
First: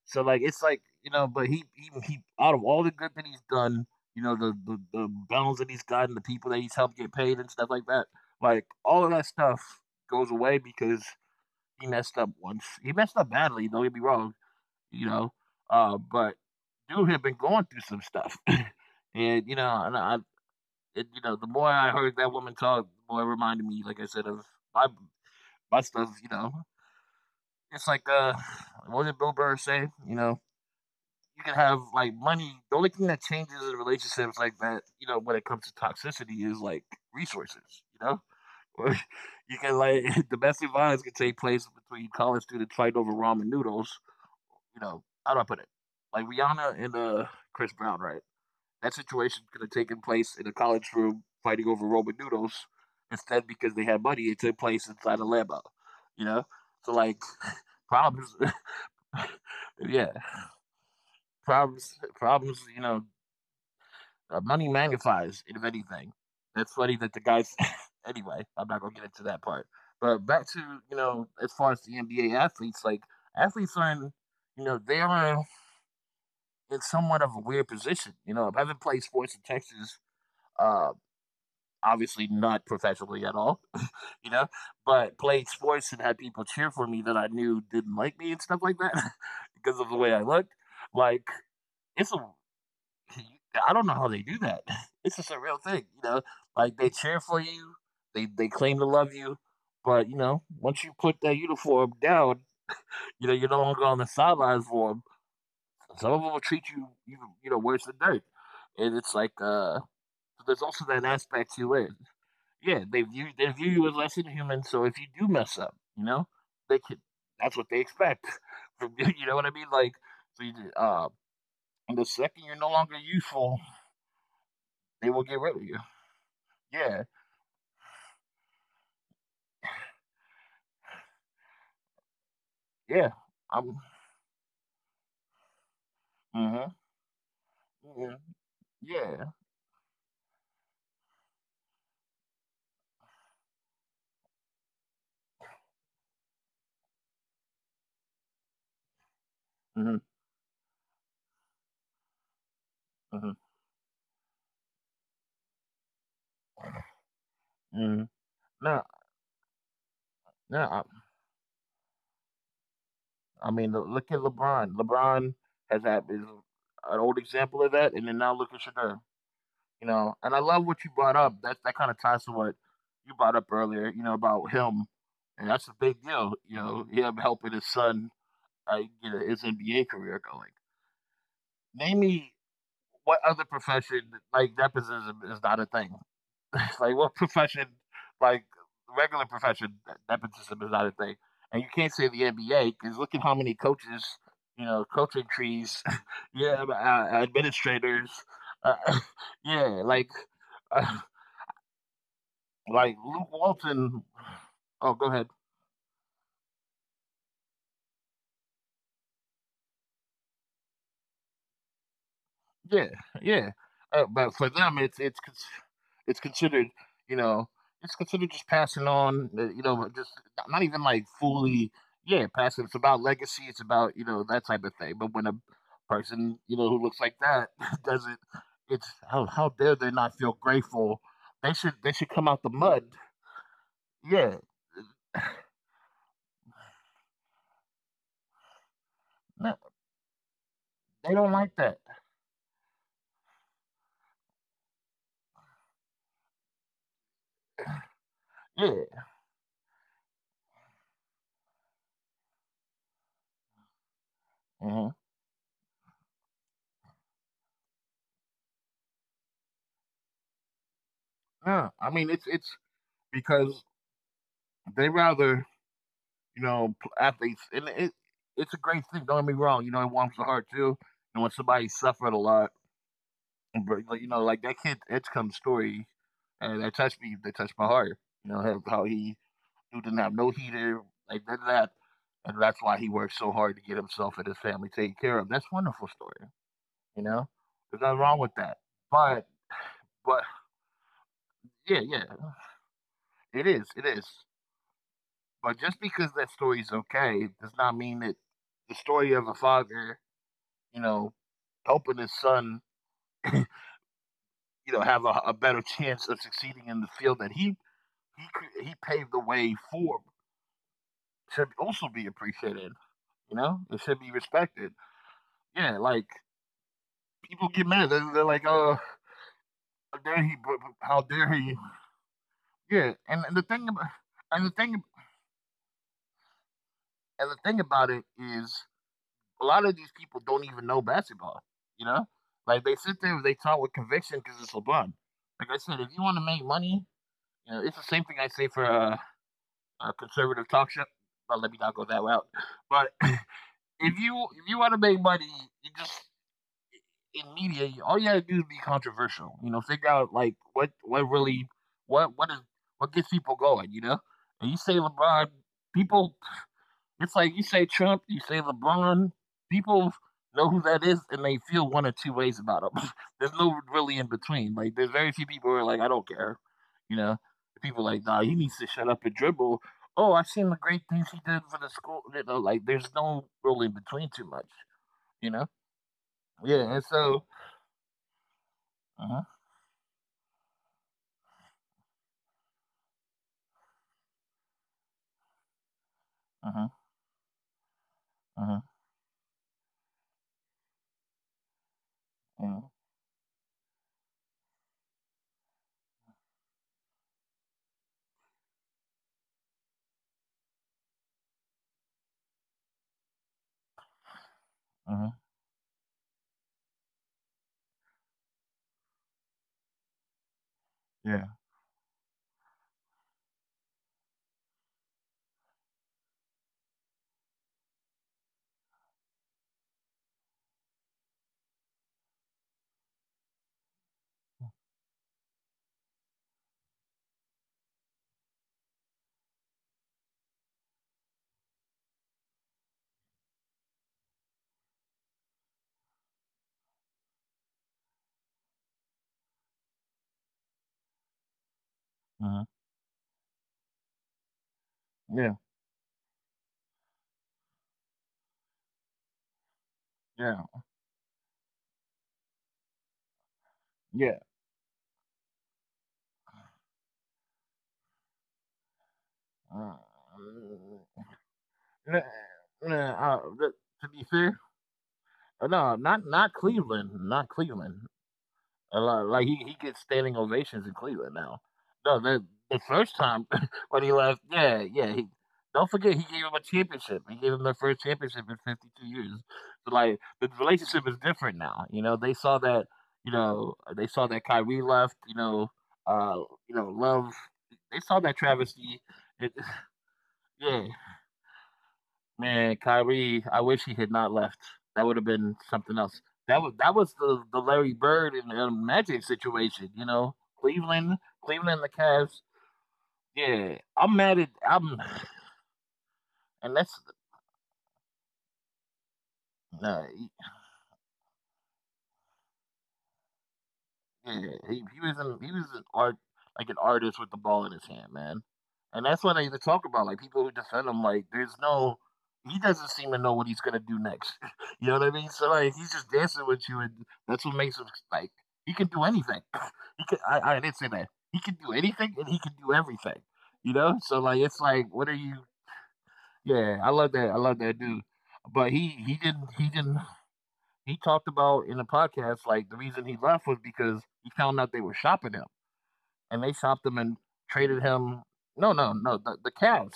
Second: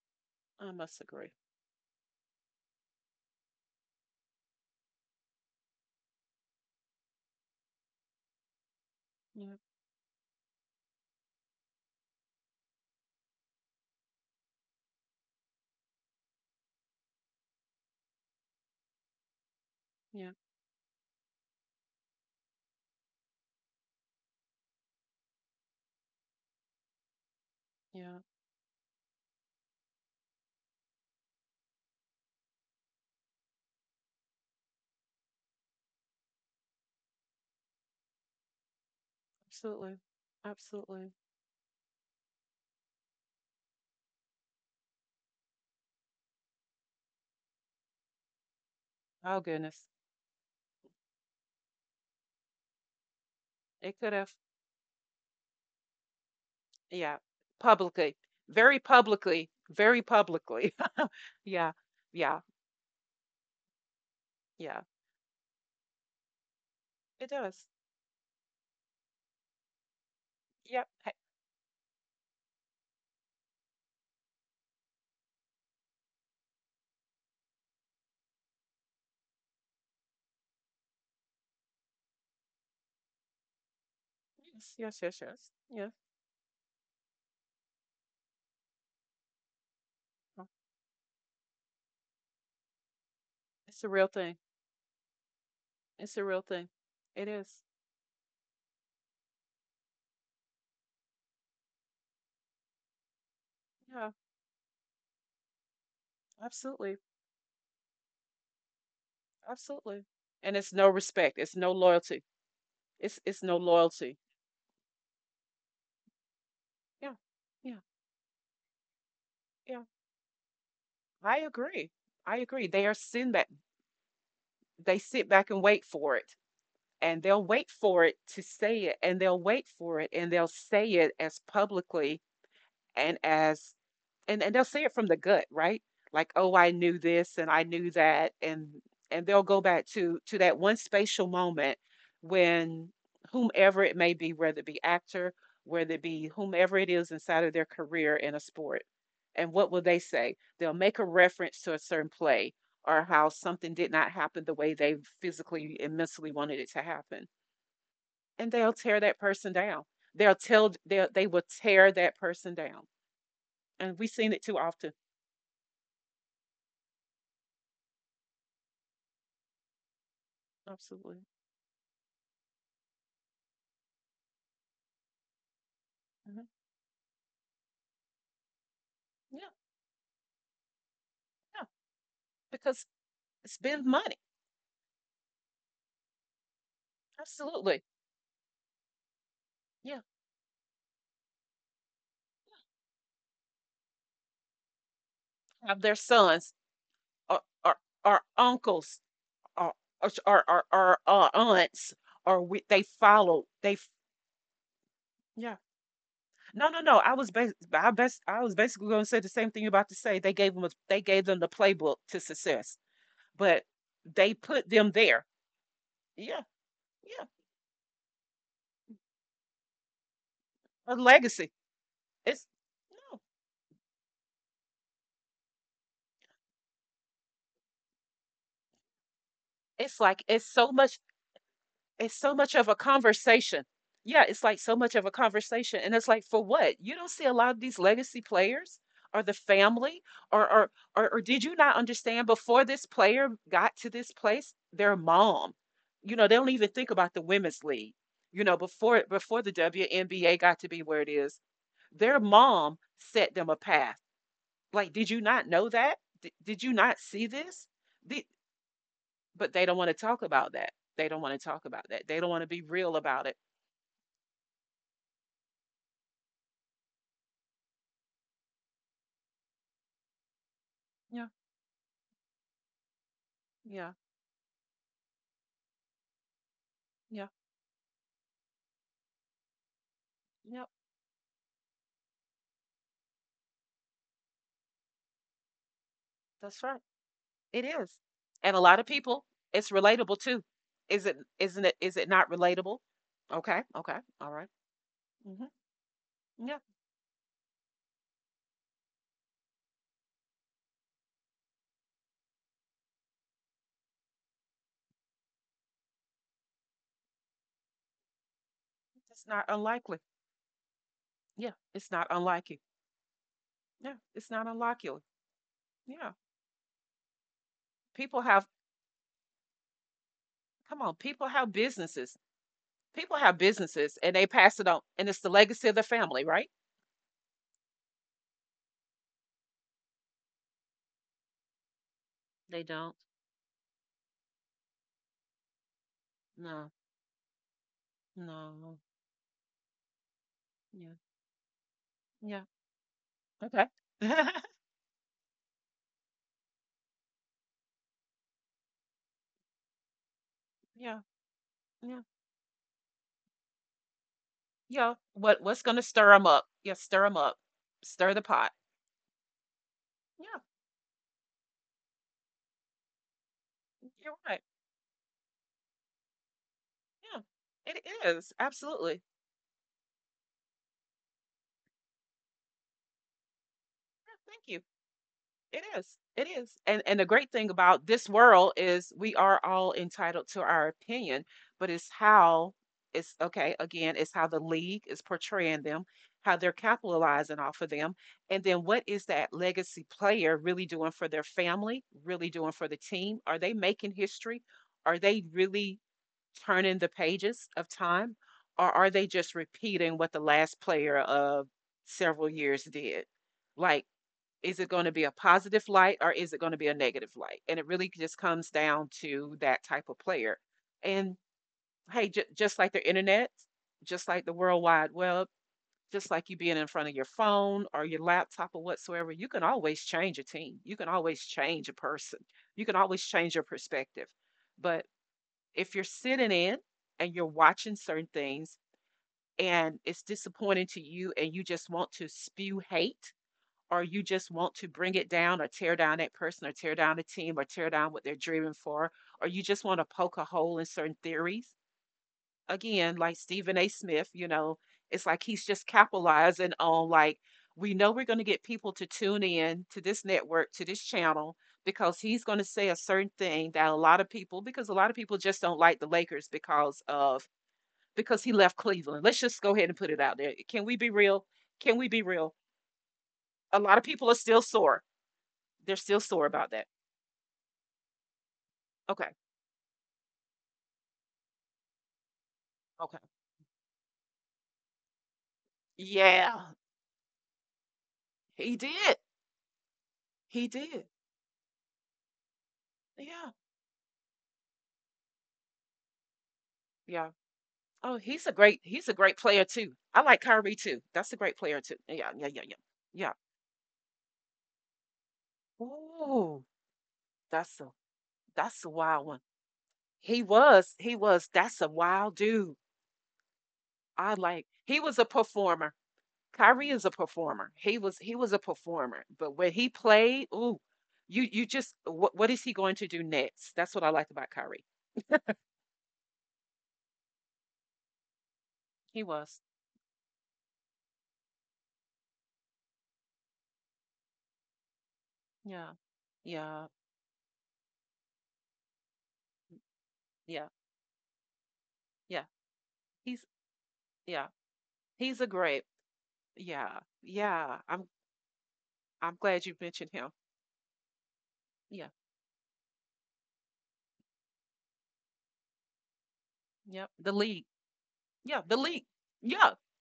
[SPEAKER 1] So like it's
[SPEAKER 2] I
[SPEAKER 1] like,
[SPEAKER 2] must
[SPEAKER 1] you
[SPEAKER 2] agree.
[SPEAKER 1] know, but he out of all the good that he's done, you know, the battles that he's gotten, the people that he's helped get paid and stuff like that. Like all of that
[SPEAKER 2] Yeah,
[SPEAKER 1] stuff goes away because he messed up once. He messed up badly. Don't get me wrong, you know. But dude had been going through some stuff, (laughs) and you know,
[SPEAKER 2] yeah,
[SPEAKER 1] and, you know, the more I heard that woman talk, the more it reminded me, like I said, of my my stuff. You know, it's like
[SPEAKER 2] yeah.
[SPEAKER 1] what did Bill Burr say? You know, you can have like money. The only thing that changes in relationships like that, you know, when it comes to toxicity is like resources, you know? (laughs) Like, you can
[SPEAKER 2] Absolutely.
[SPEAKER 1] like (laughs) domestic violence can
[SPEAKER 2] Absolutely.
[SPEAKER 1] take place between college students fighting over ramen noodles, you know, how do I put it? Like Rihanna and Chris Brown, right? That situation
[SPEAKER 2] Oh,
[SPEAKER 1] could have
[SPEAKER 2] goodness.
[SPEAKER 1] taken place in a college room fighting over ramen noodles. Instead, because they
[SPEAKER 2] It
[SPEAKER 1] had
[SPEAKER 2] could
[SPEAKER 1] money,
[SPEAKER 2] have,
[SPEAKER 1] it took place inside a Lambo, you know? So like
[SPEAKER 2] yeah,
[SPEAKER 1] (laughs)
[SPEAKER 2] publicly,
[SPEAKER 1] problems (laughs)
[SPEAKER 2] very publicly, very
[SPEAKER 1] yeah
[SPEAKER 2] publicly. (laughs) Yeah, yeah,
[SPEAKER 1] problems you know. Money
[SPEAKER 2] yeah.
[SPEAKER 1] magnifies, if anything. That's funny that the
[SPEAKER 2] It
[SPEAKER 1] guys.
[SPEAKER 2] does.
[SPEAKER 1] (laughs) Anyway, I'm not gonna get into that part. But back to,
[SPEAKER 2] Yep.
[SPEAKER 1] you
[SPEAKER 2] Hey,
[SPEAKER 1] know, as far as the NBA athletes, like athletes are in, you know, they are in somewhat of a weird position. You know, having played sports in Texas, uh, obviously not professionally at all. (laughs) You know,
[SPEAKER 2] yes, yes, yes,
[SPEAKER 1] but
[SPEAKER 2] yes.
[SPEAKER 1] played
[SPEAKER 2] Yeah.
[SPEAKER 1] sports and had people cheer for me that I knew didn't like me and stuff like that (laughs) because of the way I
[SPEAKER 2] Oh,
[SPEAKER 1] looked. Like it's a (clears throat) (laughs) I
[SPEAKER 2] it's a
[SPEAKER 1] don't know
[SPEAKER 2] real
[SPEAKER 1] how they
[SPEAKER 2] thing.
[SPEAKER 1] do that. (laughs) It's just a real thing, you
[SPEAKER 2] It's a
[SPEAKER 1] know.
[SPEAKER 2] real thing.
[SPEAKER 1] Like they cheer
[SPEAKER 2] It
[SPEAKER 1] for
[SPEAKER 2] is.
[SPEAKER 1] you, they claim to love you, but you know, once you put that uniform down, you know, you're no longer on the
[SPEAKER 2] Yeah,
[SPEAKER 1] sidelines for them. Some of them will treat you,
[SPEAKER 2] absolutely.
[SPEAKER 1] you know, worse than dirt. And it's like,
[SPEAKER 2] Absolutely. And
[SPEAKER 1] there's
[SPEAKER 2] it's
[SPEAKER 1] also
[SPEAKER 2] no
[SPEAKER 1] that
[SPEAKER 2] respect.
[SPEAKER 1] aspect
[SPEAKER 2] It's no
[SPEAKER 1] to it.
[SPEAKER 2] loyalty.
[SPEAKER 1] Yeah,
[SPEAKER 2] It's
[SPEAKER 1] they
[SPEAKER 2] no
[SPEAKER 1] view you as less
[SPEAKER 2] loyalty.
[SPEAKER 1] than human. So if you do mess up, you know, they can.
[SPEAKER 2] Yeah.
[SPEAKER 1] That's what they
[SPEAKER 2] Yeah.
[SPEAKER 1] expect (laughs) from you. You know what I mean?
[SPEAKER 2] Yeah.
[SPEAKER 1] Like, so you,
[SPEAKER 2] I agree.
[SPEAKER 1] and the
[SPEAKER 2] I
[SPEAKER 1] second you're
[SPEAKER 2] agree.
[SPEAKER 1] no
[SPEAKER 2] They are
[SPEAKER 1] longer
[SPEAKER 2] sitting back.
[SPEAKER 1] useful,
[SPEAKER 2] They
[SPEAKER 1] they will
[SPEAKER 2] sit
[SPEAKER 1] get
[SPEAKER 2] back
[SPEAKER 1] rid
[SPEAKER 2] and
[SPEAKER 1] of you.
[SPEAKER 2] wait for it.
[SPEAKER 1] Yeah.
[SPEAKER 2] And they'll wait for it to say it and they'll wait for it and they'll say it as publicly
[SPEAKER 1] Yeah.
[SPEAKER 2] and as
[SPEAKER 1] I'm.
[SPEAKER 2] and they'll say it from the gut, right, like oh I
[SPEAKER 1] Mhm.
[SPEAKER 2] knew this and I knew
[SPEAKER 1] Yeah.
[SPEAKER 2] that. And
[SPEAKER 1] Yeah.
[SPEAKER 2] they'll go back to that one spatial moment when whomever it may be, whether it be actor, whether it be whomever it is inside of their career in a sport, and what will they
[SPEAKER 1] Mhm.
[SPEAKER 2] say, they'll make a reference to a certain play or how
[SPEAKER 1] Mhm.
[SPEAKER 2] something did not happen the way they physically and mentally wanted it to happen,
[SPEAKER 1] Mhm.
[SPEAKER 2] and they'll
[SPEAKER 1] No.
[SPEAKER 2] tear that person down. They'll
[SPEAKER 1] No.
[SPEAKER 2] tell
[SPEAKER 1] I,
[SPEAKER 2] they will tear that person down,
[SPEAKER 1] I mean,
[SPEAKER 2] and we've
[SPEAKER 1] look at
[SPEAKER 2] seen it too
[SPEAKER 1] LeBron.
[SPEAKER 2] often.
[SPEAKER 1] LeBron has had— is an old example of that, and then now look at Shadur. You know, and I love what you brought
[SPEAKER 2] Absolutely.
[SPEAKER 1] up. That that kind of ties to what you brought up earlier. You know, about him, and that's a big deal.
[SPEAKER 2] Mhm.
[SPEAKER 1] You know, him helping his son get
[SPEAKER 2] Yeah,
[SPEAKER 1] his NBA career going.
[SPEAKER 2] yeah,
[SPEAKER 1] Name me
[SPEAKER 2] because
[SPEAKER 1] what other
[SPEAKER 2] it's been
[SPEAKER 1] profession,
[SPEAKER 2] money.
[SPEAKER 1] like, nepotism is not a thing. (laughs) Like what profession,
[SPEAKER 2] Absolutely.
[SPEAKER 1] like regular profession,
[SPEAKER 2] Yeah,
[SPEAKER 1] nepotism is not a thing. And you can't say the NBA because look at how many coaches, you know, coaching
[SPEAKER 2] have
[SPEAKER 1] trees,
[SPEAKER 2] their
[SPEAKER 1] (laughs)
[SPEAKER 2] sons
[SPEAKER 1] yeah,
[SPEAKER 2] or or,
[SPEAKER 1] administrators,
[SPEAKER 2] or
[SPEAKER 1] uh,
[SPEAKER 2] uncles
[SPEAKER 1] (laughs)
[SPEAKER 2] or
[SPEAKER 1] yeah,
[SPEAKER 2] or or, or, or
[SPEAKER 1] uh,
[SPEAKER 2] uh, aunts or we, they
[SPEAKER 1] like Luke
[SPEAKER 2] follow they.
[SPEAKER 1] Walton. Oh, go ahead.
[SPEAKER 2] Yeah, no, no, no. I best I was basically going to say the same thing you are about to say. They gave them the playbook to success,
[SPEAKER 1] Yeah, yeah.
[SPEAKER 2] but they
[SPEAKER 1] But for
[SPEAKER 2] put
[SPEAKER 1] them,
[SPEAKER 2] them there.
[SPEAKER 1] it's
[SPEAKER 2] Yeah,
[SPEAKER 1] considered, you
[SPEAKER 2] yeah,
[SPEAKER 1] know, it's considered just passing on. You know, just not— not even
[SPEAKER 2] a
[SPEAKER 1] like
[SPEAKER 2] legacy.
[SPEAKER 1] fully. Yeah,
[SPEAKER 2] It's
[SPEAKER 1] passing. It's about
[SPEAKER 2] no.
[SPEAKER 1] legacy. It's about, you know, that type of thing. But when a person, you know, who looks like that (laughs) does it, it's— how dare they
[SPEAKER 2] It's
[SPEAKER 1] not
[SPEAKER 2] like
[SPEAKER 1] feel
[SPEAKER 2] it's so much
[SPEAKER 1] grateful? They should— they
[SPEAKER 2] it's
[SPEAKER 1] should
[SPEAKER 2] so
[SPEAKER 1] come out
[SPEAKER 2] much
[SPEAKER 1] the
[SPEAKER 2] of a
[SPEAKER 1] mud.
[SPEAKER 2] conversation. Yeah, it's
[SPEAKER 1] Yeah,
[SPEAKER 2] like so much of a conversation. And it's like for what? You don't see a lot of these legacy players or the
[SPEAKER 1] no,
[SPEAKER 2] family or or
[SPEAKER 1] they don't
[SPEAKER 2] did you
[SPEAKER 1] like
[SPEAKER 2] not
[SPEAKER 1] that.
[SPEAKER 2] understand before this player got to this place, their mom. You know, they don't even think about the women's league. You know, before
[SPEAKER 1] Yeah,
[SPEAKER 2] before the WNBA got to be where it is, their mom set them a path. Like,
[SPEAKER 1] uh-huh.
[SPEAKER 2] did you not know that? Did you not see this? The- But they don't wanna talk about that. They don't wanna talk
[SPEAKER 1] No.
[SPEAKER 2] about
[SPEAKER 1] I
[SPEAKER 2] that.
[SPEAKER 1] mean,
[SPEAKER 2] They
[SPEAKER 1] it's—
[SPEAKER 2] don't wanna
[SPEAKER 1] it's
[SPEAKER 2] be real about it.
[SPEAKER 1] because they rather, you know, athletes, it's a great thing. Don't get me wrong. You know, it warms the heart too. And
[SPEAKER 2] Yeah,
[SPEAKER 1] when somebody suffered a lot, but
[SPEAKER 2] yeah,
[SPEAKER 1] like, you know, like that kid Edgecombe's story, that touched me.
[SPEAKER 2] yeah,
[SPEAKER 1] That touched my heart. You know, how he— who didn't have no
[SPEAKER 2] yep,
[SPEAKER 1] heater, like none of that, and that's why he worked so hard to get himself and his family taken care of. That's a wonderful story.
[SPEAKER 2] that's right.
[SPEAKER 1] You know,
[SPEAKER 2] It
[SPEAKER 1] there's
[SPEAKER 2] is.
[SPEAKER 1] nothing wrong with
[SPEAKER 2] And a
[SPEAKER 1] that.
[SPEAKER 2] lot of people,
[SPEAKER 1] But
[SPEAKER 2] it's relatable
[SPEAKER 1] but
[SPEAKER 2] too. Is it, isn't it,
[SPEAKER 1] yeah,
[SPEAKER 2] is it
[SPEAKER 1] yeah,
[SPEAKER 2] not relatable?
[SPEAKER 1] it
[SPEAKER 2] Okay,
[SPEAKER 1] is, it
[SPEAKER 2] okay,
[SPEAKER 1] is.
[SPEAKER 2] all right. Mhm.
[SPEAKER 1] But just because that
[SPEAKER 2] Yeah.
[SPEAKER 1] story is okay does not mean that the story of a father, you know, helping his son, (clears throat) you know, have a better chance of succeeding in the field that he he paved the
[SPEAKER 2] It's not
[SPEAKER 1] way
[SPEAKER 2] unlikely.
[SPEAKER 1] for,
[SPEAKER 2] Yeah,
[SPEAKER 1] should
[SPEAKER 2] it's
[SPEAKER 1] also
[SPEAKER 2] not
[SPEAKER 1] be
[SPEAKER 2] unlikely.
[SPEAKER 1] appreciated. You know, it
[SPEAKER 2] Yeah,
[SPEAKER 1] should be
[SPEAKER 2] it's not
[SPEAKER 1] respected.
[SPEAKER 2] unlikely.
[SPEAKER 1] Yeah, like
[SPEAKER 2] Yeah.
[SPEAKER 1] people get mad.
[SPEAKER 2] People
[SPEAKER 1] They're like,
[SPEAKER 2] have
[SPEAKER 1] "Oh, how dare he?
[SPEAKER 2] come on,
[SPEAKER 1] How
[SPEAKER 2] people
[SPEAKER 1] dare
[SPEAKER 2] have
[SPEAKER 1] he?"
[SPEAKER 2] businesses.
[SPEAKER 1] Yeah,
[SPEAKER 2] People
[SPEAKER 1] and
[SPEAKER 2] have
[SPEAKER 1] the thing about
[SPEAKER 2] businesses and they pass it on.
[SPEAKER 1] and
[SPEAKER 2] And it's the legacy of the family, right?
[SPEAKER 1] the thing about it is, a lot of these people don't even know basketball. You know,
[SPEAKER 2] They
[SPEAKER 1] like they
[SPEAKER 2] don't.
[SPEAKER 1] sit there, they talk with conviction because it's LeBron. Like I said, if you want to make
[SPEAKER 2] No,
[SPEAKER 1] money, you know, it's the same thing I say for
[SPEAKER 2] no,
[SPEAKER 1] a conservative talk show.
[SPEAKER 2] yeah,
[SPEAKER 1] Well, let me not go that route.
[SPEAKER 2] yeah.
[SPEAKER 1] But (clears throat)
[SPEAKER 2] Okay. (laughs)
[SPEAKER 1] if you want to make money, you just in media, all you gotta do is be controversial. You know, figure out like what
[SPEAKER 2] Yeah,
[SPEAKER 1] what really
[SPEAKER 2] yeah,
[SPEAKER 1] what is what gets people going. You know, and you say
[SPEAKER 2] yeah.
[SPEAKER 1] LeBron,
[SPEAKER 2] What what's gonna stir
[SPEAKER 1] people
[SPEAKER 2] them up? Yeah, stir them
[SPEAKER 1] it's
[SPEAKER 2] up.
[SPEAKER 1] like you say Trump,
[SPEAKER 2] Stir the
[SPEAKER 1] you say
[SPEAKER 2] pot.
[SPEAKER 1] LeBron, people
[SPEAKER 2] Yeah,
[SPEAKER 1] know who that is and they feel one or two ways about them. (laughs) There's no really in
[SPEAKER 2] you're right.
[SPEAKER 1] between. Like there's very few people who are like, "I don't care." You
[SPEAKER 2] Yeah,
[SPEAKER 1] know?
[SPEAKER 2] it
[SPEAKER 1] People like, "Nah,
[SPEAKER 2] is.
[SPEAKER 1] he needs to shut
[SPEAKER 2] Absolutely.
[SPEAKER 1] up and dribble. Oh, I've seen the great things he did for the school." You know, like there's no really in
[SPEAKER 2] Yeah,
[SPEAKER 1] between too
[SPEAKER 2] thank
[SPEAKER 1] much,
[SPEAKER 2] you.
[SPEAKER 1] you know?
[SPEAKER 2] It is. It is.
[SPEAKER 1] Yeah, and
[SPEAKER 2] And the
[SPEAKER 1] so
[SPEAKER 2] great thing about this world is we
[SPEAKER 1] uh-huh,
[SPEAKER 2] are all entitled to our opinion, but it's how it's okay, again, it's how the league is portraying them, how they're
[SPEAKER 1] uh-huh,
[SPEAKER 2] capitalizing off of them, and then
[SPEAKER 1] uh-huh,
[SPEAKER 2] what is that legacy player really doing for their family, really doing for
[SPEAKER 1] uh-huh,
[SPEAKER 2] the team? Are they making history? Are they really turning the pages of time? Or are they just repeating what the last player of several years did? Like is it gonna be a
[SPEAKER 1] uh-huh,
[SPEAKER 2] positive light or is it gonna be a negative light? And it really just comes down to that type of player. And
[SPEAKER 1] yeah,
[SPEAKER 2] hey, just like the internet, just like the World Wide Web, just like you being in front of your phone or your laptop or whatsoever, you can always change a team. You can always change a person. You can always change your perspective. But if you're sitting in and you're watching certain things and it's disappointing to you and you just want to spew hate or you just want to bring it down or tear down that person or tear down the team or tear down what they're dreaming for, or you just want to poke a hole in certain theories.
[SPEAKER 1] uh-huh,
[SPEAKER 2] Again, like Stephen A. Smith, you know, it's like
[SPEAKER 1] yeah,
[SPEAKER 2] he's just capitalizing on like we know we're going to get people to tune in to this network,
[SPEAKER 1] yeah,
[SPEAKER 2] to this channel, because he's going to say a certain thing that a lot of
[SPEAKER 1] yeah.
[SPEAKER 2] people, because a lot of people just don't like the Lakers because of because he left Cleveland. Let's just go ahead and
[SPEAKER 1] Uh,
[SPEAKER 2] put it out there. Can we be real? Can we be
[SPEAKER 1] nah,
[SPEAKER 2] real?
[SPEAKER 1] nah, uh,
[SPEAKER 2] A
[SPEAKER 1] th-
[SPEAKER 2] lot of
[SPEAKER 1] to
[SPEAKER 2] people
[SPEAKER 1] be
[SPEAKER 2] are still
[SPEAKER 1] fair,
[SPEAKER 2] sore, they're
[SPEAKER 1] No,
[SPEAKER 2] still
[SPEAKER 1] not
[SPEAKER 2] sore
[SPEAKER 1] not
[SPEAKER 2] about that.
[SPEAKER 1] Cleveland, not Cleveland. A
[SPEAKER 2] Okay.
[SPEAKER 1] lot, like he gets standing ovations in Cleveland now. No, the
[SPEAKER 2] Okay.
[SPEAKER 1] first time (laughs) when he left, yeah, yeah. He Don't forget he gave
[SPEAKER 2] Yeah.
[SPEAKER 1] him a championship. He gave him their first championship in
[SPEAKER 2] He
[SPEAKER 1] fifty two
[SPEAKER 2] did.
[SPEAKER 1] years. So like the
[SPEAKER 2] He did.
[SPEAKER 1] relationship is different now. You know, they saw that. You
[SPEAKER 2] Yeah.
[SPEAKER 1] know, they saw that Kyrie left. Uh, you know,
[SPEAKER 2] Yeah.
[SPEAKER 1] love. They
[SPEAKER 2] Oh,
[SPEAKER 1] saw that travesty.
[SPEAKER 2] he's a great
[SPEAKER 1] It,
[SPEAKER 2] player
[SPEAKER 1] (sighs)
[SPEAKER 2] too. I like
[SPEAKER 1] (laughs)
[SPEAKER 2] Kyrie
[SPEAKER 1] yeah,
[SPEAKER 2] too. That's a great player too. Yeah, yeah, yeah, yeah.
[SPEAKER 1] man,
[SPEAKER 2] Yeah.
[SPEAKER 1] Kyrie, I wish he had not left. That would have been something else.
[SPEAKER 2] Ooh,
[SPEAKER 1] That was the
[SPEAKER 2] that's a
[SPEAKER 1] Larry Bird
[SPEAKER 2] that's a
[SPEAKER 1] and
[SPEAKER 2] wild
[SPEAKER 1] Magic
[SPEAKER 2] one.
[SPEAKER 1] situation, you know.
[SPEAKER 2] That's
[SPEAKER 1] Cleveland,
[SPEAKER 2] a
[SPEAKER 1] and the
[SPEAKER 2] wild
[SPEAKER 1] Cavs.
[SPEAKER 2] dude.
[SPEAKER 1] Yeah, I'm
[SPEAKER 2] I
[SPEAKER 1] mad at
[SPEAKER 2] like he
[SPEAKER 1] I'm,
[SPEAKER 2] was a performer.
[SPEAKER 1] and
[SPEAKER 2] Kyrie is
[SPEAKER 1] that's
[SPEAKER 2] a performer. He was a performer. But when he
[SPEAKER 1] uh,
[SPEAKER 2] played, ooh, you just what is he going to do next? That's what I like about
[SPEAKER 1] yeah,
[SPEAKER 2] Kyrie.
[SPEAKER 1] he was an art like an artist with the ball in his hand, man. And
[SPEAKER 2] He
[SPEAKER 1] that's what I
[SPEAKER 2] was.
[SPEAKER 1] even talk about. Like people who defend him, like there's no he doesn't seem to know what he's gonna do next. (laughs) You know what I mean? So like
[SPEAKER 2] Yeah,
[SPEAKER 1] he's just dancing with
[SPEAKER 2] yeah,
[SPEAKER 1] you and that's what makes him like he can do anything. (laughs) I
[SPEAKER 2] yeah,
[SPEAKER 1] didn't say that. He can do anything and
[SPEAKER 2] yeah.
[SPEAKER 1] he can do everything.
[SPEAKER 2] He's
[SPEAKER 1] You know? So
[SPEAKER 2] yeah.
[SPEAKER 1] like it's like what are
[SPEAKER 2] He's
[SPEAKER 1] you
[SPEAKER 2] a great.
[SPEAKER 1] yeah, I
[SPEAKER 2] Yeah,
[SPEAKER 1] love that. I love
[SPEAKER 2] yeah,
[SPEAKER 1] that
[SPEAKER 2] I'm
[SPEAKER 1] dude. But he
[SPEAKER 2] I'm
[SPEAKER 1] didn't
[SPEAKER 2] glad you
[SPEAKER 1] he didn't
[SPEAKER 2] mentioned him.
[SPEAKER 1] he talked about in a
[SPEAKER 2] Yeah.
[SPEAKER 1] podcast like the reason he left was because he found out they were shopping him and they shopped him
[SPEAKER 2] Yep,
[SPEAKER 1] and
[SPEAKER 2] the league.
[SPEAKER 1] traded him.
[SPEAKER 2] Yeah, the
[SPEAKER 1] No,
[SPEAKER 2] league.
[SPEAKER 1] no, the
[SPEAKER 2] Yeah.
[SPEAKER 1] Cavs.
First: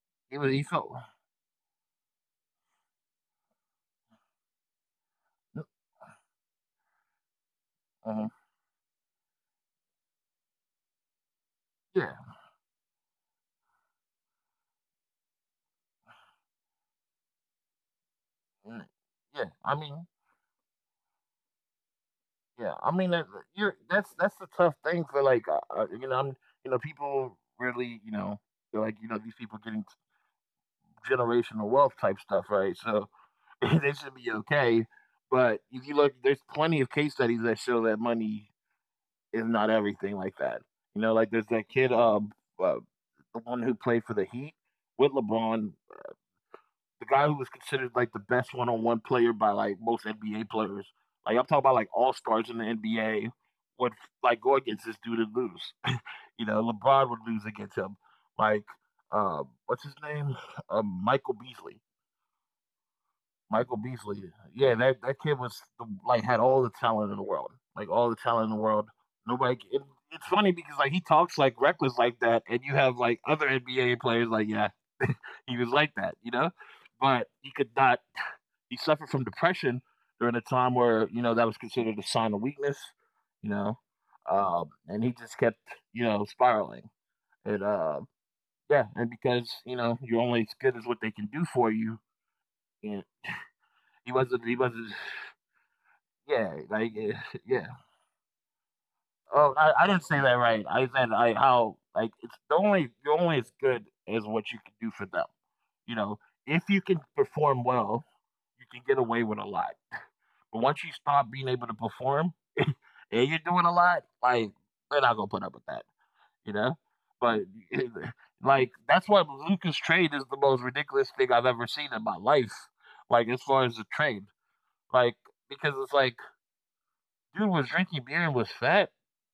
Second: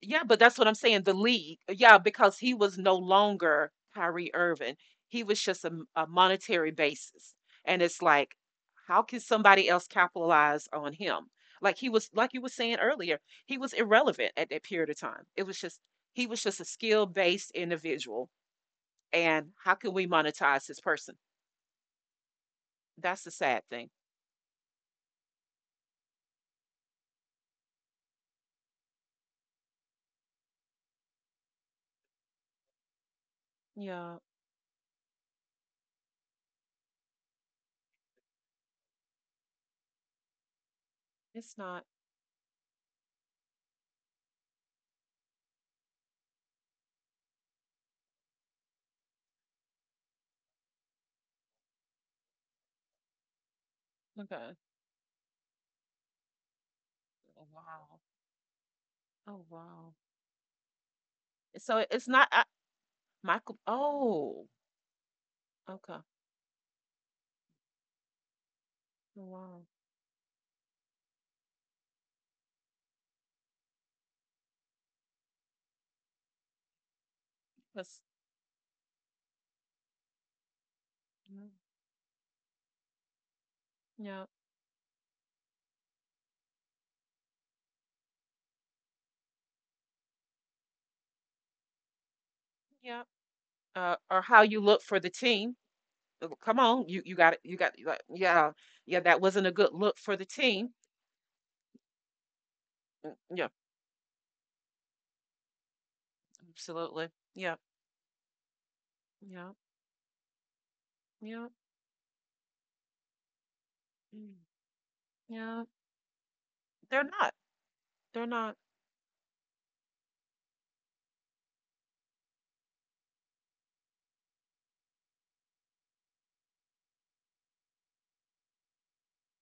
[SPEAKER 2] Yeah,
[SPEAKER 1] He
[SPEAKER 2] but
[SPEAKER 1] was
[SPEAKER 2] that's
[SPEAKER 1] he
[SPEAKER 2] what I'm
[SPEAKER 1] felt.
[SPEAKER 2] saying, the league. Yeah, because he was no longer Kyrie Irving. He was just a, a monetary basis. And it's
[SPEAKER 1] Uh
[SPEAKER 2] like how can somebody else capitalize on him? Like he was,
[SPEAKER 1] Yeah,
[SPEAKER 2] like you were saying earlier, he was irrelevant at that period of time. It was just he was just a skill-based individual.
[SPEAKER 1] mm, yeah.
[SPEAKER 2] And how can we monetize this person?
[SPEAKER 1] I mean,
[SPEAKER 2] That's the sad thing.
[SPEAKER 1] that's the tough thing for like you know I'm you know people really you know they're like you know these people getting generational wealth type stuff right so (laughs) they
[SPEAKER 2] Yeah,
[SPEAKER 1] should be okay, but if you look there's plenty of case studies that show that money is not everything like that. You know, like there's
[SPEAKER 2] it's
[SPEAKER 1] that
[SPEAKER 2] not.
[SPEAKER 1] kid, uh, the one who played for the Heat with LeBron, the guy who was considered like the best one-on-one player by like most NBA players. Like I'm talking about like all stars in the NBA would like
[SPEAKER 2] Okay.
[SPEAKER 1] go against this dude and lose. (laughs) You know, LeBron would
[SPEAKER 2] Oh,
[SPEAKER 1] lose against him.
[SPEAKER 2] wow.
[SPEAKER 1] Like,
[SPEAKER 2] Oh,
[SPEAKER 1] what's
[SPEAKER 2] wow.
[SPEAKER 1] his name? Michael
[SPEAKER 2] So
[SPEAKER 1] Beasley.
[SPEAKER 2] it's not I, Michael.
[SPEAKER 1] Michael Beasley.
[SPEAKER 2] Oh,
[SPEAKER 1] Yeah, that kid
[SPEAKER 2] okay. Oh,
[SPEAKER 1] like had all the talent in the world, like all the talent in the world.
[SPEAKER 2] wow.
[SPEAKER 1] Nobody. It, it's funny because like he talks like reckless like that, and you have like other NBA players like yeah, (laughs) he was like that, you know, but he could
[SPEAKER 2] That's,
[SPEAKER 1] not. He suffered from depression during a time where you know
[SPEAKER 2] mm,
[SPEAKER 1] that was considered a sign of weakness, you know,
[SPEAKER 2] yeah.
[SPEAKER 1] and he just kept you know spiraling. And yeah, and because you know you're only as good as what they can do for you,
[SPEAKER 2] Yeah.
[SPEAKER 1] and
[SPEAKER 2] Or how
[SPEAKER 1] he
[SPEAKER 2] you look
[SPEAKER 1] wasn't
[SPEAKER 2] for the team.
[SPEAKER 1] yeah,
[SPEAKER 2] Come on, you you got it.
[SPEAKER 1] (laughs) yeah.
[SPEAKER 2] Yeah, yeah. That wasn't a
[SPEAKER 1] Oh,
[SPEAKER 2] good
[SPEAKER 1] I
[SPEAKER 2] look
[SPEAKER 1] didn't
[SPEAKER 2] for
[SPEAKER 1] say
[SPEAKER 2] the
[SPEAKER 1] that right.
[SPEAKER 2] team.
[SPEAKER 1] I said I how like it's the only
[SPEAKER 2] Mm,
[SPEAKER 1] you're only
[SPEAKER 2] yeah,
[SPEAKER 1] as good as what you can do for them. You know, if you can
[SPEAKER 2] absolutely. Yeah,
[SPEAKER 1] perform well, you can get away with a
[SPEAKER 2] yeah,
[SPEAKER 1] lot. (laughs) But once you stop
[SPEAKER 2] yeah,
[SPEAKER 1] being able to perform (laughs) and you're doing a lot,
[SPEAKER 2] mm,
[SPEAKER 1] like they're not gonna put up
[SPEAKER 2] yeah.
[SPEAKER 1] with that, you know.
[SPEAKER 2] They're not.
[SPEAKER 1] But
[SPEAKER 2] They're
[SPEAKER 1] (laughs)
[SPEAKER 2] not.
[SPEAKER 1] like that's why Lucas trade is the most ridiculous thing I've ever seen in my life. Like as far as the trade, like because it's like dude was drinking beer and was fat,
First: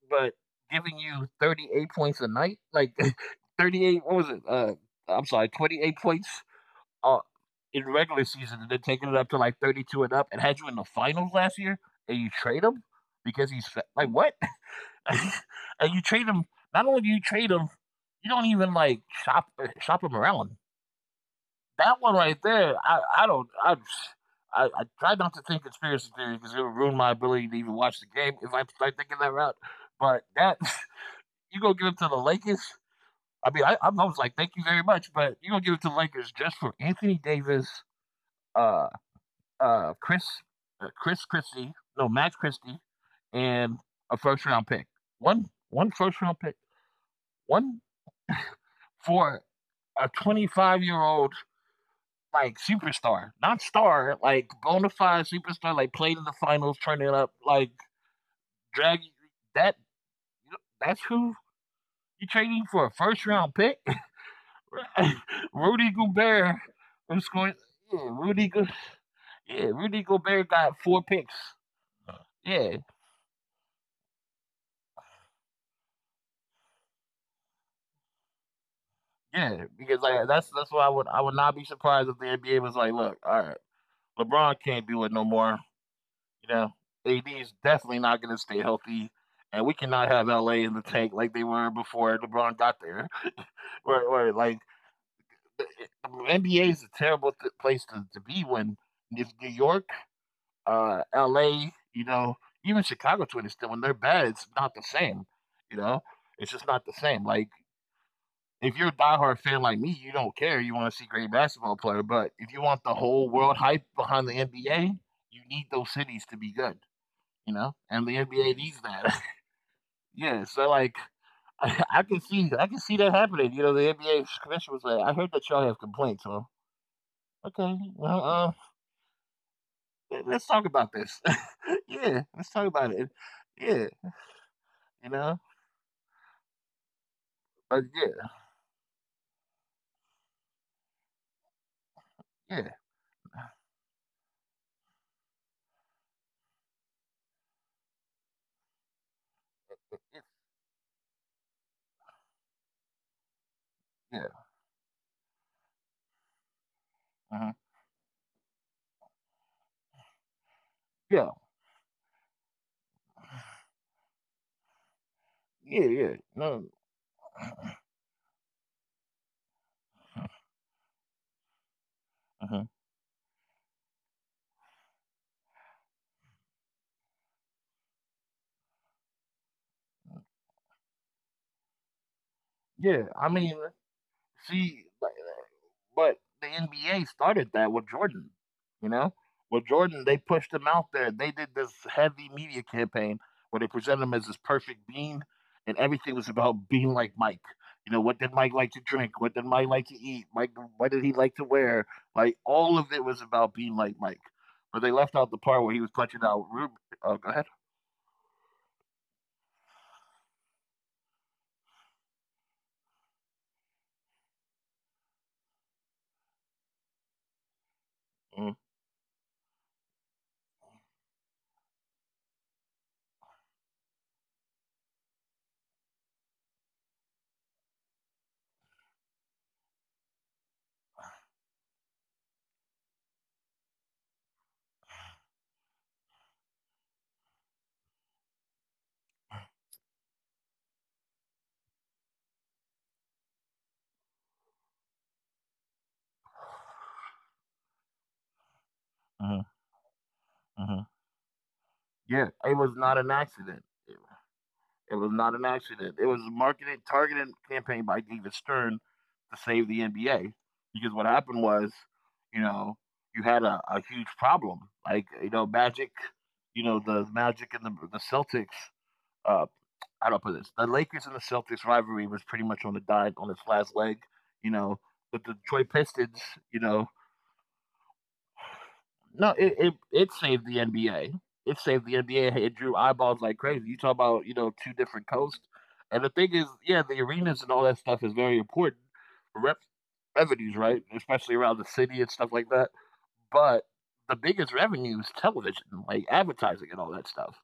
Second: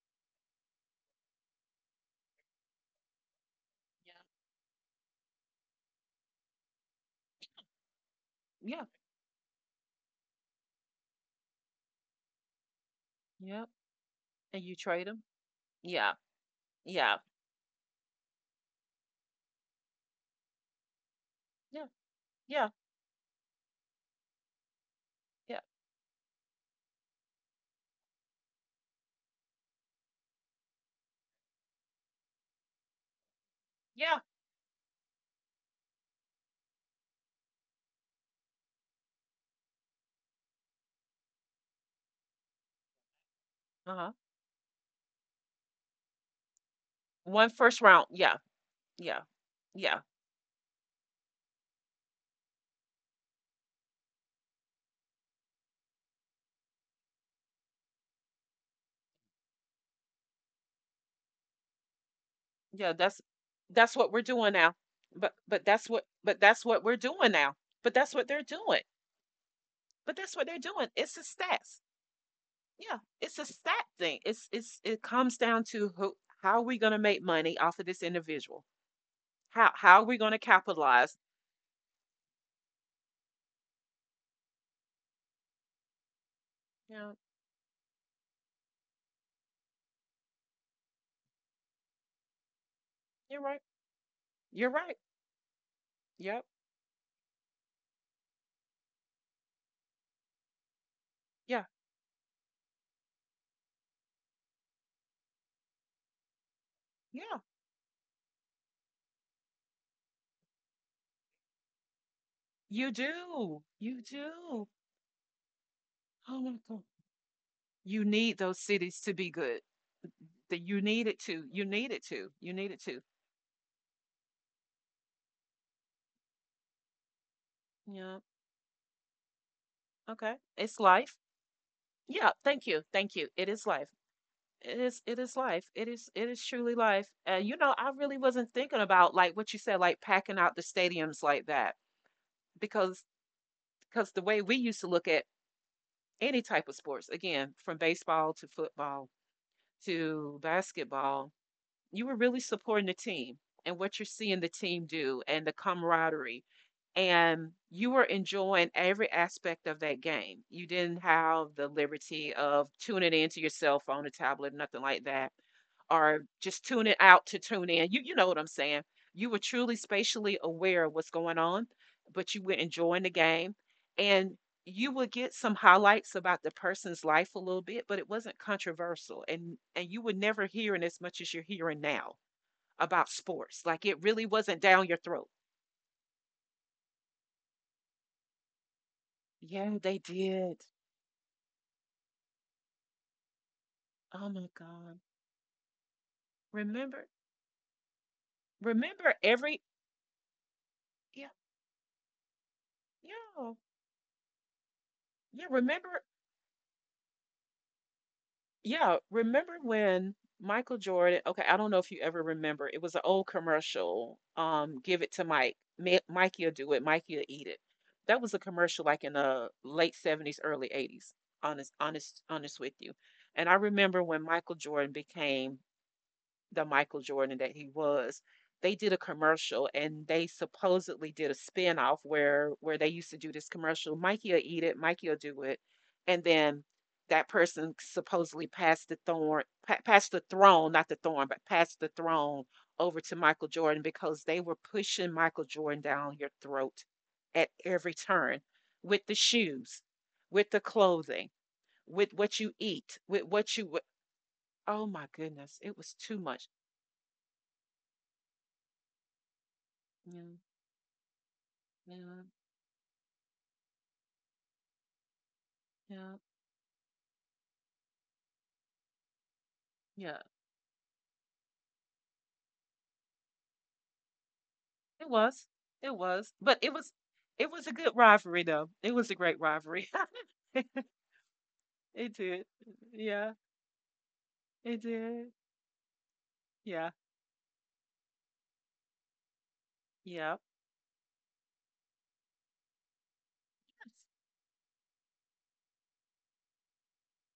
[SPEAKER 1] but giving you 38 points a night, like (laughs) 38, what
[SPEAKER 2] Yeah,
[SPEAKER 1] was it? I'm sorry, 28 points uh, in regular season and then
[SPEAKER 2] yeah,
[SPEAKER 1] taking it up to like 32 and up and had you in the finals last year and you trade him because he's
[SPEAKER 2] yeah.
[SPEAKER 1] fat. Like what?
[SPEAKER 2] And you
[SPEAKER 1] (laughs)
[SPEAKER 2] trade them.
[SPEAKER 1] And you
[SPEAKER 2] Yeah,
[SPEAKER 1] trade him, not only do you
[SPEAKER 2] yeah.
[SPEAKER 1] trade him, you don't even like shop shop him around.
[SPEAKER 2] Yeah,
[SPEAKER 1] That one right there,
[SPEAKER 2] yeah,
[SPEAKER 1] I don't I try not to think
[SPEAKER 2] yeah,
[SPEAKER 1] conspiracy theory because it would ruin my ability to even watch the game if I start thinking that route. But that (laughs) you gonna give it to the Lakers? I mean, I was
[SPEAKER 2] yeah.
[SPEAKER 1] like, thank you very much, but you gonna give it to the Lakers just for Anthony Davis, uh, uh, Chris, Chris Christie, no, Max Christie, and a
[SPEAKER 2] Uh-huh.
[SPEAKER 1] first round pick. One first round pick.
[SPEAKER 2] One
[SPEAKER 1] One
[SPEAKER 2] first round. Yeah, yeah,
[SPEAKER 1] for a
[SPEAKER 2] yeah,
[SPEAKER 1] 25-year-old like superstar, not star, like bona fide superstar, like played in the finals, turning up, like drag that. That's who you trading for a
[SPEAKER 2] yeah.
[SPEAKER 1] first round pick,
[SPEAKER 2] That's what we're doing now.
[SPEAKER 1] (laughs)
[SPEAKER 2] But
[SPEAKER 1] Rudy
[SPEAKER 2] that's what but
[SPEAKER 1] Gobert.
[SPEAKER 2] that's what we're
[SPEAKER 1] Was
[SPEAKER 2] doing
[SPEAKER 1] going,
[SPEAKER 2] now.
[SPEAKER 1] yeah,
[SPEAKER 2] But that's what they're doing.
[SPEAKER 1] Yeah, Rudy
[SPEAKER 2] But that's
[SPEAKER 1] Gobert
[SPEAKER 2] what they're
[SPEAKER 1] got
[SPEAKER 2] doing.
[SPEAKER 1] four
[SPEAKER 2] It's a
[SPEAKER 1] picks.
[SPEAKER 2] stats.
[SPEAKER 1] Yeah,
[SPEAKER 2] Yeah, it's a stat thing. It's it comes down to who how are we gonna make money off of this individual?
[SPEAKER 1] yeah, because
[SPEAKER 2] How are we
[SPEAKER 1] like
[SPEAKER 2] gonna
[SPEAKER 1] that's why I
[SPEAKER 2] capitalize?
[SPEAKER 1] would not be surprised if the NBA was like, "Look, all right, LeBron can't do it no more. You know,
[SPEAKER 2] Yeah,
[SPEAKER 1] AD is definitely not going to stay healthy, and we cannot have LA in the tank like they were before LeBron got there."
[SPEAKER 2] you're right.
[SPEAKER 1] Or like
[SPEAKER 2] You're right. Yep.
[SPEAKER 1] NBA is a terrible place to be when if New York,
[SPEAKER 2] Yeah.
[SPEAKER 1] LA, you know, even Chicago to it is still when they're bad, it's not the same. You know, it's just not the same.
[SPEAKER 2] Yeah.
[SPEAKER 1] Like if you're a diehard fan like me, you don't care. You want to see great basketball player, but if you want the
[SPEAKER 2] You
[SPEAKER 1] whole world
[SPEAKER 2] do.
[SPEAKER 1] hype
[SPEAKER 2] You
[SPEAKER 1] behind the
[SPEAKER 2] do.
[SPEAKER 1] NBA, you need those cities to
[SPEAKER 2] Oh
[SPEAKER 1] be
[SPEAKER 2] my
[SPEAKER 1] good.
[SPEAKER 2] God.
[SPEAKER 1] You know, and
[SPEAKER 2] You
[SPEAKER 1] the
[SPEAKER 2] need
[SPEAKER 1] NBA
[SPEAKER 2] those
[SPEAKER 1] needs
[SPEAKER 2] cities to
[SPEAKER 1] that.
[SPEAKER 2] be good.
[SPEAKER 1] Yeah,
[SPEAKER 2] That
[SPEAKER 1] so
[SPEAKER 2] you
[SPEAKER 1] like
[SPEAKER 2] need it to.
[SPEAKER 1] (laughs)
[SPEAKER 2] You need it to. You
[SPEAKER 1] I
[SPEAKER 2] need
[SPEAKER 1] can
[SPEAKER 2] it
[SPEAKER 1] see
[SPEAKER 2] to.
[SPEAKER 1] that happening. You know, the NBA commission was like, "I heard that y'all have complaints." Well, okay,
[SPEAKER 2] Yeah.
[SPEAKER 1] well, let-
[SPEAKER 2] Okay.
[SPEAKER 1] let's talk
[SPEAKER 2] It's
[SPEAKER 1] about
[SPEAKER 2] life.
[SPEAKER 1] this. (laughs) Yeah,
[SPEAKER 2] Yeah.
[SPEAKER 1] let's talk
[SPEAKER 2] Thank you.
[SPEAKER 1] about it.
[SPEAKER 2] Thank you. It is
[SPEAKER 1] Yeah,
[SPEAKER 2] life. It is.
[SPEAKER 1] you
[SPEAKER 2] It is
[SPEAKER 1] know,
[SPEAKER 2] life. It is. It is truly life. And you know,
[SPEAKER 1] but
[SPEAKER 2] I really
[SPEAKER 1] yeah,
[SPEAKER 2] wasn't thinking about like what you said, like packing out the stadiums like that,
[SPEAKER 1] yeah,
[SPEAKER 2] because because the way we used to look at any type of sports, again, from baseball to football
[SPEAKER 1] yeah,
[SPEAKER 2] to basketball, you were really supporting the team and what you're
[SPEAKER 1] yeah,
[SPEAKER 2] seeing the team do and the camaraderie.
[SPEAKER 1] uh
[SPEAKER 2] And you were enjoying every aspect of that game. You didn't
[SPEAKER 1] yeah,
[SPEAKER 2] have the liberty of tuning into your cell phone or tablet, nothing like that
[SPEAKER 1] yeah, yeah.
[SPEAKER 2] or
[SPEAKER 1] No,
[SPEAKER 2] just tuning out to tune in. You know what I'm saying. You were truly spatially aware of what's going on, but you were
[SPEAKER 1] uh
[SPEAKER 2] enjoying the game and you would get some highlights about the person's life a little bit, but it wasn't controversial and you would never hear in as much as you're hearing now
[SPEAKER 1] yeah.
[SPEAKER 2] about
[SPEAKER 1] I mean,
[SPEAKER 2] sports. Like it really wasn't
[SPEAKER 1] See,
[SPEAKER 2] down your throat.
[SPEAKER 1] but the NBA started that with Jordan. You know, with
[SPEAKER 2] Yeah,
[SPEAKER 1] Jordan,
[SPEAKER 2] they
[SPEAKER 1] they pushed him
[SPEAKER 2] did.
[SPEAKER 1] out there. They did this heavy media campaign where they presented him as this
[SPEAKER 2] Oh my
[SPEAKER 1] perfect
[SPEAKER 2] God.
[SPEAKER 1] bean, and everything was about being like
[SPEAKER 2] Remember
[SPEAKER 1] Mike. You know, what did Mike like to drink?
[SPEAKER 2] remember
[SPEAKER 1] What did
[SPEAKER 2] every
[SPEAKER 1] Mike like to eat? Mike, what did he like
[SPEAKER 2] yeah,
[SPEAKER 1] to wear? Like all of it was about
[SPEAKER 2] yeah.
[SPEAKER 1] being like Mike. But they left out the
[SPEAKER 2] Yeah,
[SPEAKER 1] part where he was
[SPEAKER 2] remember
[SPEAKER 1] clutching out. Oh, go ahead.
[SPEAKER 2] Yeah, remember when Michael Jordan, okay, I don't know if you ever remember, it was an old commercial, Give It to Mike. Mikey'll do it, Mikey'll eat it. That was a
[SPEAKER 1] Mm-hmm,
[SPEAKER 2] commercial like in the late 70s, early 80s, honest, honest, honest with you. And I remember when Michael Jordan became the Michael Jordan that he was, they did a commercial and they supposedly did a spinoff where they used to do this commercial, Mikey'll eat it, Mikey'll do it. And then that person supposedly passed the passed the throne, not the thorn, but passed the throne over to Michael Jordan because they were pushing Michael Jordan down your throat at every turn with the shoes, with the
[SPEAKER 1] hmm.
[SPEAKER 2] clothing, with
[SPEAKER 1] Yeah,
[SPEAKER 2] what
[SPEAKER 1] it
[SPEAKER 2] you
[SPEAKER 1] was not
[SPEAKER 2] eat,
[SPEAKER 1] an
[SPEAKER 2] with
[SPEAKER 1] accident.
[SPEAKER 2] what you
[SPEAKER 1] It
[SPEAKER 2] oh
[SPEAKER 1] was
[SPEAKER 2] my
[SPEAKER 1] not an
[SPEAKER 2] goodness, it
[SPEAKER 1] accident.
[SPEAKER 2] was
[SPEAKER 1] It was
[SPEAKER 2] too
[SPEAKER 1] a
[SPEAKER 2] much.
[SPEAKER 1] marketed, targeted campaign by David Stern to save the NBA
[SPEAKER 2] Yeah.
[SPEAKER 1] because what happened was,
[SPEAKER 2] Yeah,
[SPEAKER 1] you know, you had a huge problem. Like, you know, Magic,
[SPEAKER 2] yeah,
[SPEAKER 1] you know, the Magic and the Celtics, uh, how do I
[SPEAKER 2] yeah.
[SPEAKER 1] put this? The Lakers and the Celtics rivalry was pretty much on the die on its last leg, you know.
[SPEAKER 2] It
[SPEAKER 1] But the
[SPEAKER 2] was.
[SPEAKER 1] Detroit
[SPEAKER 2] It
[SPEAKER 1] Pistons,
[SPEAKER 2] was.
[SPEAKER 1] you know,
[SPEAKER 2] It was a good rivalry though. It was a
[SPEAKER 1] no,
[SPEAKER 2] great
[SPEAKER 1] it, it
[SPEAKER 2] rivalry. (laughs)
[SPEAKER 1] it saved the NBA. It saved the
[SPEAKER 2] It
[SPEAKER 1] NBA.
[SPEAKER 2] did.
[SPEAKER 1] It drew eyeballs
[SPEAKER 2] Yeah,
[SPEAKER 1] like crazy. You talk about you know two
[SPEAKER 2] it
[SPEAKER 1] different
[SPEAKER 2] did.
[SPEAKER 1] coasts, and the thing is, yeah,
[SPEAKER 2] Yeah.
[SPEAKER 1] the arenas and all that stuff is very important for
[SPEAKER 2] Yeah.
[SPEAKER 1] revenues, right? Especially around the city and stuff like that. But
[SPEAKER 2] Yes,
[SPEAKER 1] the biggest revenue is television, like advertising and all that stuff.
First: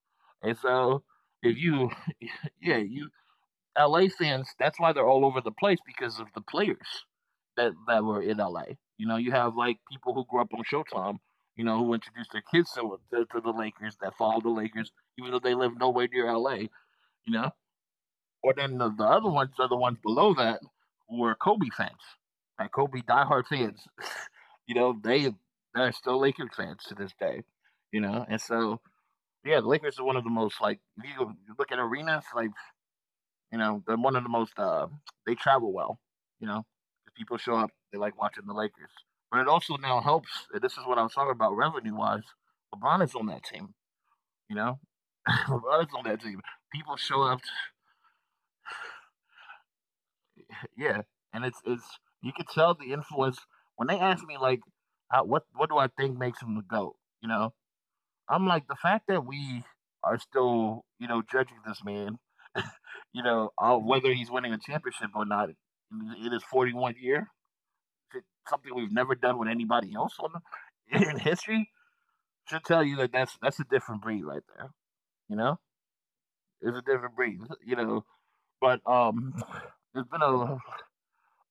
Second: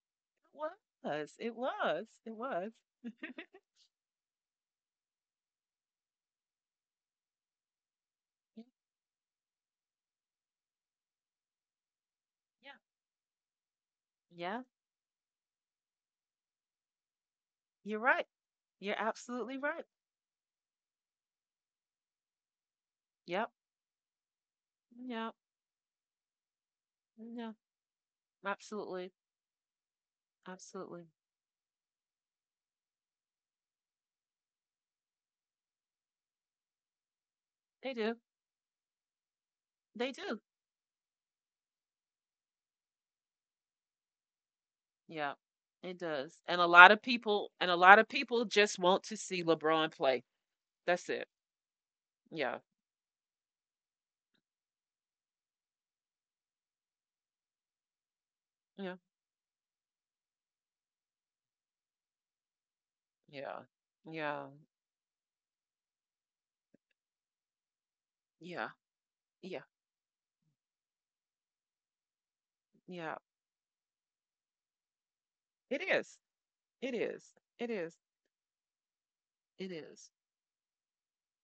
[SPEAKER 1] And
[SPEAKER 2] it
[SPEAKER 1] so
[SPEAKER 2] was. It
[SPEAKER 1] if you,
[SPEAKER 2] was. It
[SPEAKER 1] (laughs)
[SPEAKER 2] was.
[SPEAKER 1] yeah, you
[SPEAKER 2] (laughs)
[SPEAKER 1] LA fans, that's why they're all over the place because of the players that were in
[SPEAKER 2] Y-
[SPEAKER 1] LA. You know, you have like people who grew up on Showtime, you know, who introduced their kids
[SPEAKER 2] Yeah.
[SPEAKER 1] to the Lakers that follow the
[SPEAKER 2] Yeah.
[SPEAKER 1] Lakers, even though they live nowhere near LA. You know,
[SPEAKER 2] You're right.
[SPEAKER 1] or then
[SPEAKER 2] You're
[SPEAKER 1] the other ones
[SPEAKER 2] absolutely
[SPEAKER 1] are the
[SPEAKER 2] right.
[SPEAKER 1] ones below that who are Kobe fans, like Kobe diehard
[SPEAKER 2] Yep.
[SPEAKER 1] fans. (laughs) You know, they
[SPEAKER 2] Yep.
[SPEAKER 1] they're still Lakers fans to this day.
[SPEAKER 2] Yeah.
[SPEAKER 1] You know, and so
[SPEAKER 2] Absolutely.
[SPEAKER 1] yeah, the Lakers are one of the most like if
[SPEAKER 2] Absolutely.
[SPEAKER 1] you look at arenas, like you know, they're one of the most they travel well. You know, 'cause people show up,
[SPEAKER 2] They
[SPEAKER 1] they
[SPEAKER 2] do.
[SPEAKER 1] like watching the Lakers. But it also now
[SPEAKER 2] They do.
[SPEAKER 1] helps. And this is what I was talking about revenue wise. LeBron is on that team. You know, (laughs)
[SPEAKER 2] Yeah.
[SPEAKER 1] LeBron is
[SPEAKER 2] It
[SPEAKER 1] on that team.
[SPEAKER 2] does. And a lot
[SPEAKER 1] People
[SPEAKER 2] of
[SPEAKER 1] show up. To,
[SPEAKER 2] people and a lot of people just want to see LeBron play.
[SPEAKER 1] Yeah,
[SPEAKER 2] That's it.
[SPEAKER 1] and it's you could
[SPEAKER 2] Yeah.
[SPEAKER 1] tell the influence when they ask me like, how, what do I think makes him the goat? You know, I'm like the
[SPEAKER 2] Yeah.
[SPEAKER 1] fact that we are still you know judging this man. You know,
[SPEAKER 2] Yeah.
[SPEAKER 1] whether he's
[SPEAKER 2] Yeah.
[SPEAKER 1] winning a championship or not in his 41 year.
[SPEAKER 2] Yeah.
[SPEAKER 1] Something we've never done with
[SPEAKER 2] Yeah.
[SPEAKER 1] anybody else on in history should tell you that
[SPEAKER 2] Yeah.
[SPEAKER 1] that's a different breed right there. You know,
[SPEAKER 2] It is.
[SPEAKER 1] it's a
[SPEAKER 2] It
[SPEAKER 1] different breed.
[SPEAKER 2] is. It
[SPEAKER 1] You
[SPEAKER 2] is.
[SPEAKER 1] know, but
[SPEAKER 2] It
[SPEAKER 1] it's
[SPEAKER 2] is.
[SPEAKER 1] been a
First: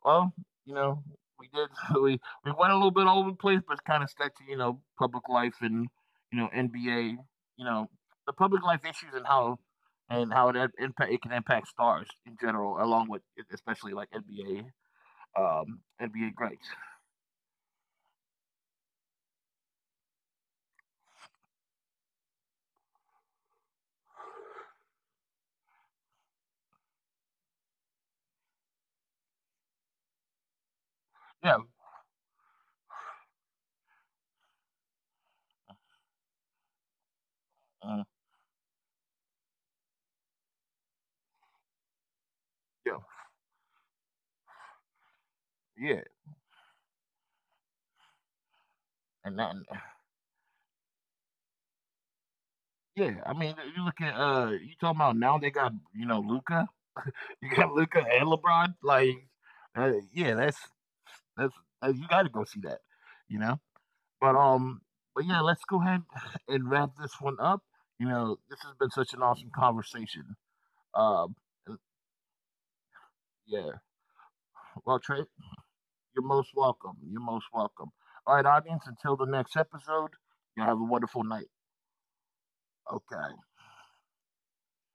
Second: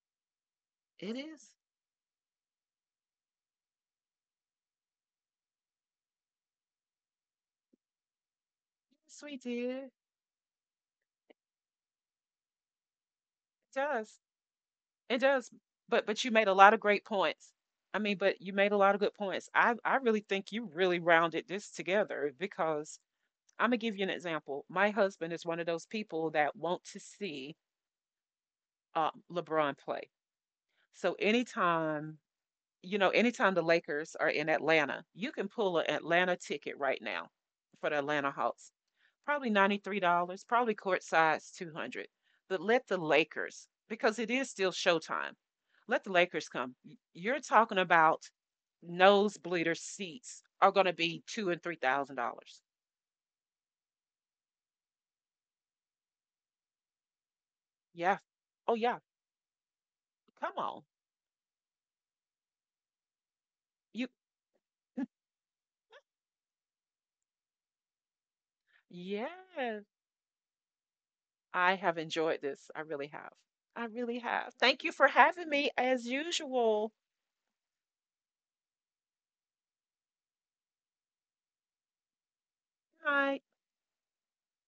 [SPEAKER 1] well, you know,
[SPEAKER 2] It
[SPEAKER 1] we
[SPEAKER 2] is.
[SPEAKER 1] did (laughs) we we went a little bit all over the place, but it's kind of stuck to you know public life and you know NBA, you know, the public life issues
[SPEAKER 2] Yes,
[SPEAKER 1] and
[SPEAKER 2] we
[SPEAKER 1] how
[SPEAKER 2] did. It
[SPEAKER 1] it impact it can impact stars in general, along with especially like
[SPEAKER 2] does.
[SPEAKER 1] NBA
[SPEAKER 2] It does.
[SPEAKER 1] um
[SPEAKER 2] But
[SPEAKER 1] NBA
[SPEAKER 2] you made a
[SPEAKER 1] greats.
[SPEAKER 2] lot of great points. I mean, but you made a lot of good points. I really think you really rounded this together because I'm gonna give you an example. My husband is one of those people that want to see uh, LeBron play. So
[SPEAKER 1] Yeah,
[SPEAKER 2] anytime you know, anytime the Lakers are in Atlanta, you can pull an Atlanta ticket right now for the
[SPEAKER 1] uh,
[SPEAKER 2] Atlanta Hawks. Probably $93, probably court size 200. But let the
[SPEAKER 1] yeah,
[SPEAKER 2] Lakers, because it is still showtime, let
[SPEAKER 1] yeah.
[SPEAKER 2] the Lakers come. You're talking about
[SPEAKER 1] And that,
[SPEAKER 2] nosebleeder seats are going to be two and three thousand dollars.
[SPEAKER 1] yeah, I mean, you look at you talking about now they got you know Luca, (laughs) you got Luca
[SPEAKER 2] Yeah.
[SPEAKER 1] and
[SPEAKER 2] Oh
[SPEAKER 1] LeBron.
[SPEAKER 2] yeah.
[SPEAKER 1] Like, yeah,
[SPEAKER 2] Come on.
[SPEAKER 1] that's you got to go see that, you know.
[SPEAKER 2] You.
[SPEAKER 1] But um, but yeah, let's go ahead (sighs) and wrap this one up. You know, this has been such an
[SPEAKER 2] Yeah.
[SPEAKER 1] awesome conversation. Um,
[SPEAKER 2] I have enjoyed this. I really have.
[SPEAKER 1] yeah.
[SPEAKER 2] I really have. Thank you
[SPEAKER 1] Well,
[SPEAKER 2] for
[SPEAKER 1] Trey,
[SPEAKER 2] having me as
[SPEAKER 1] you're most
[SPEAKER 2] usual.
[SPEAKER 1] welcome. You're most welcome. All right, audience. Until the next episode, you all have a wonderful night. Okay.
[SPEAKER 2] Bye.